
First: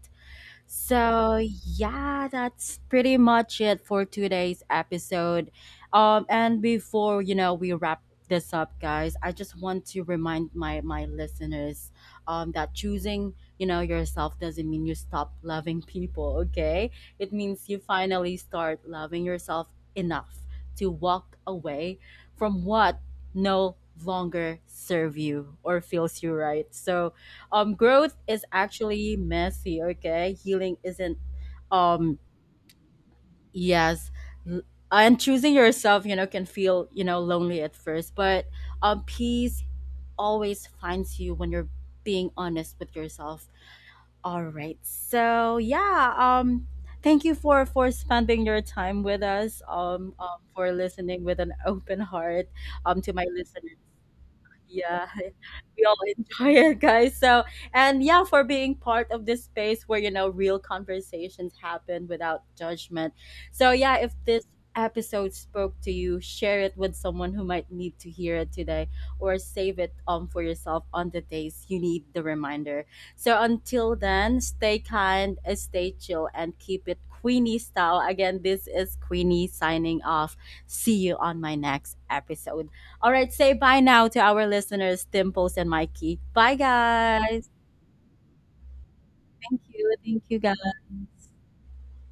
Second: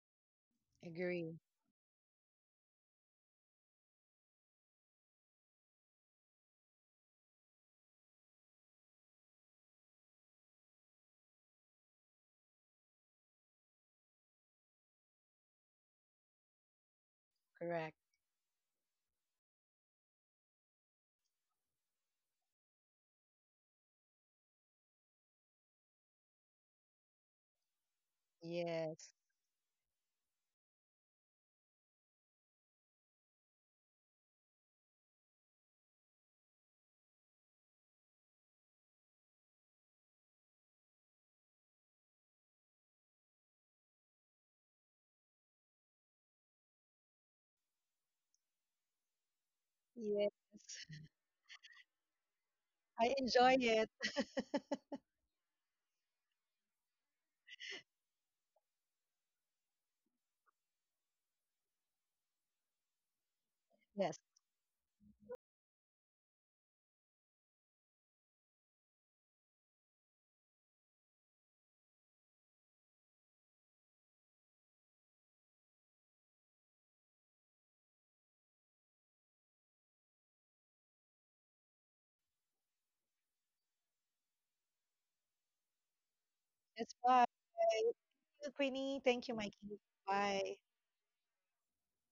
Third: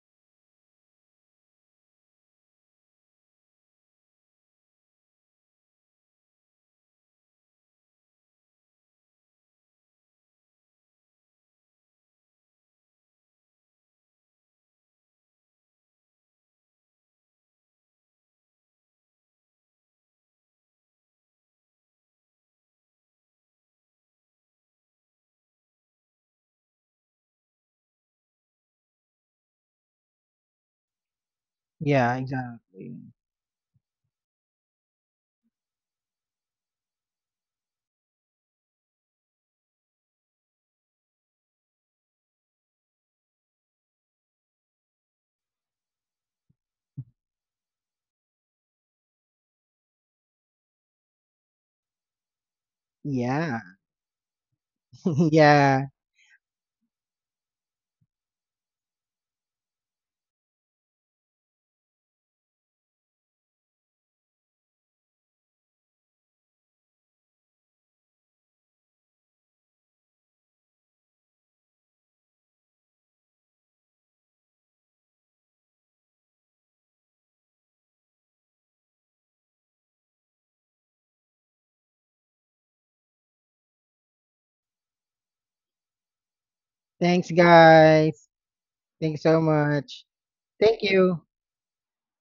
[SPEAKER 3] Agree.
[SPEAKER 1] So yeah, that's pretty much it for today's episode. And before, you know, we wrap this up, guys, I just want to remind my listeners, that choosing, you know, yourself doesn't mean you stop loving people. Okay, it means you
[SPEAKER 3] Correct.
[SPEAKER 1] finally start loving yourself enough to walk away from what no longer serve you or feels you, right? So growth is
[SPEAKER 3] Yes.
[SPEAKER 1] actually messy, okay? Healing isn't,
[SPEAKER 2] Yeah,
[SPEAKER 1] um
[SPEAKER 2] exactly.
[SPEAKER 1] yes L- and choosing yourself, you know, can feel, you know, lonely at first, but peace always finds you when you're being honest with yourself. All right, so yeah, thank you for spending your time with us,
[SPEAKER 3] Yes,
[SPEAKER 1] for listening with an open heart
[SPEAKER 3] I
[SPEAKER 1] to my
[SPEAKER 3] enjoy
[SPEAKER 2] Yeah.
[SPEAKER 1] listeners.
[SPEAKER 3] it.
[SPEAKER 1] Yeah,
[SPEAKER 2] Yeah.
[SPEAKER 1] we all enjoy it, guys. So, and yeah, for being part of this space where, you know, real conversations happen without judgment. So, yeah, if
[SPEAKER 3] Yes,
[SPEAKER 1] this episode spoke to you, share it with someone who might need to hear it today or save it for yourself on the days you need the reminder. So, until then, stay kind, stay chill, and keep it Queenie style. Again, this is Queenie signing off. See you on my next episode. All right, say bye now to our listeners, Dimples and Mikey. Bye,
[SPEAKER 3] that's why.
[SPEAKER 2] Thanks,
[SPEAKER 1] guys.
[SPEAKER 3] Thank
[SPEAKER 2] guys.
[SPEAKER 3] you, Queenie.
[SPEAKER 2] Thanks
[SPEAKER 3] Thank you,
[SPEAKER 2] so
[SPEAKER 1] Thank
[SPEAKER 3] Mikey.
[SPEAKER 1] you.
[SPEAKER 2] much.
[SPEAKER 1] Thank you,
[SPEAKER 3] Bye.
[SPEAKER 2] Thank you.
[SPEAKER 1] guys.